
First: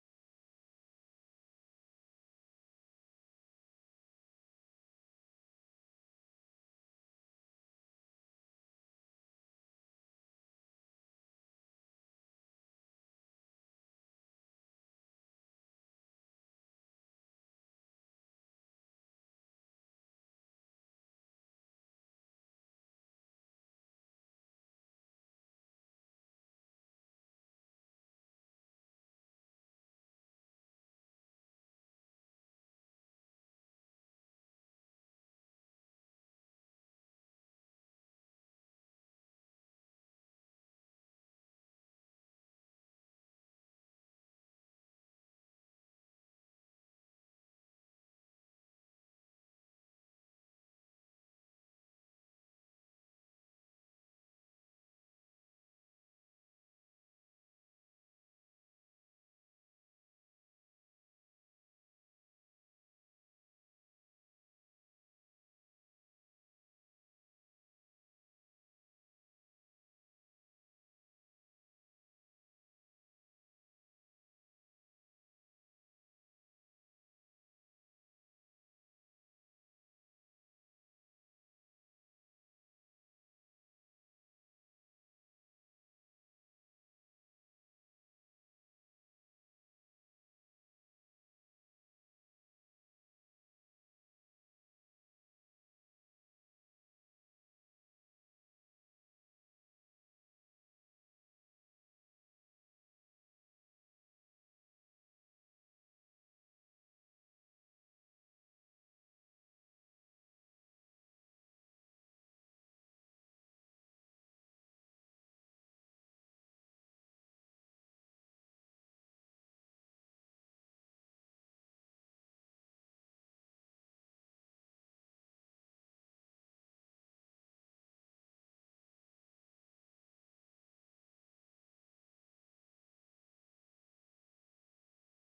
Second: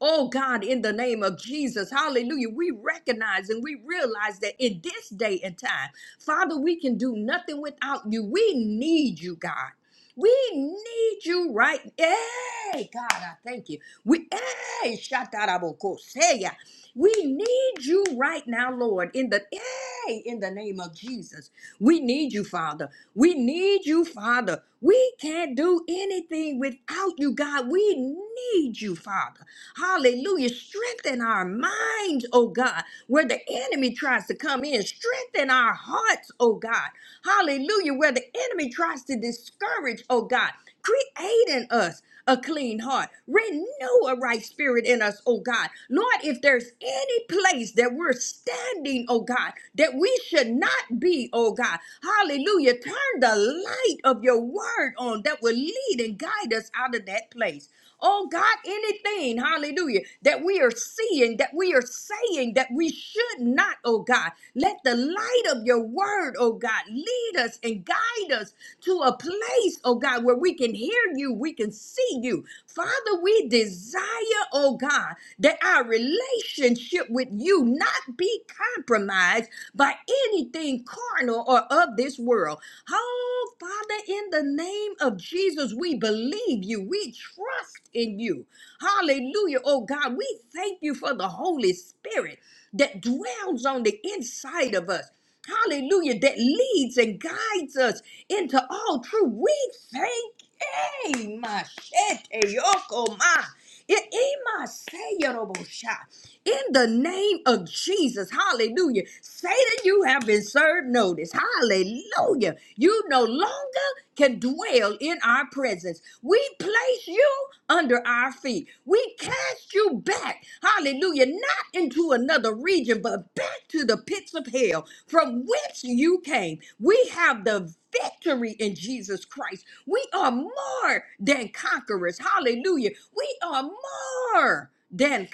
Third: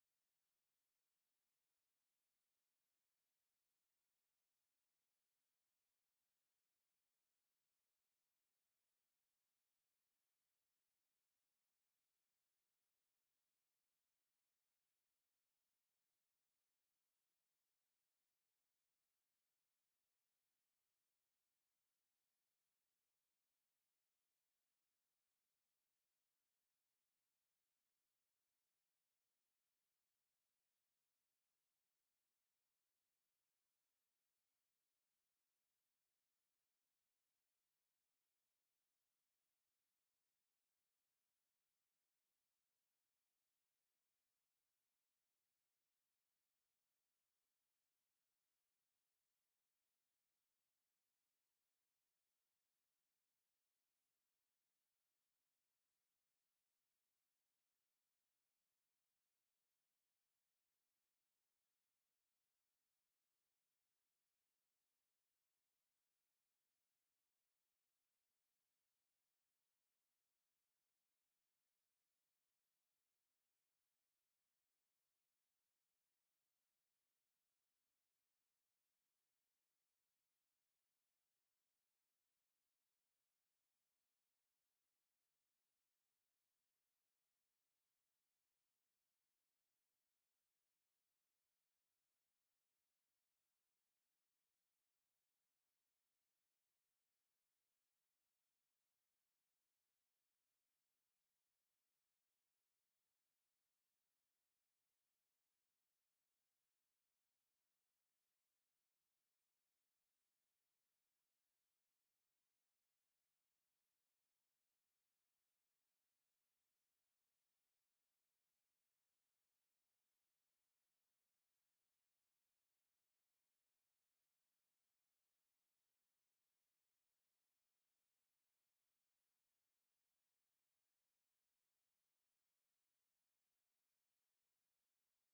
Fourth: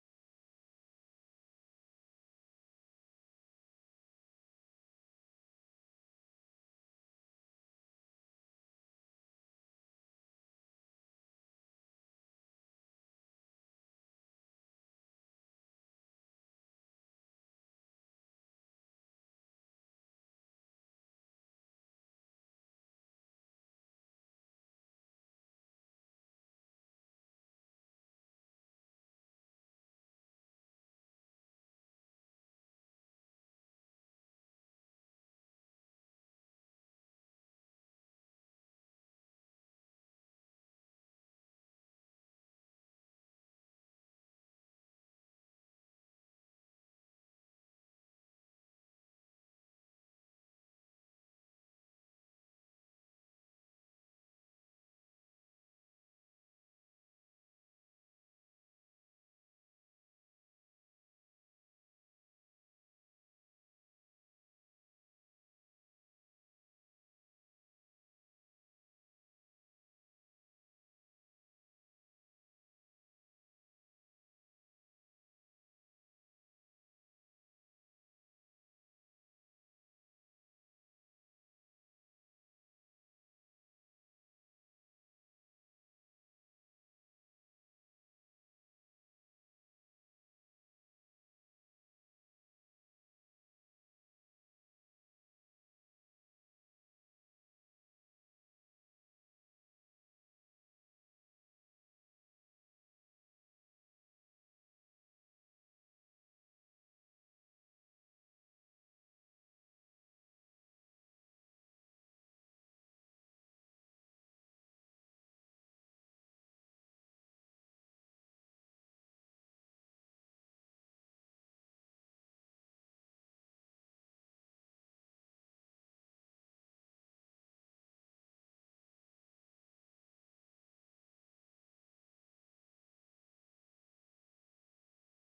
Speaker 4: Oh God, in the name of Jesus, hallelujah. We recognize and we realize that in this day and time, Father, we can do nothing without you. We need you, God. We need you right. Hey, God, I thank you. We hey, shatarabokosea. We need you right now, Lord, in the hey, in the name of Jesus. We need you, Father. We need you, Father. We can't do anything without you, God. We need you, Father. Hallelujah. Strengthen our minds, oh God, where the enemy tries to come in. Strengthen our hearts, oh God. Hallelujah. Where the enemy tries to discourage, oh God. Create in us a clean heart. Renew a right spirit in us, oh God. Lord, if there's any place that we're standing, oh God, that we should not be, oh God, hallelujah, turn the light of your word on that will lead and guide us out of that place. Oh God, anything, hallelujah, that we are seeing, that we are saying, that we should not, oh God, let the light of your word, oh God, lead us and guide us to a place, oh God, where we can hear you, we can see you. Father, we desire, oh God, that our relationship with you not be compromised by anything carnal or of this world. Oh, Father, in the name of Jesus, we believe you, we trust in you. Hallelujah, oh God, we thank you for the Holy Spirit that dwells on the inside of us hallelujah, that leads and guides us into all truth. We thank, hey, my shete, yoko, ma. It- in my say, Yorobosha in the name of Jesus. Hallelujah. Satan, you have been served notice. Hallelujah. You no longer can dwell in our presence. We place you under our feet. We cast you back. Hallelujah. Not into another region, but back to the pits of hell from whence you came. We have the victory in Jesus Christ. We are more than conquerors. Hallelujah. We are more than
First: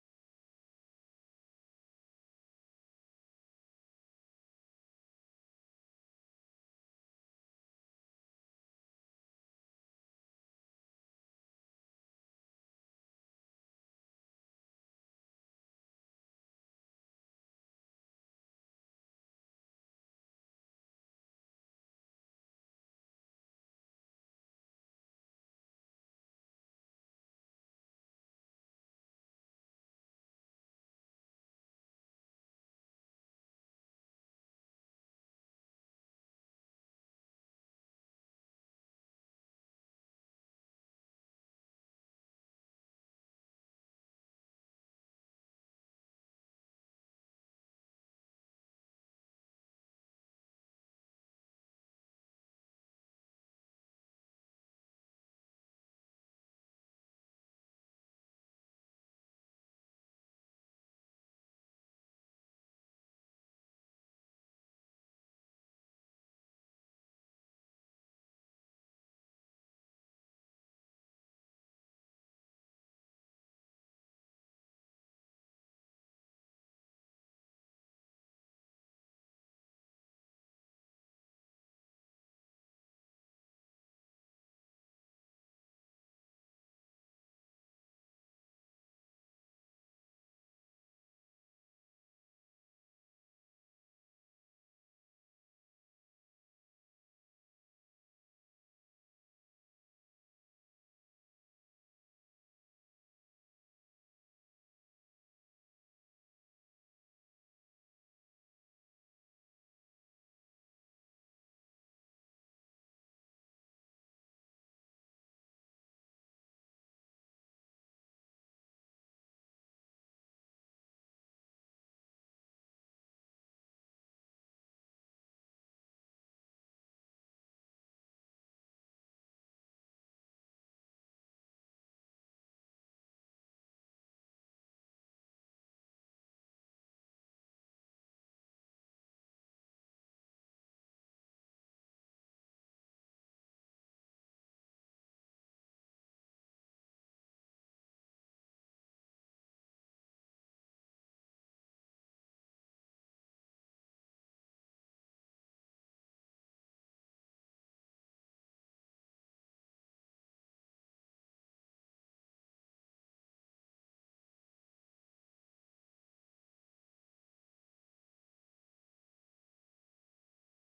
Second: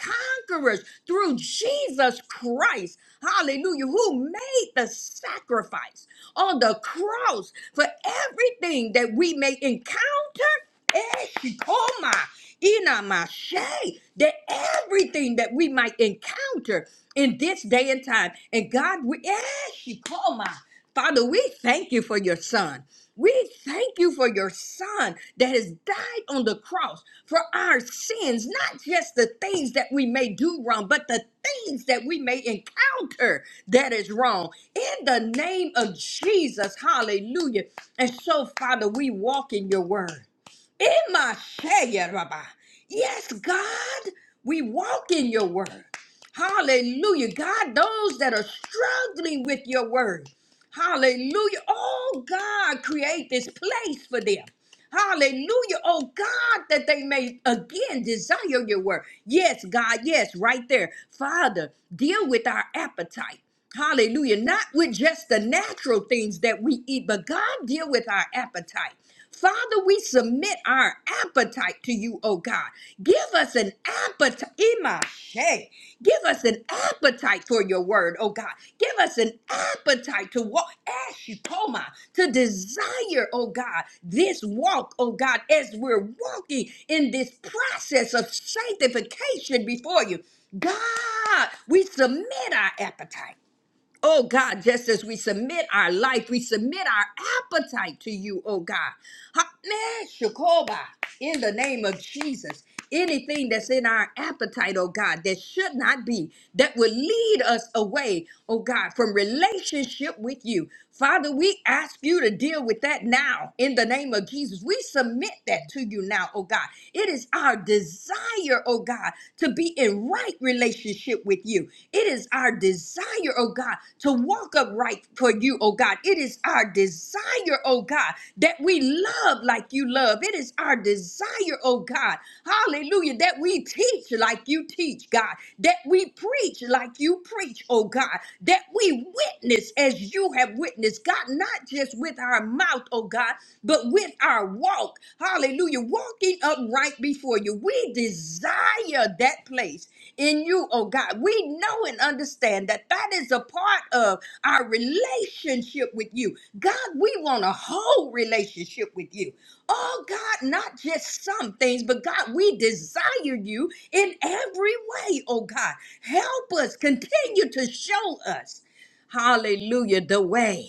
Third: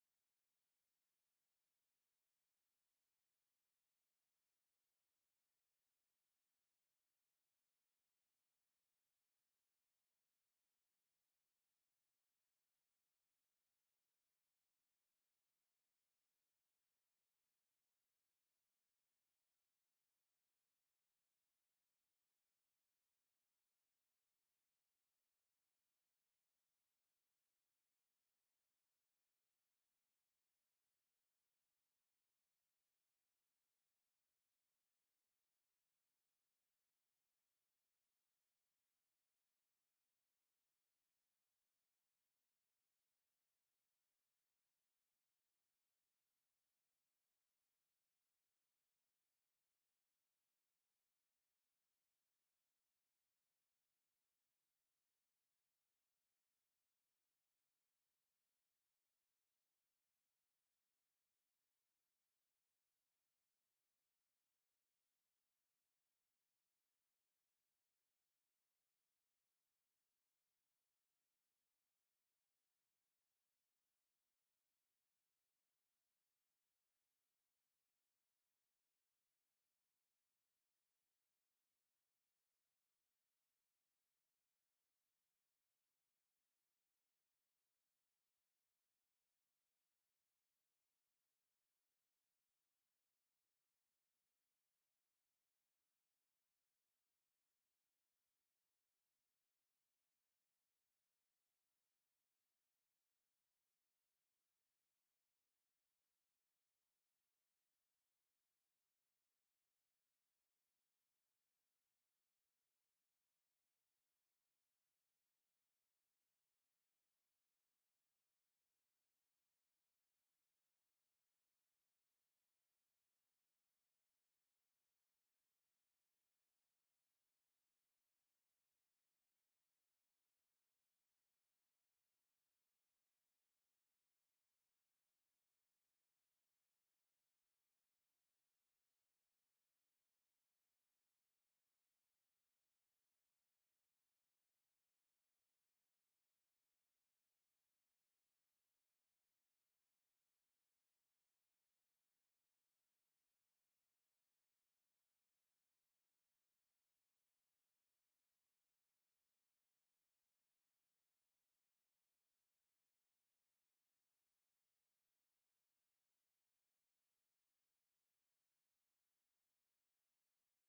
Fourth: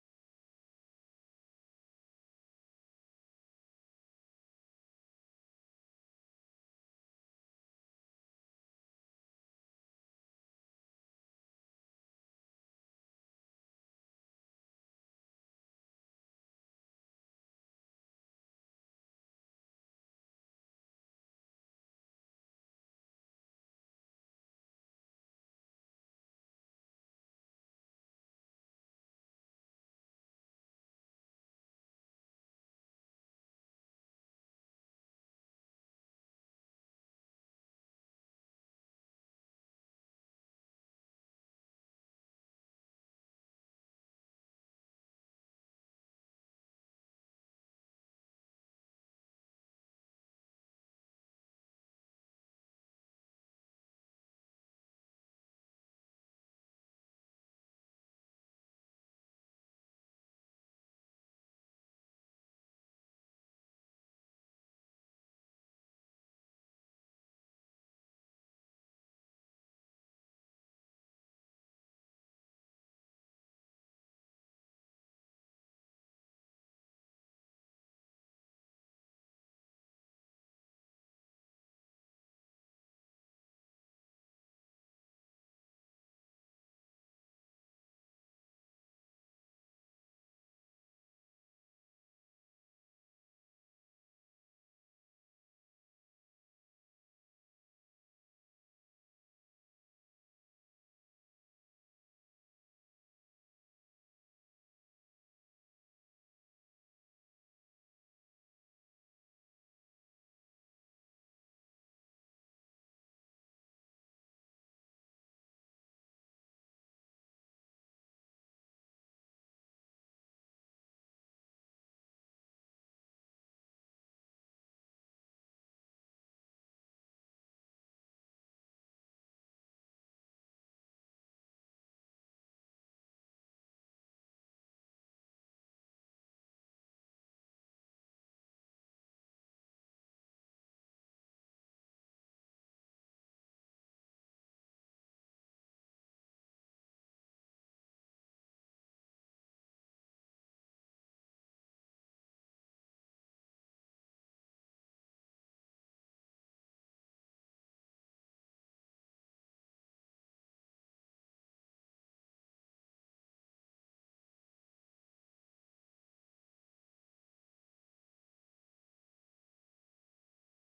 Speaker 4: conquerors through Jesus Christ. Hallelujah. Who made the sacrifice on the cross for everything that we may encounter. Eshikoma, inamashe, That everything that we might encounter in this day and time. And God, we, Eshikoma, Father, we thank you for your son. We thank you for your son that has died on the cross for our sins, not just the things that we may do wrong, but the things that we may encounter that is wrong. In the name of Jesus, hallelujah. And so, Father, we walk in your word. In my shaya, Rabbi. Yes, God, we walk in your word. Hallelujah. God, those that are struggling with your word. Hallelujah. Oh God, create this place for them. Hallelujah. Oh God, that they may again desire your word. Yes, God, yes, right there. Father, deal with our appetite. Hallelujah. Not with just the natural things that we eat, but God, deal with our appetite. Father, we submit our appetite to you, oh God. Give us an appetite. Imashe. Give us an appetite for your word, oh God. Give us an appetite to walk, Ashikoma, to desire, oh God, this walk, oh God, as we're walking in this process of sanctification before you. God, we submit our appetite. Oh God, just as we submit our life, we submit our appetite to you, oh God. Ha- meh, Shakoba, In the name of Jesus, anything that's in our appetite, oh God, that should not be, that would lead us away, oh God, from relationship with you. Father, we ask you to deal with that now in the name of Jesus. We submit that to you now, oh God. It is our desire, oh God, to be in right relationship with you. It is our desire, oh God, to walk upright for you, oh God. It is our desire, oh God, that we love like you love. It is is our desire, oh God. Hallelujah. That we teach like you teach, God. That we preach like you preach, oh God. That we witness as you have witnessed, God, not just with our mouth, oh God, but with our walk. Hallelujah. Walking upright before you. We desire that place in you, oh God. We know and understand that that is a part of our relationship with you. God, we want a whole relationship with you. Oh God, not just some things, but God, we desire you in every way, oh God. Help us continue to show us, hallelujah, the way.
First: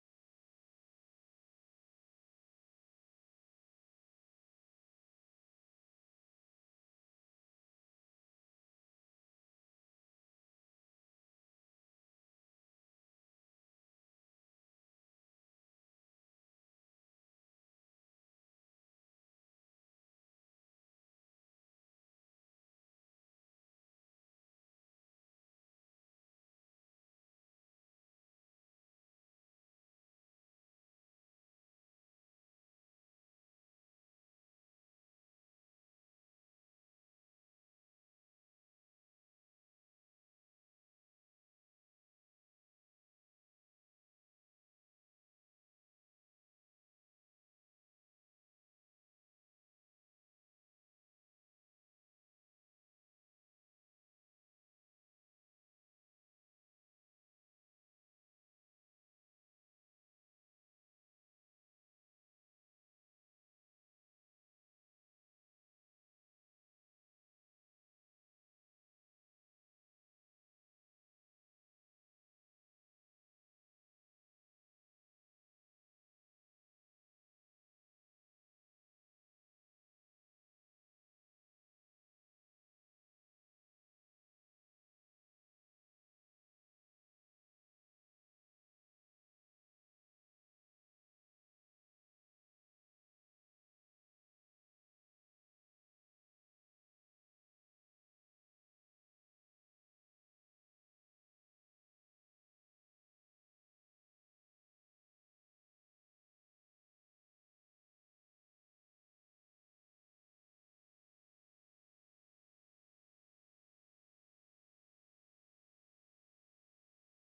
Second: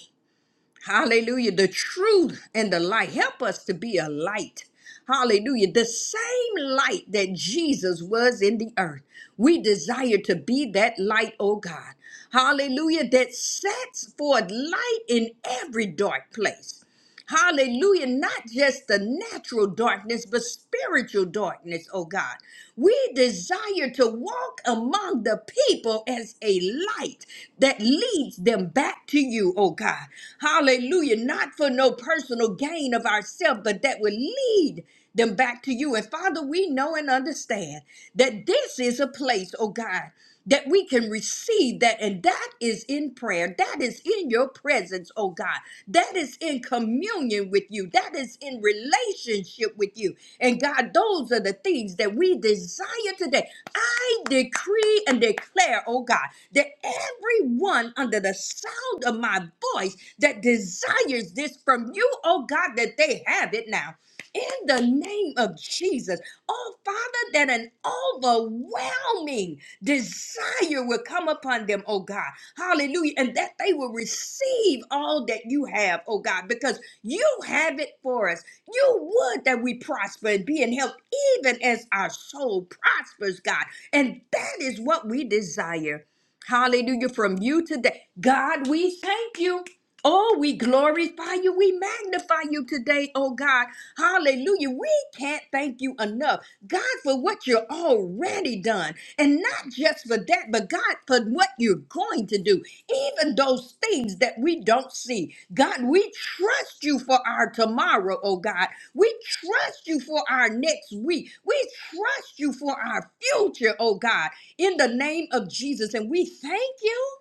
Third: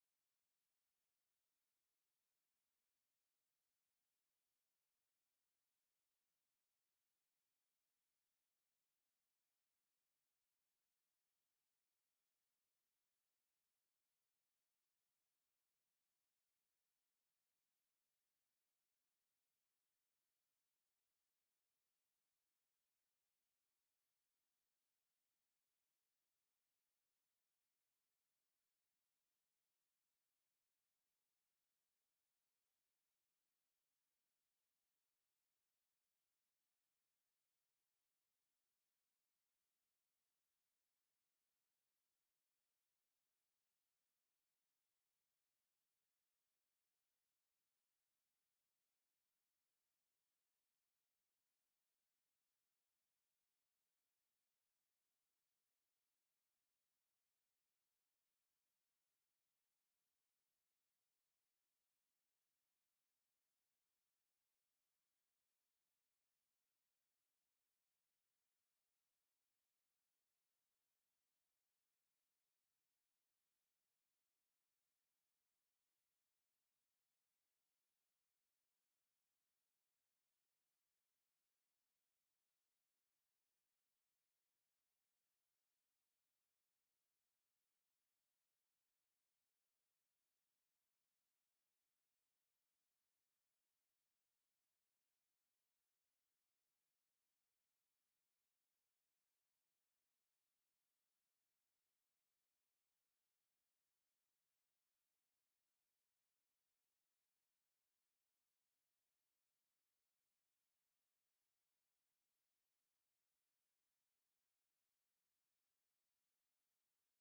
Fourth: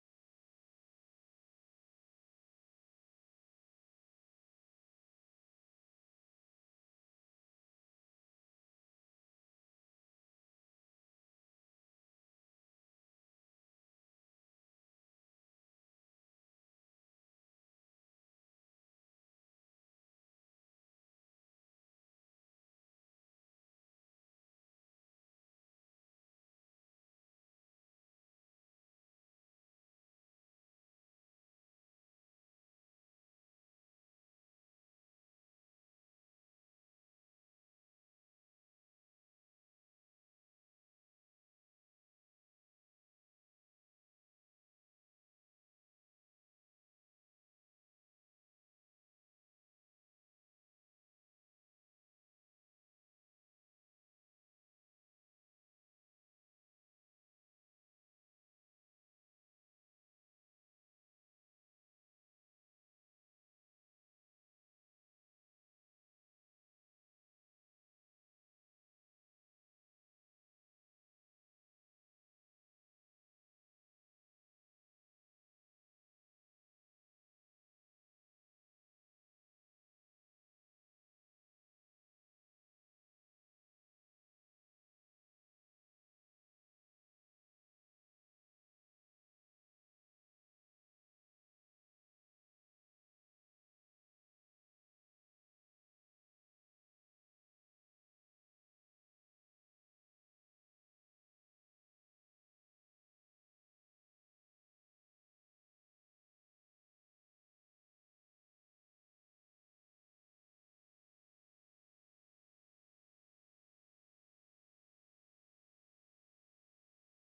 Speaker 4: Hallelujah. The truth and the light. Help us to be a light. Hallelujah. The same light that Jesus was in the earth. We desire to be that light, oh God. Hallelujah. That sets forth light in every dark place. Hallelujah. Not just the natural darkness, but spiritual darkness, oh God. We desire to walk among the people as a light that leads them back to you, oh God. Hallelujah. Not for no personal gain of ourselves, but that will lead them back to you. And Father, we know and understand that this is a place, oh God that we can receive that. And that is in prayer. That is in your presence, oh God. That is in communion with you. That is in relationship with you. And God, those are the things that we desire today. I decree and declare, oh God, that everyone under the sound of my voice that desires this from you, oh God, that they have it now. In the name of Jesus, oh Father, that an overwhelming Desire will come upon them, oh God. Hallelujah. And that they will receive all that you have, oh God, because you have it for us. You would that we prosper and be in health, even as our soul prospers, God. And that is what we desire. Hallelujah. From you today. God, we thank you. Oh, we glorify you. We magnify you today, oh God. Hallelujah. We can't thank you enough, God, for what you're already done. And not just for that, but God, for what you're going to do, even those things that we don't see. God, we trust you for our tomorrow, oh God. We trust you for our next week. We trust you for our future, oh God, in the name of Jesus. And we thank you.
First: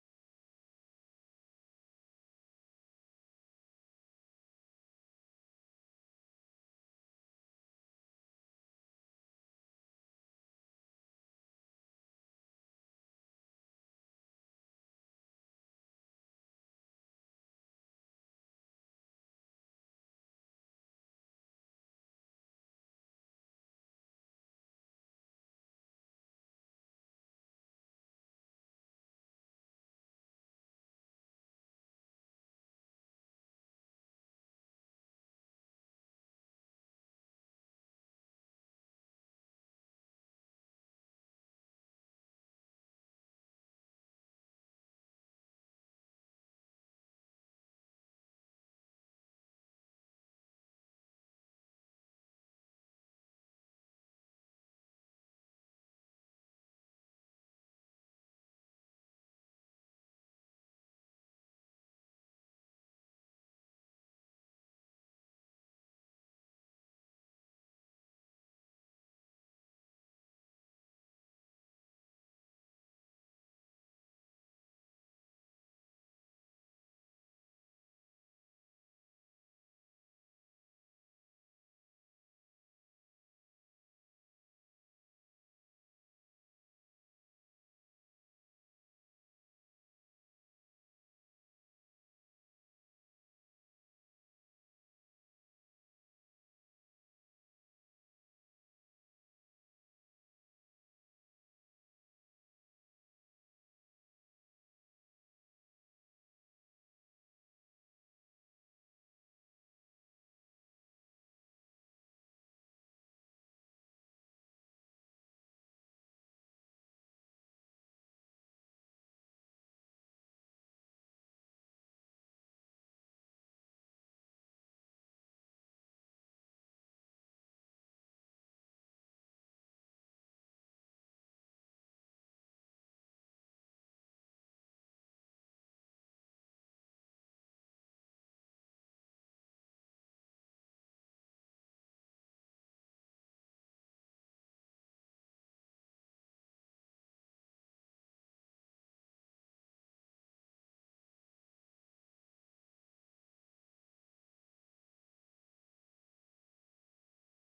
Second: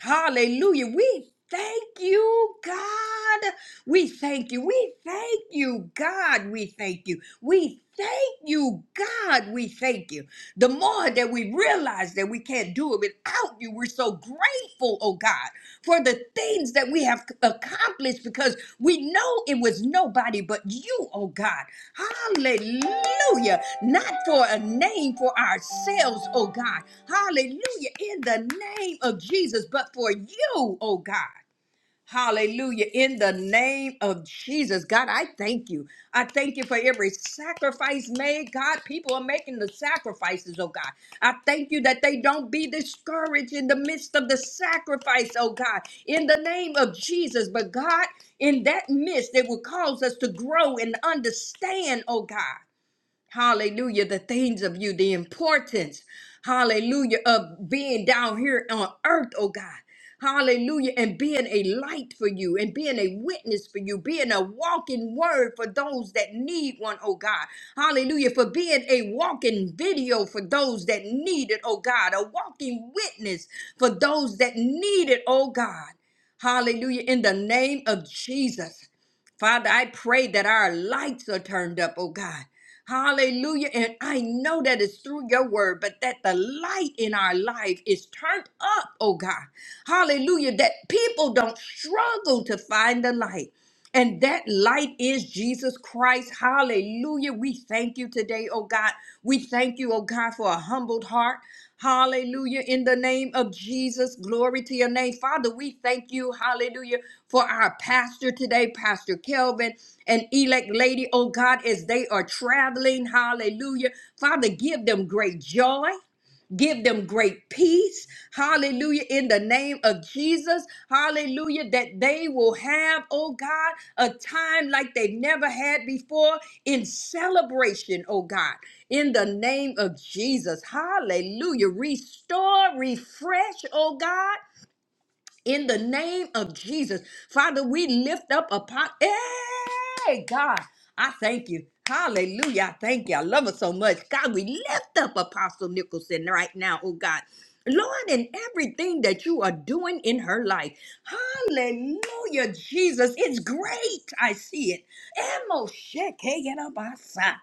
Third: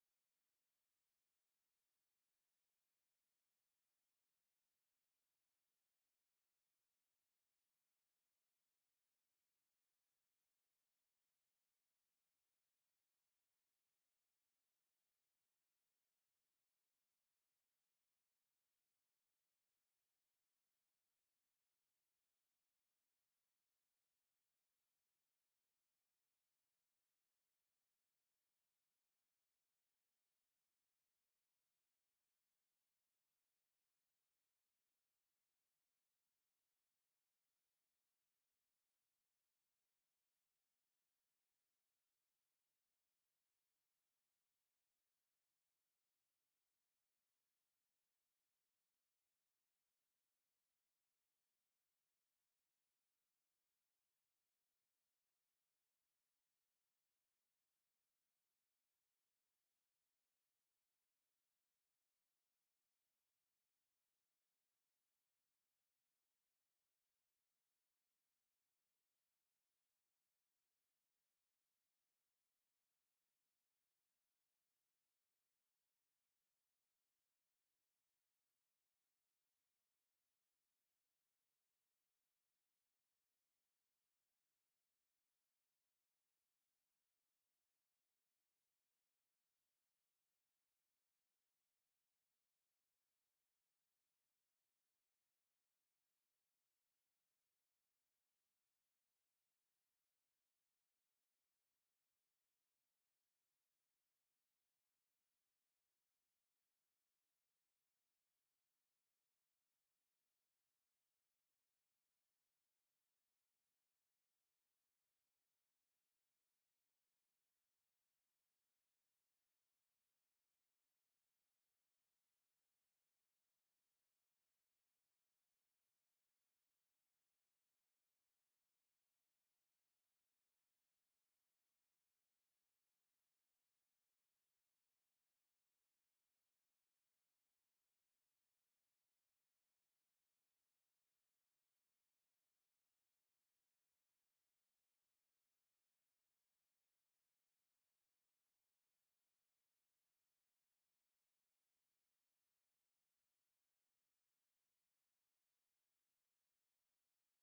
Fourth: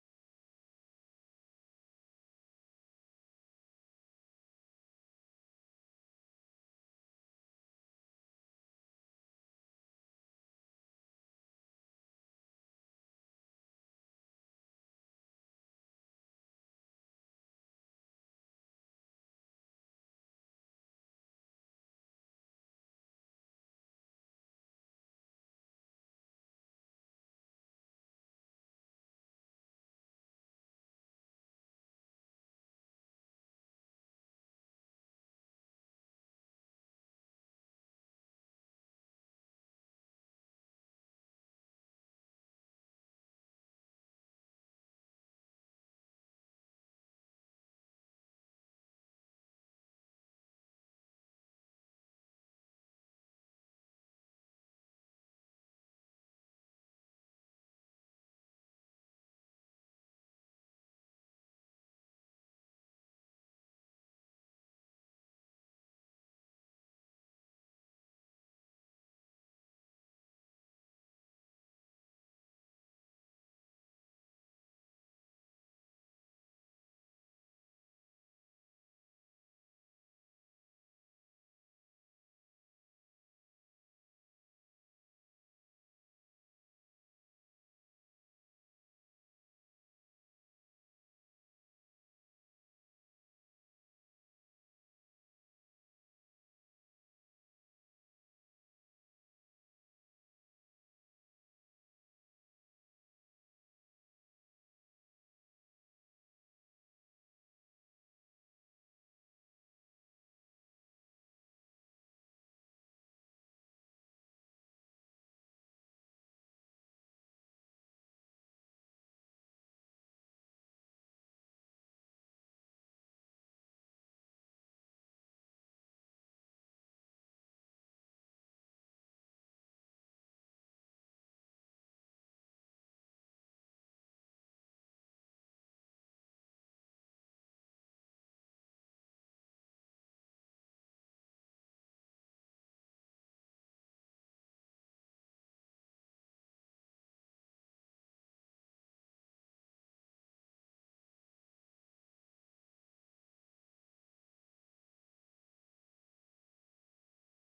Speaker 4: Hallelujah. We thank you, God. We thank you. We thank you, God. We thank you. We thank you, God. We thank you. The more that we realize that we can't do it without you, we're so grateful, oh God, for the things that we have accomplished because we know it was nobody but you, oh God. Hallelujah. Not for a name for ourselves, oh God. Hallelujah. In the name of Jesus, but for you, oh God. Hallelujah. In the name of Jesus, God, I thank you. I thank you for every sacrifice made. God, people are making the sacrifices, oh God. I thank you that they don't be discouraged in the midst of the sacrifice, oh God, in the name of Jesus. But God, in that midst, it will cause us to grow and understand, oh God. Hallelujah. The things of you, the importance, hallelujah, of being down here on earth, oh God. Hallelujah. And being a light for you and being a witness for you, being a walking word for those that need one, oh God. Hallelujah. For being a walking video for those that need it, oh God. A walking witness for those that need it, oh God. Hallelujah. In the name of Jesus. Father, I pray that our lights are turned up, oh God. Hallelujah. And I know that it's through your word, but that the light in our life is turned up, oh God. Hallelujah. That people don't struggle to find the light. And that light is Jesus Christ. Hallelujah. We thank you today, oh God. We thank you, oh God, for a humbled heart. Hallelujah. In the name of Jesus, glory to your name. Father, we thank you, hallelujah, for our pastor today, Pastor Kelvin and elect lady, oh God, as they are traveling, hallelujah. Father, give them great joy. Give them great peace. Hallelujah. In the name of Jesus. Hallelujah. That they will have, oh God, a time like they've never had before in celebration, oh God. In the name of Jesus. Hallelujah. Restore, refresh, oh God in the name of Jesus. Father, we lift up upon. Hey, God, I thank you. Hallelujah. I thank you. I love her so much. God, we lift up Apostle Nicholson right now, oh God. Lord, in everything that you are doing in her life. Hallelujah, Jesus. It's great. I see it. Emo shekeyanabasa.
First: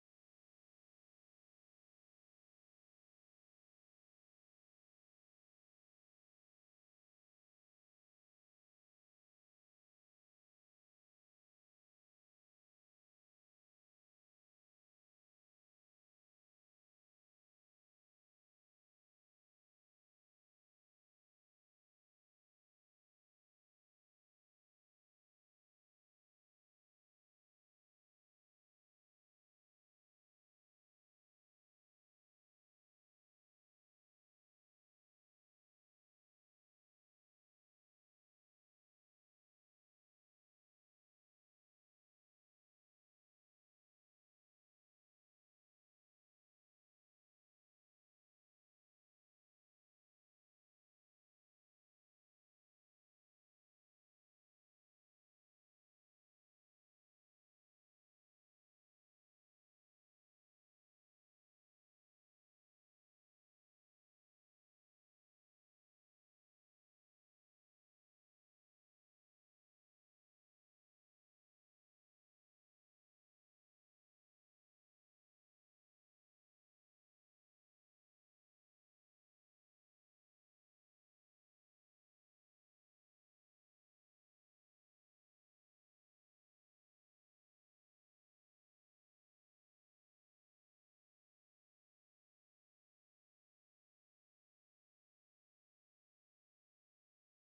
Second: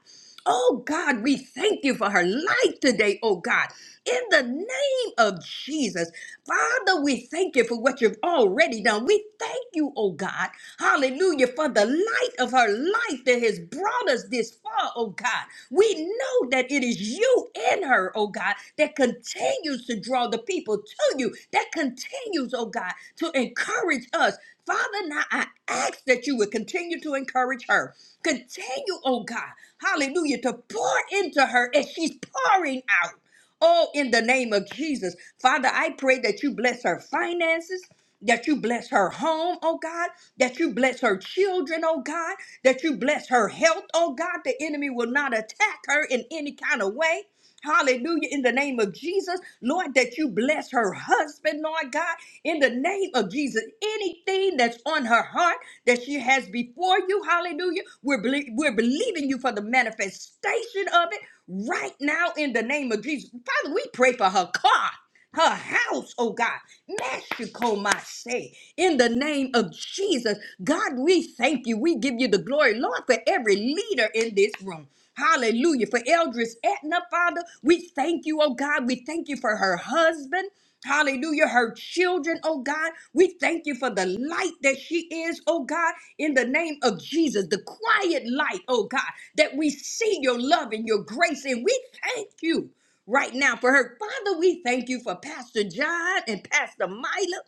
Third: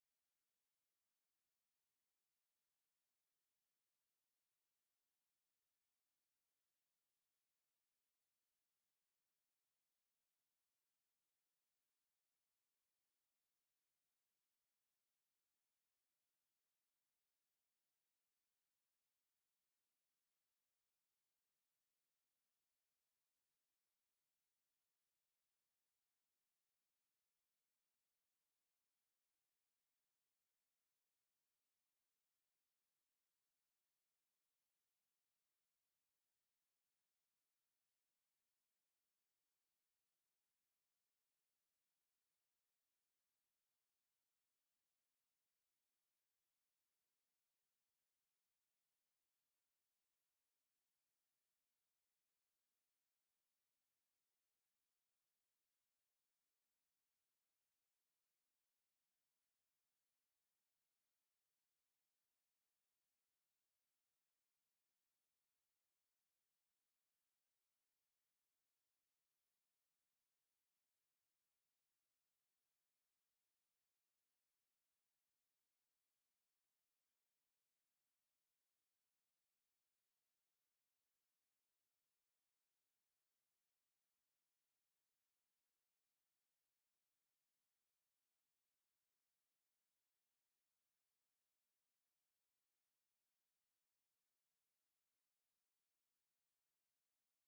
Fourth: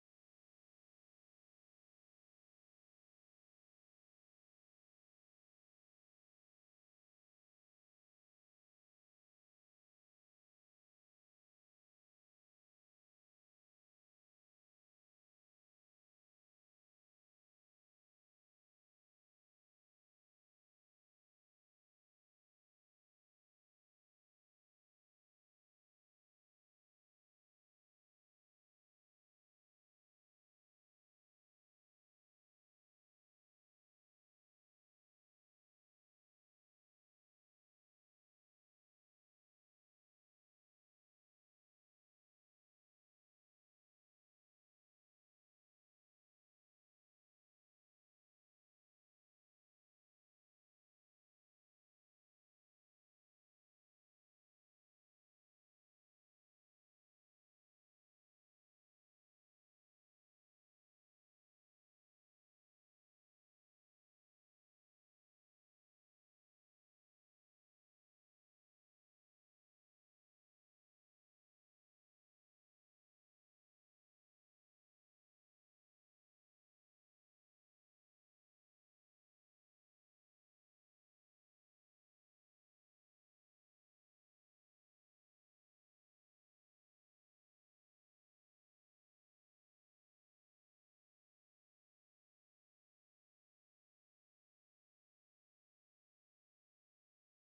Speaker 4: Oh God, we thank you for her life today, oh God. In the name of Jesus. Father, we thank you for what you've already done. We thank you, oh God, hallelujah, for the light of her life that has brought us this far, oh God. We know that it is you in her, oh God, that continues to draw the people to you, that continues, oh God, to encourage us. Father, now I ask that you would continue to encourage her. Continue, oh God, hallelujah, to pour into her as she's pouring out. Oh, in the name of Jesus. Father, I pray that you bless her finances. That you bless her home, oh God. That you bless her children, oh God. That you bless her health, oh God. The enemy will not attack her in any kind of way. Hallelujah. In the name of Jesus, Lord, that you bless her husband, Lord God. In the name of Jesus, anything that's on her heart that she has before you, hallelujah, we're, belie- we're believing you for the manifestation of it right now in the name of Jesus. Father, we pray for her car, her house, oh God. Mexico, my say, in the name of Jesus. God, we thank you. We give you the glory, Lord, for every leader in this room. Hallelujah. For Eldris Etna, Father, we thank you, oh God. We thank you for her husband. Hallelujah. Her children, oh God. We thank you for the light that she is, oh God, in the name of Jesus. The quiet light, oh God, that we see your love and your grace. And we thank you right now for her. Father, we thank you for Pastor John and Pastor Mila.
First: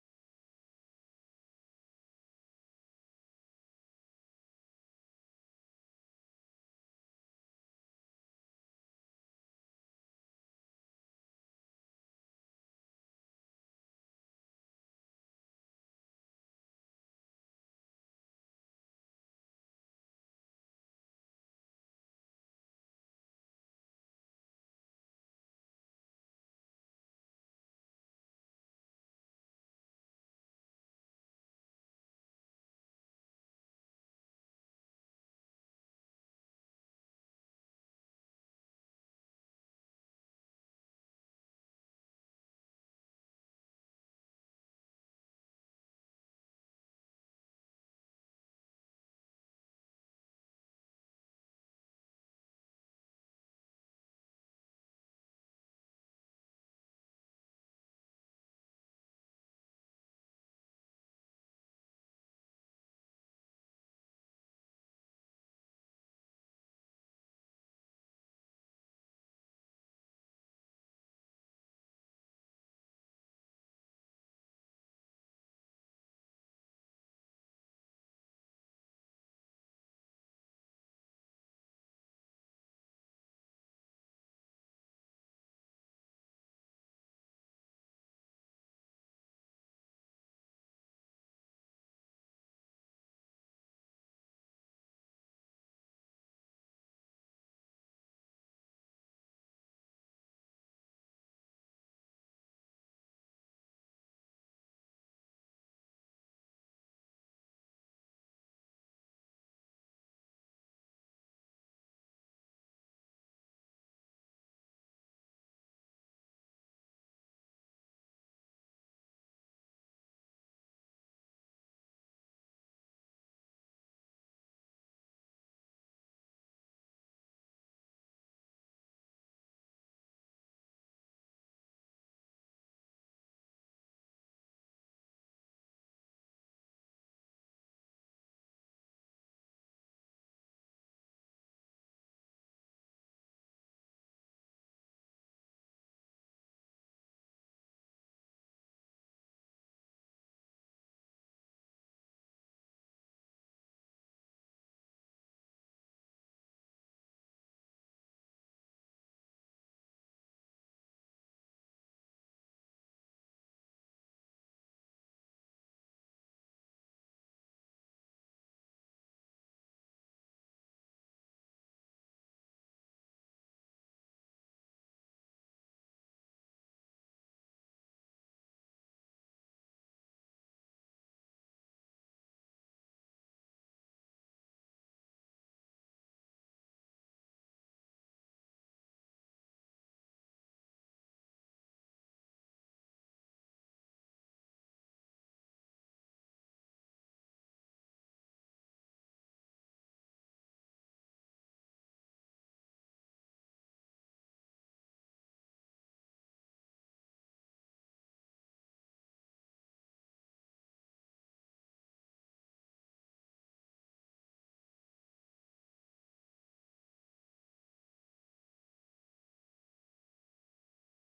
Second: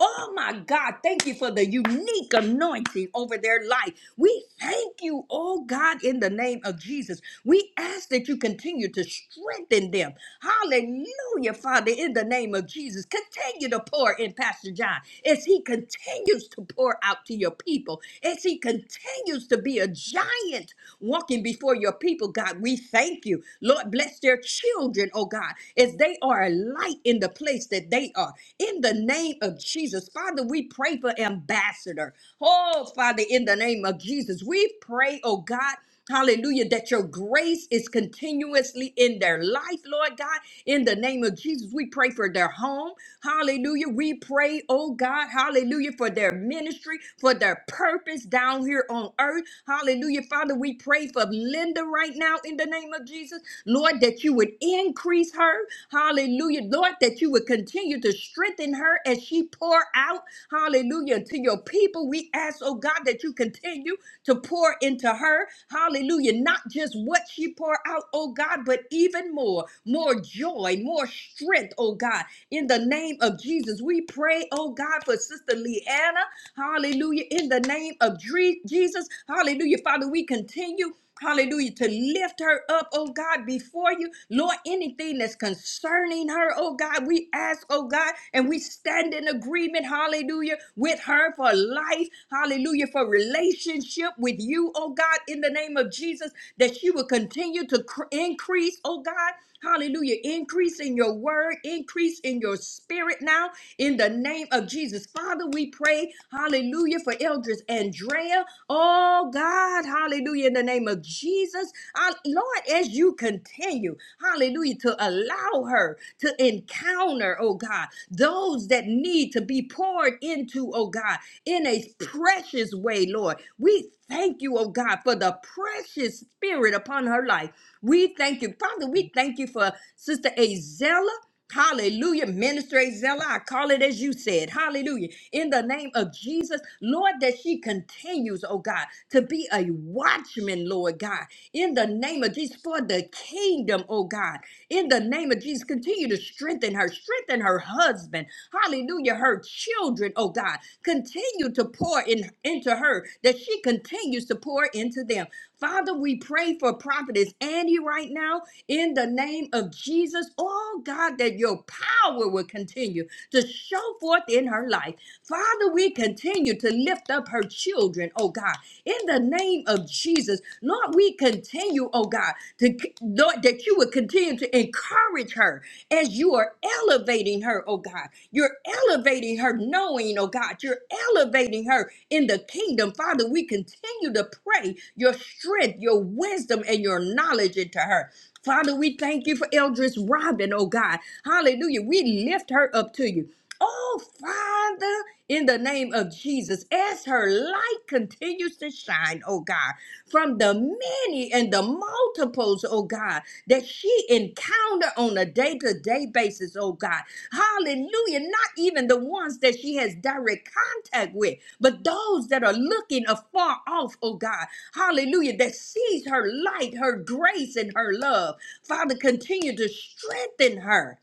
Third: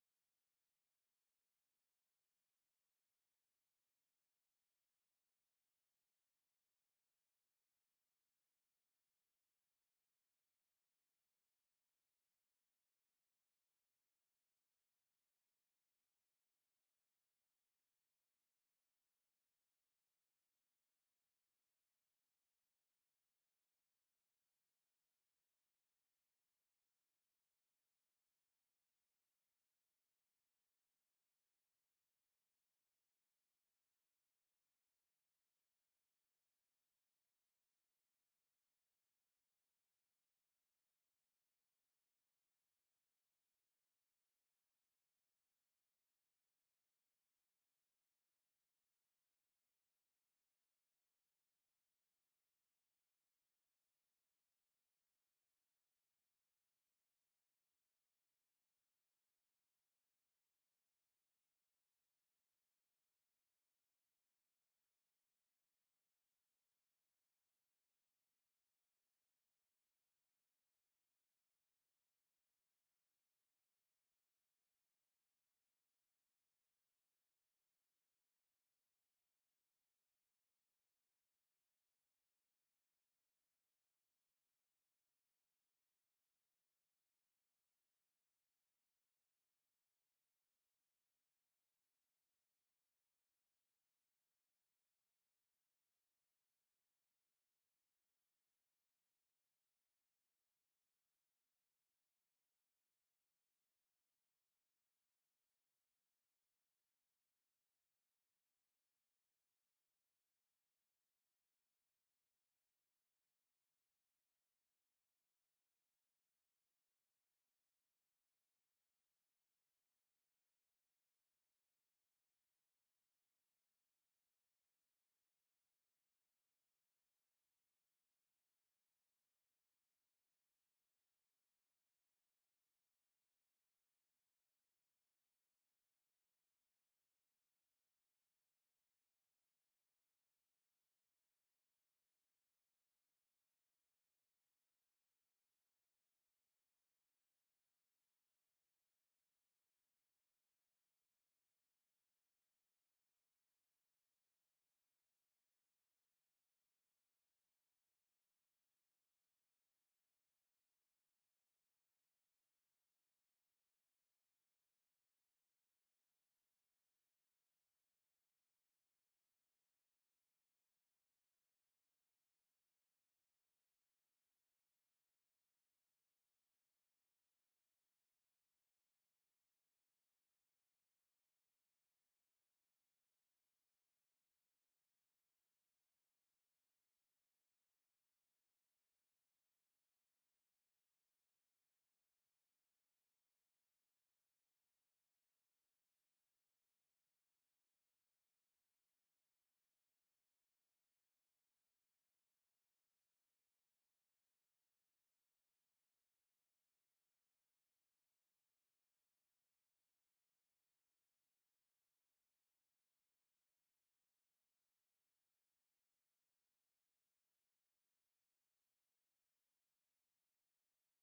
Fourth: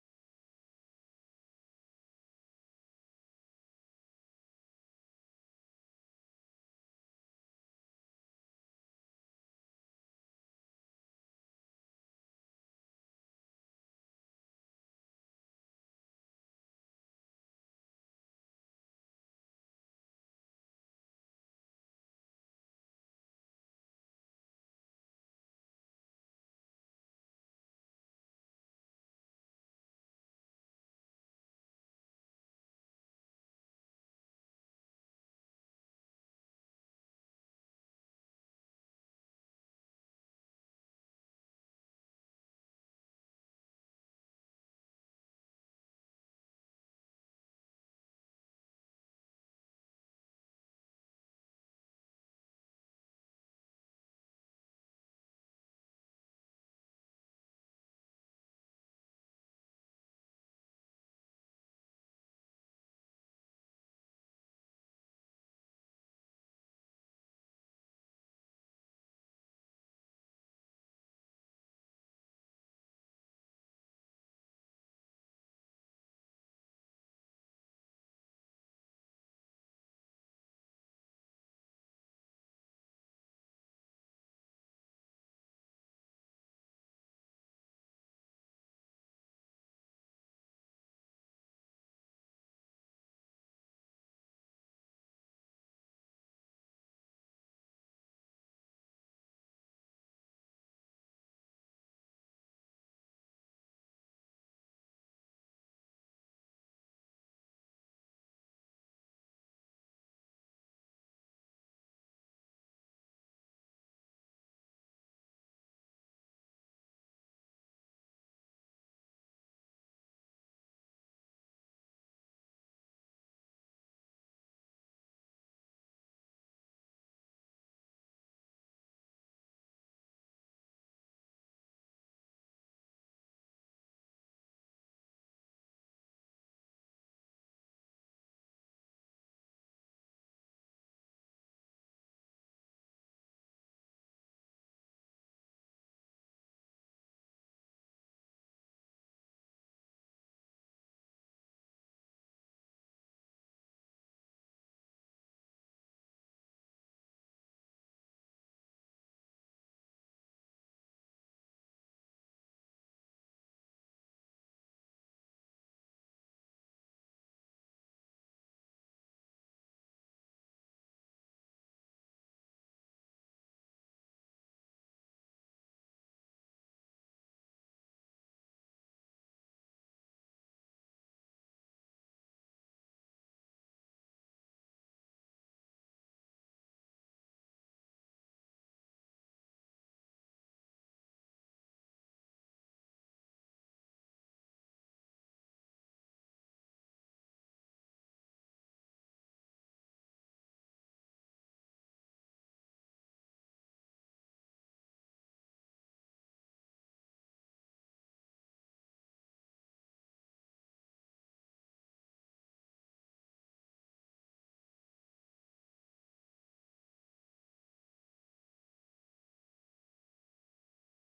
Speaker 4: Oh my God, thank you for the unique anointing over their life. We thank you, oh God, in the name of Jesus. We ask that you continue to strengthen them. Hallelujah, Father, in the name of Jesus. Continue to pour in Pastor John as he continues to pour out to your people, as he continues to be a giant walking before your people, God. We thank you. Lord, bless their children, oh God, as they are alive light in the place that they are. In the name of Jesus, Father, we pray for ambassador. Oh, Father, in the name of Jesus, we pray, oh God. Hallelujah, that your grace is continuously in their life, Lord God. In the name of Jesus, we pray for their home. Hallelujah. We pray, oh God, hallelujah, for their ministry, for their purpose down here on earth. Hallelujah. Father, we pray for Linda right now in the name of Jesus. Lord, that you would increase her. Hallelujah. Lord, that you would continue to strengthen her as she pour out. Hallelujah. To your people, we ask, oh God, that you continue to pour into her. Hallelujah. Not just what she pour out, oh God, but even more, more joy, more strength, oh God. In the name of Jesus, we pray, oh God, for Sister Leanna. Hallelujah. In the name of Dre- Jesus, hallelujah. Father, we continue. Hallelujah. To lift her up, oh God, before you. Lord, anything that's concerning her, oh God, we ask, oh God, and we stand in agreement, hallelujah, with her for life, hallelujah, for relationship with you, oh God, in the name of Jesus, that she will continue to cr- increase, oh God. Hallelujah. Increase in your word, increase in your spirit now in the name of Jesus. Father, we pray, hallelujah, for Eldris Andrea. Oh God, hallelujah, in the name of Jesus. Uh, Lord, as you continue, hallelujah, to allow her to encounter, oh God, those that need to be poured into, oh God, in a precious way, Lord. We thank you, oh God, for the precious spirit upon her life. We thank you. Father, we thank you for Sister Azella. Hallelujah. Minister Azella, I call it as you said. Hallelujah. In the name of Jesus, Lord, that she continues, oh God, to be a watchman, Lord God. In the name of Jesus, for the kingdom, oh God. In the name of Jesus, continue to strengthen her, strengthen her husband. Hallelujah. Her children, oh God. Continue to pour in into her that she continues to pour into them. Father, we pray for prophetess Andy right now in the name of Jesus. Oh God, that your power will continue to show forth in her life. Father, we continue to lift up her children, oh God, in the name of Jesus. Lord, we continue, oh God, to Lord, that you would continue to encourage her as you are elevating her, oh God. You're elevating her knowing, oh God. You're elevating her in the kingdom. Father, we continue to pray your strength, your wisdom, and your knowledge into her. Father, we thank you for Eldris Robin, oh God. Hallelujah. We lift her up to you. Oh, Father, in the name of Jesus, as her light continues to shine, oh God, from the many and the multiples, oh God, that she encounter on a day-to-day basis, oh God. Hallelujah. Not even the ones that she has direct contact with, but those that are looking afar off, oh God. Hallelujah. That sees her light, her grace, and her love. Father, continue to strengthen her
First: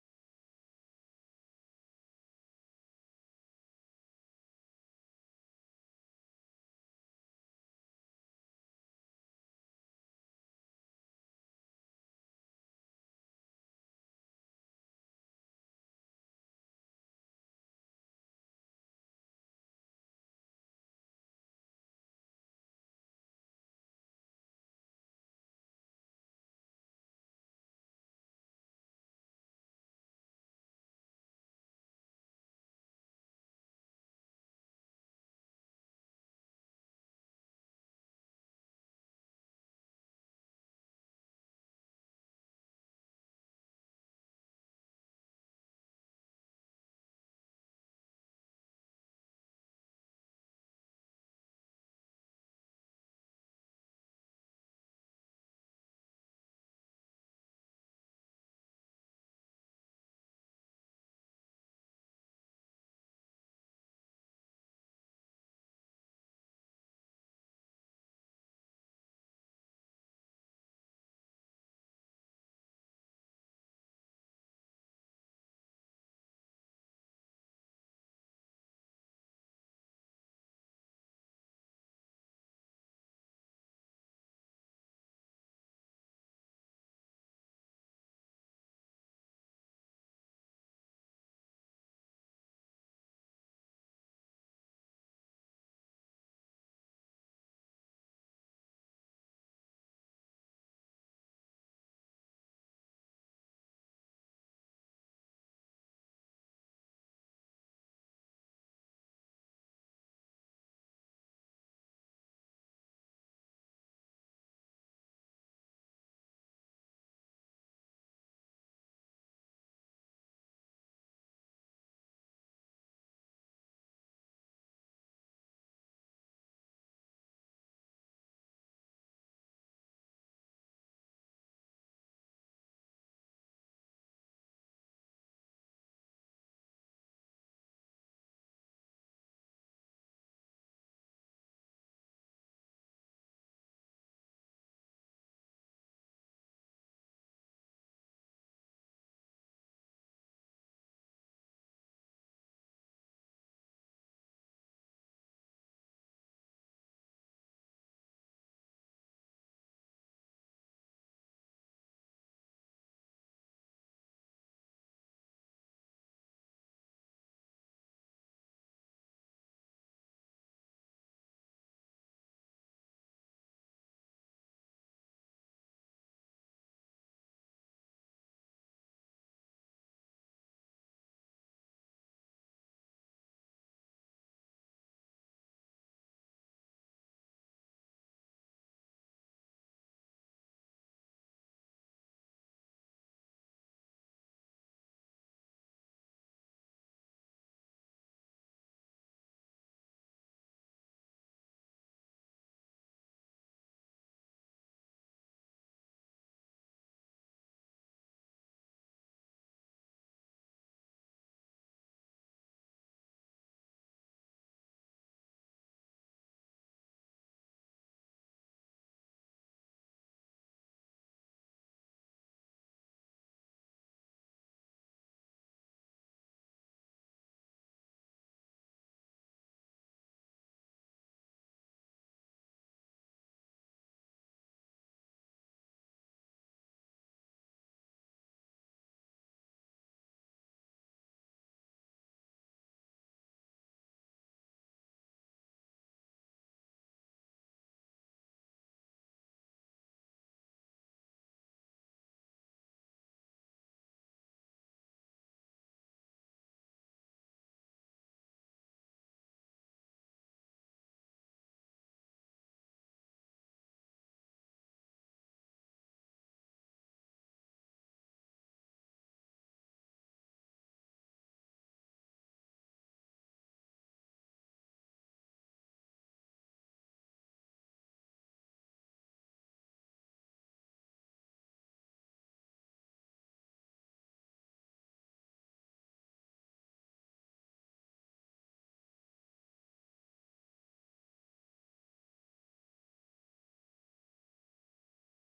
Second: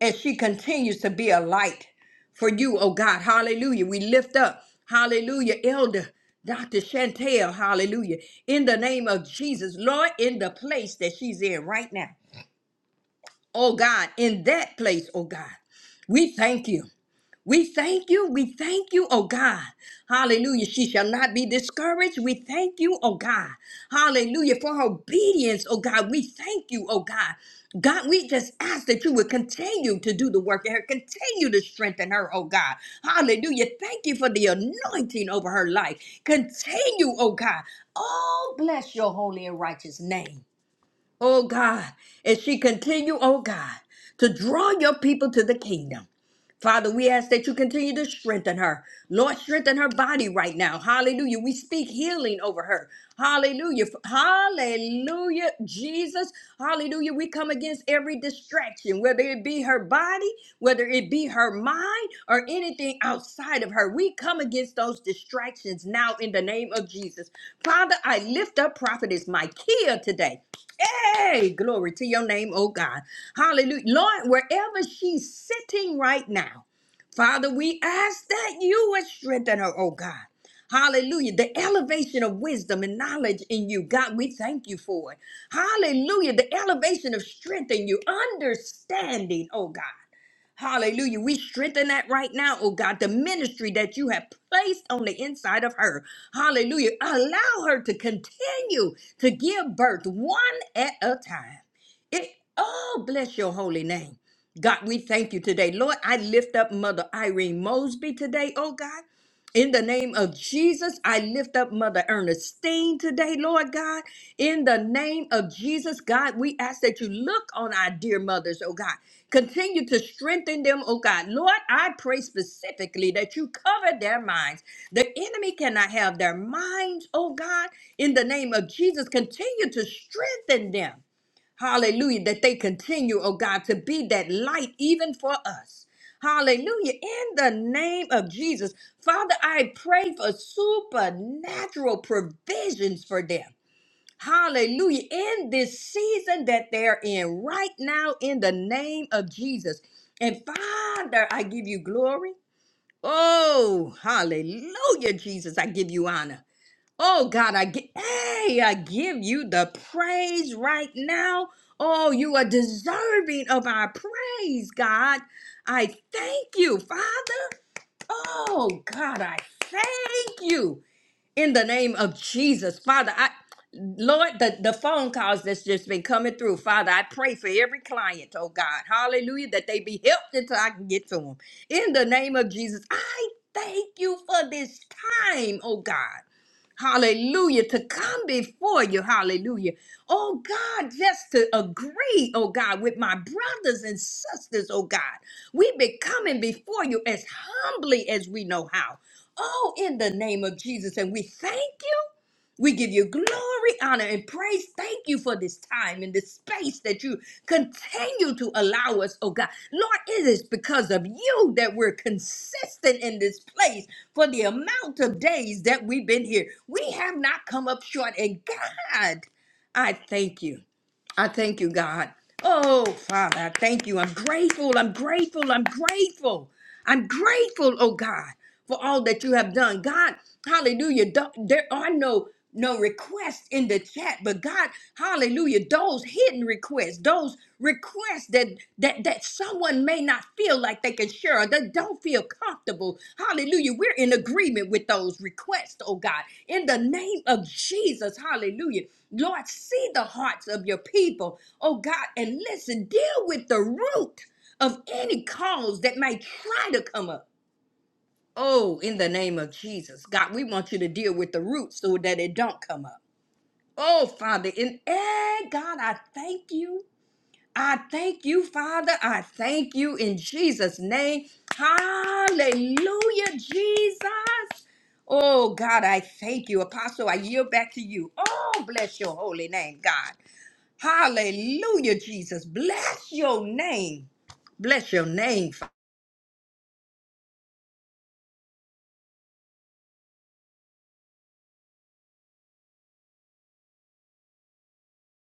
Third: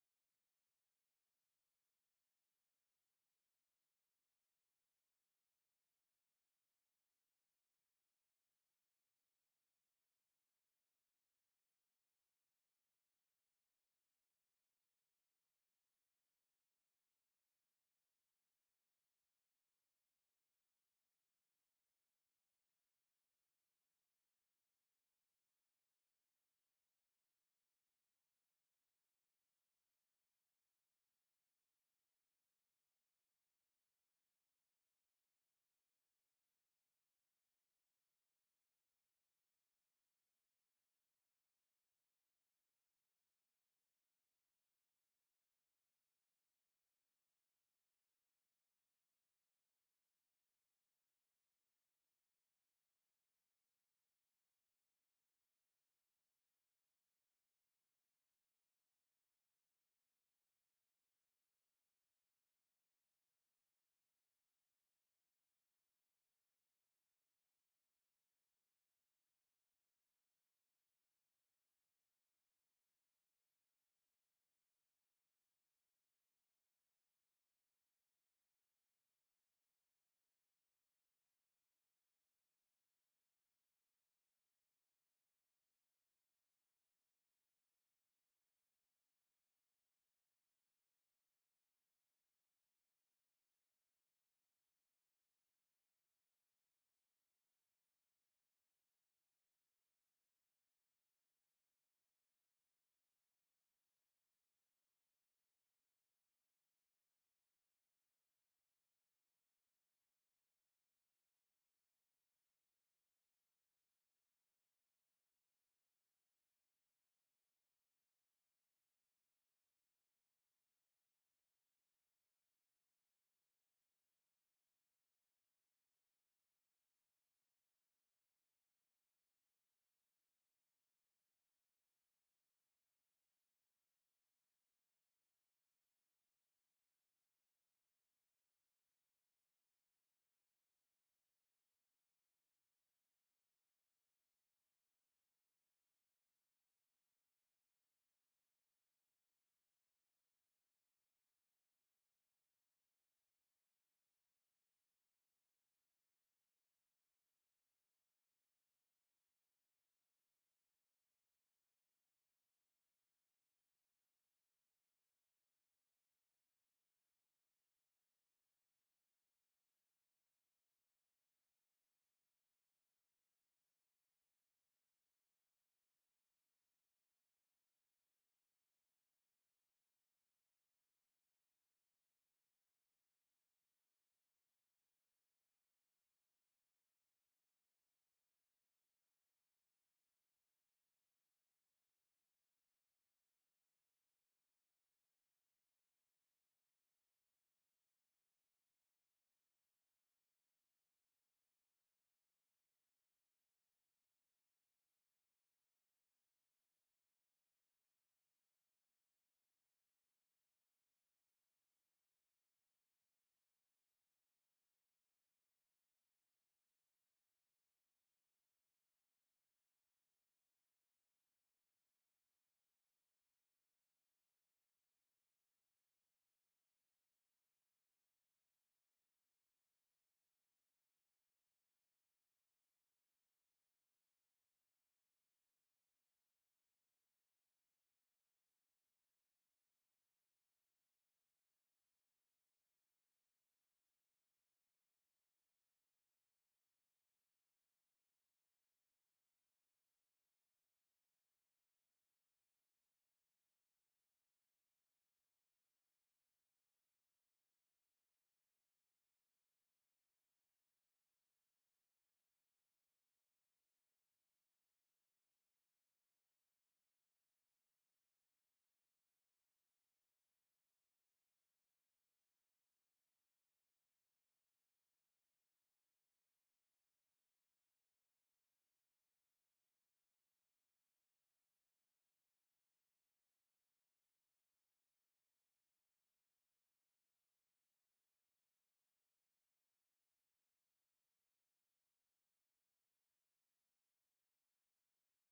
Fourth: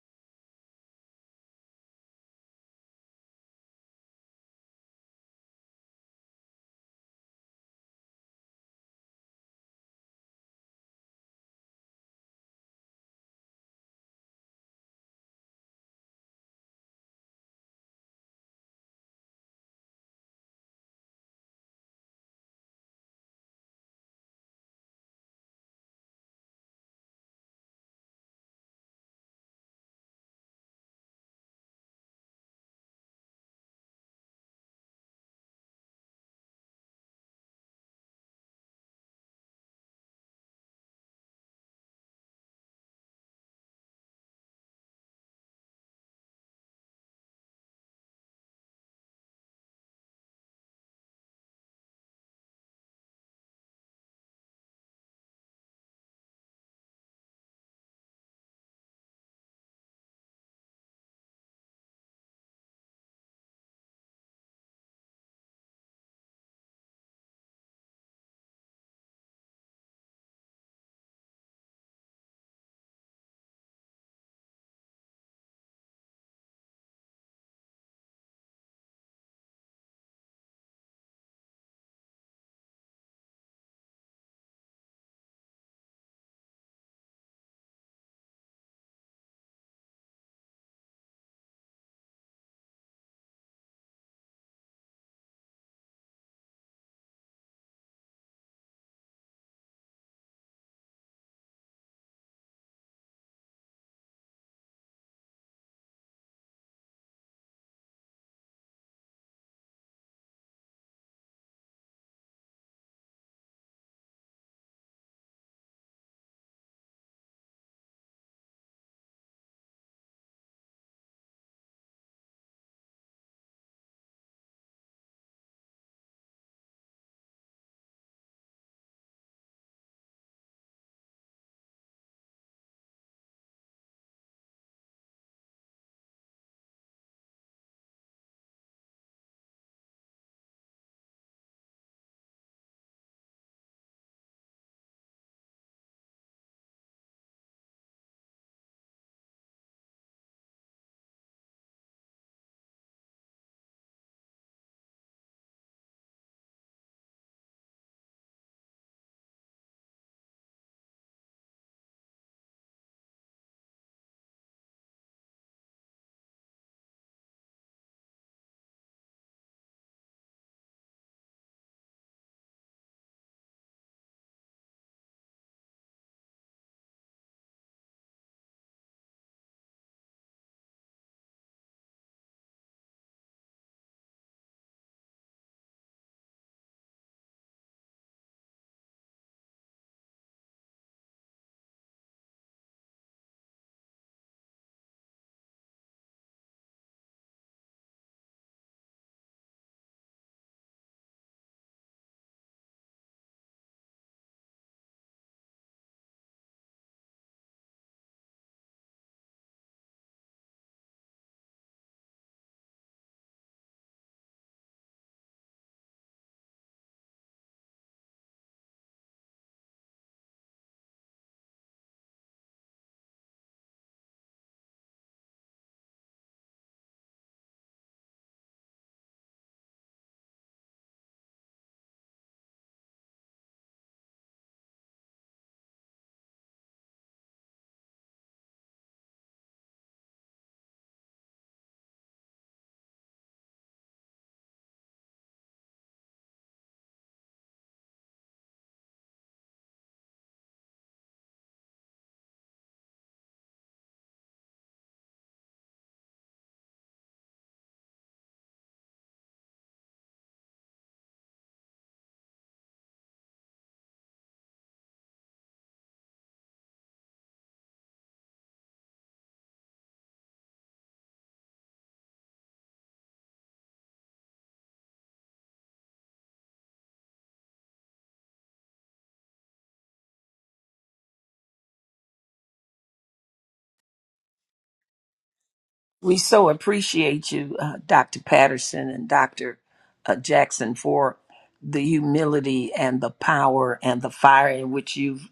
Speaker 4: as she continues to be a light for you, oh God. Hallelujah. We lift up, hallelujah, Elder Dr. Chantel, hallelujah, in the name of Jesus, Lord, in the place that she's in right now. Oh God, in that place, oh God, we thank you. We thank you. We thank you, oh God. Hallelujah. She shall not be discouraged. We thank you, oh God. Hallelujah. For her obedience, oh God. We thank you, oh God. God, we just ask that you would continue to do the work in her, continue to strengthen her, oh God. Hallelujah. Thank you for the anointing over her life. Continue, oh God. Oh, bless your holy and righteous name oh God, as she continue, oh God, to draw your people to the kingdom. Father, we ask that you continue to strengthen her. Lord, strengthen her body right now. Hallelujah. We speak healing over her. Hallelujah. Hallelujah. Jesus. Hallelujah. We come against every distraction, whether it be her body, whether it be her mind, or anything outside of her. We come against those distractions now in the name of Jesus. Father, I lift up Prophetess Micaiah today. Hey, glory to your name, oh God. Hallelujah. Lord, wherever she's sitting right now, Father, we ask that you would strengthen her, oh God. Hallelujah. The elevation of wisdom and knowledge in you. God, we thank you for it. Hallelujah. The elevation of strength in you, understanding, oh God. Hallelujah. We strengthen that right now, oh God, the ministry that you have placed on the inside of her. Hallelujah. Allow her to continue to give birth one at a time. It oh bless your holy name. God, we thank you today. Lord, I lift up Mother Irene Mosby today, oh God. In the name of Jesus, I lift up Mother Ernestine today, Lord God. In the name of Jesus, God, we ask that you look on our dear mothers, oh God. Continue to strengthen them, oh God. Lord, I pray specifically that you cover their minds. The enemy cannot have their minds, oh God. In the name of Jesus, continue to strengthen them. Hallelujah. That they continue, oh God, to be that light even for us. Hallelujah. In the name of Jesus, Father, I pray for supernatural provisions for them. Hallelujah. In this season that they're in right now, in the name of Jesus. And Father, I give you glory. Oh, hallelujah, Jesus. I give you honor. Oh, God, I give, hey, I give you the praise right now. Oh, you are deserving of our praise, God. I thank you, Father. Oh, God, I thank you in the name of Jesus, Father. I Lord, the, the phone calls that's just been coming through, Father, I pray for every client, oh God, hallelujah, that they be helped until I can get to them. In the name of Jesus, I thank you for this time, oh God. Hallelujah. To come before you. Hallelujah. Oh God, just to agree, oh God, with my brothers and sisters, oh God. We've been coming before you as humbly as we know how. Oh, in the name of Jesus. And we thank you. We give you glory, honor, and praise. Thank you for this time and this space that you continue to allow us, oh God. Lord, it is because of you that we're consistent in this place for the amount of days that we've been here. We have not come up short. And God, I thank you. I thank you, God. Oh, Father, I thank you. I'm grateful. I'm grateful. I'm grateful. I'm grateful, oh God, for all that you have done. God, hallelujah. th- There are no no requests in the chat but god hallelujah those hidden requests those requests that that that someone may not feel like they can share or they don't feel comfortable hallelujah we're in agreement with those requests oh god in the name of jesus hallelujah lord see the hearts of your people oh god and listen deal with the root of any cause that may try to come up oh in the name of jesus god we want you to deal with the root so that it don't come up Oh, Father, in eh, God, I thank you. I thank you, Father. I thank you in Jesus' name. Hallelujah, Jesus. Oh, God, I thank you. Apostle, I yield back to you. Oh, bless your holy name, God. Hallelujah, Jesus. Bless your name. Bless your name, Father.
Speaker 3: We so appreciate you, uh, Dr. Patterson and Dr. uh, Jackson, for the humility and the power and the fire in which you've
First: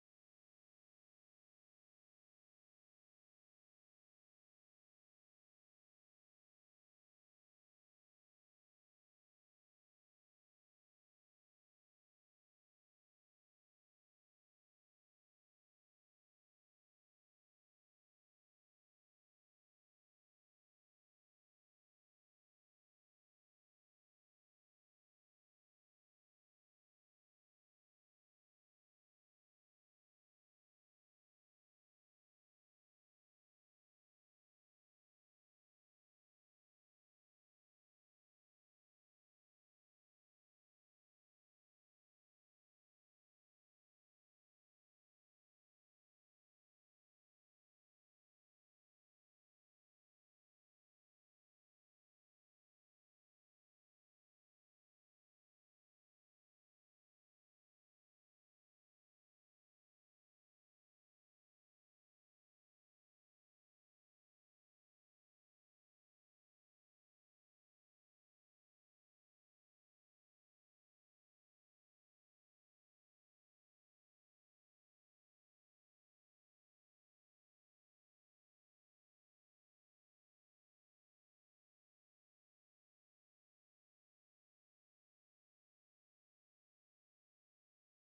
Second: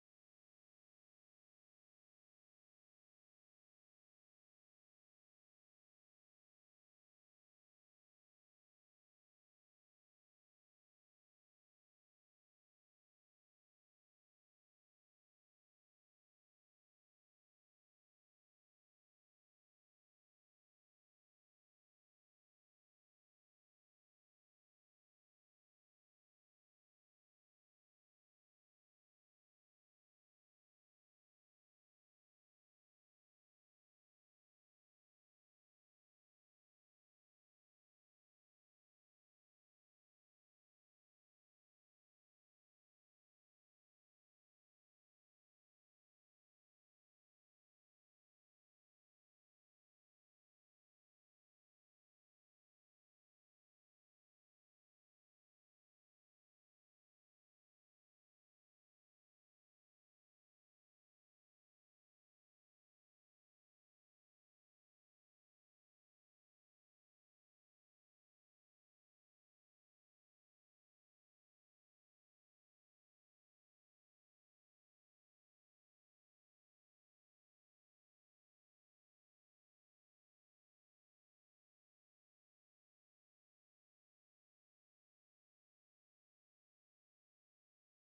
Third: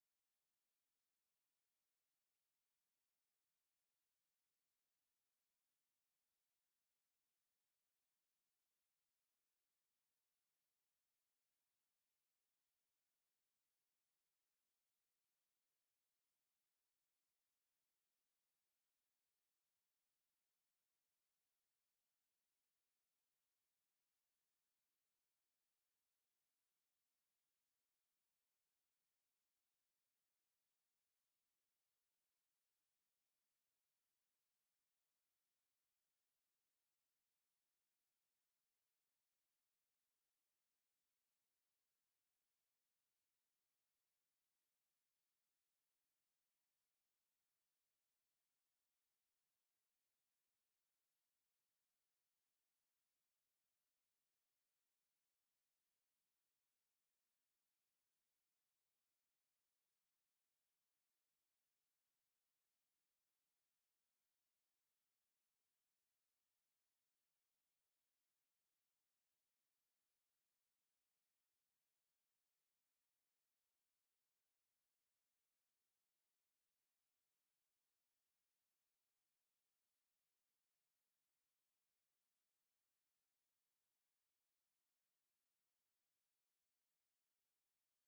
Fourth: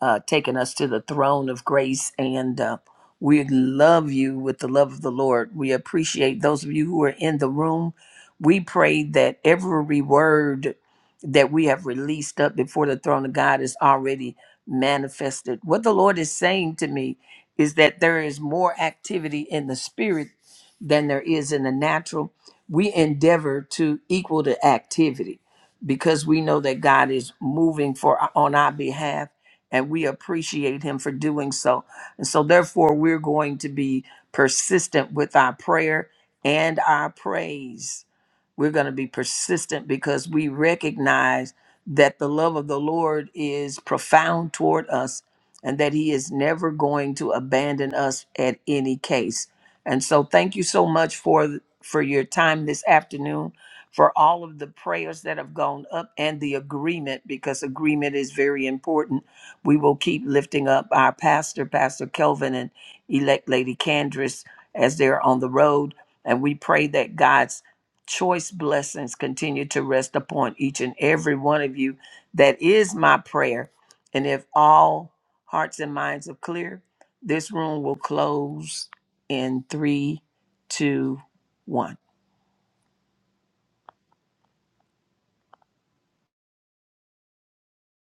Speaker 3: uh, taken us to the throne of grace. And uh, we love you with the love of the Lord. We appreciate those of you who are in the room. We pray that every word that we have released up before the throne of God is already manifested. What the Lord is saying to me is that there is more activity in the spirit than there is in the natural. We endeavor to equal the activity because we know that God is moving for on our behalf and we appreciate him for doing so. And so, therefore, we're going to be persistent with our prayer and our praise. We're going to be persistent because we recognize that the love of the Lord is profound toward us and that he is never going to abandon us at any case. And so, thank you so much for for your time this afternoon for all of the prayers that have gone up and the agreement because agreement is very important we will keep lifting up our pastor, Pastor Kelvin, and elect Lady Candris as they're on the road. And we pray that God's choice blessings continue to rest upon each and every one of you. That is my prayer. And if all hearts and minds are clear, this room will close in three, two, one.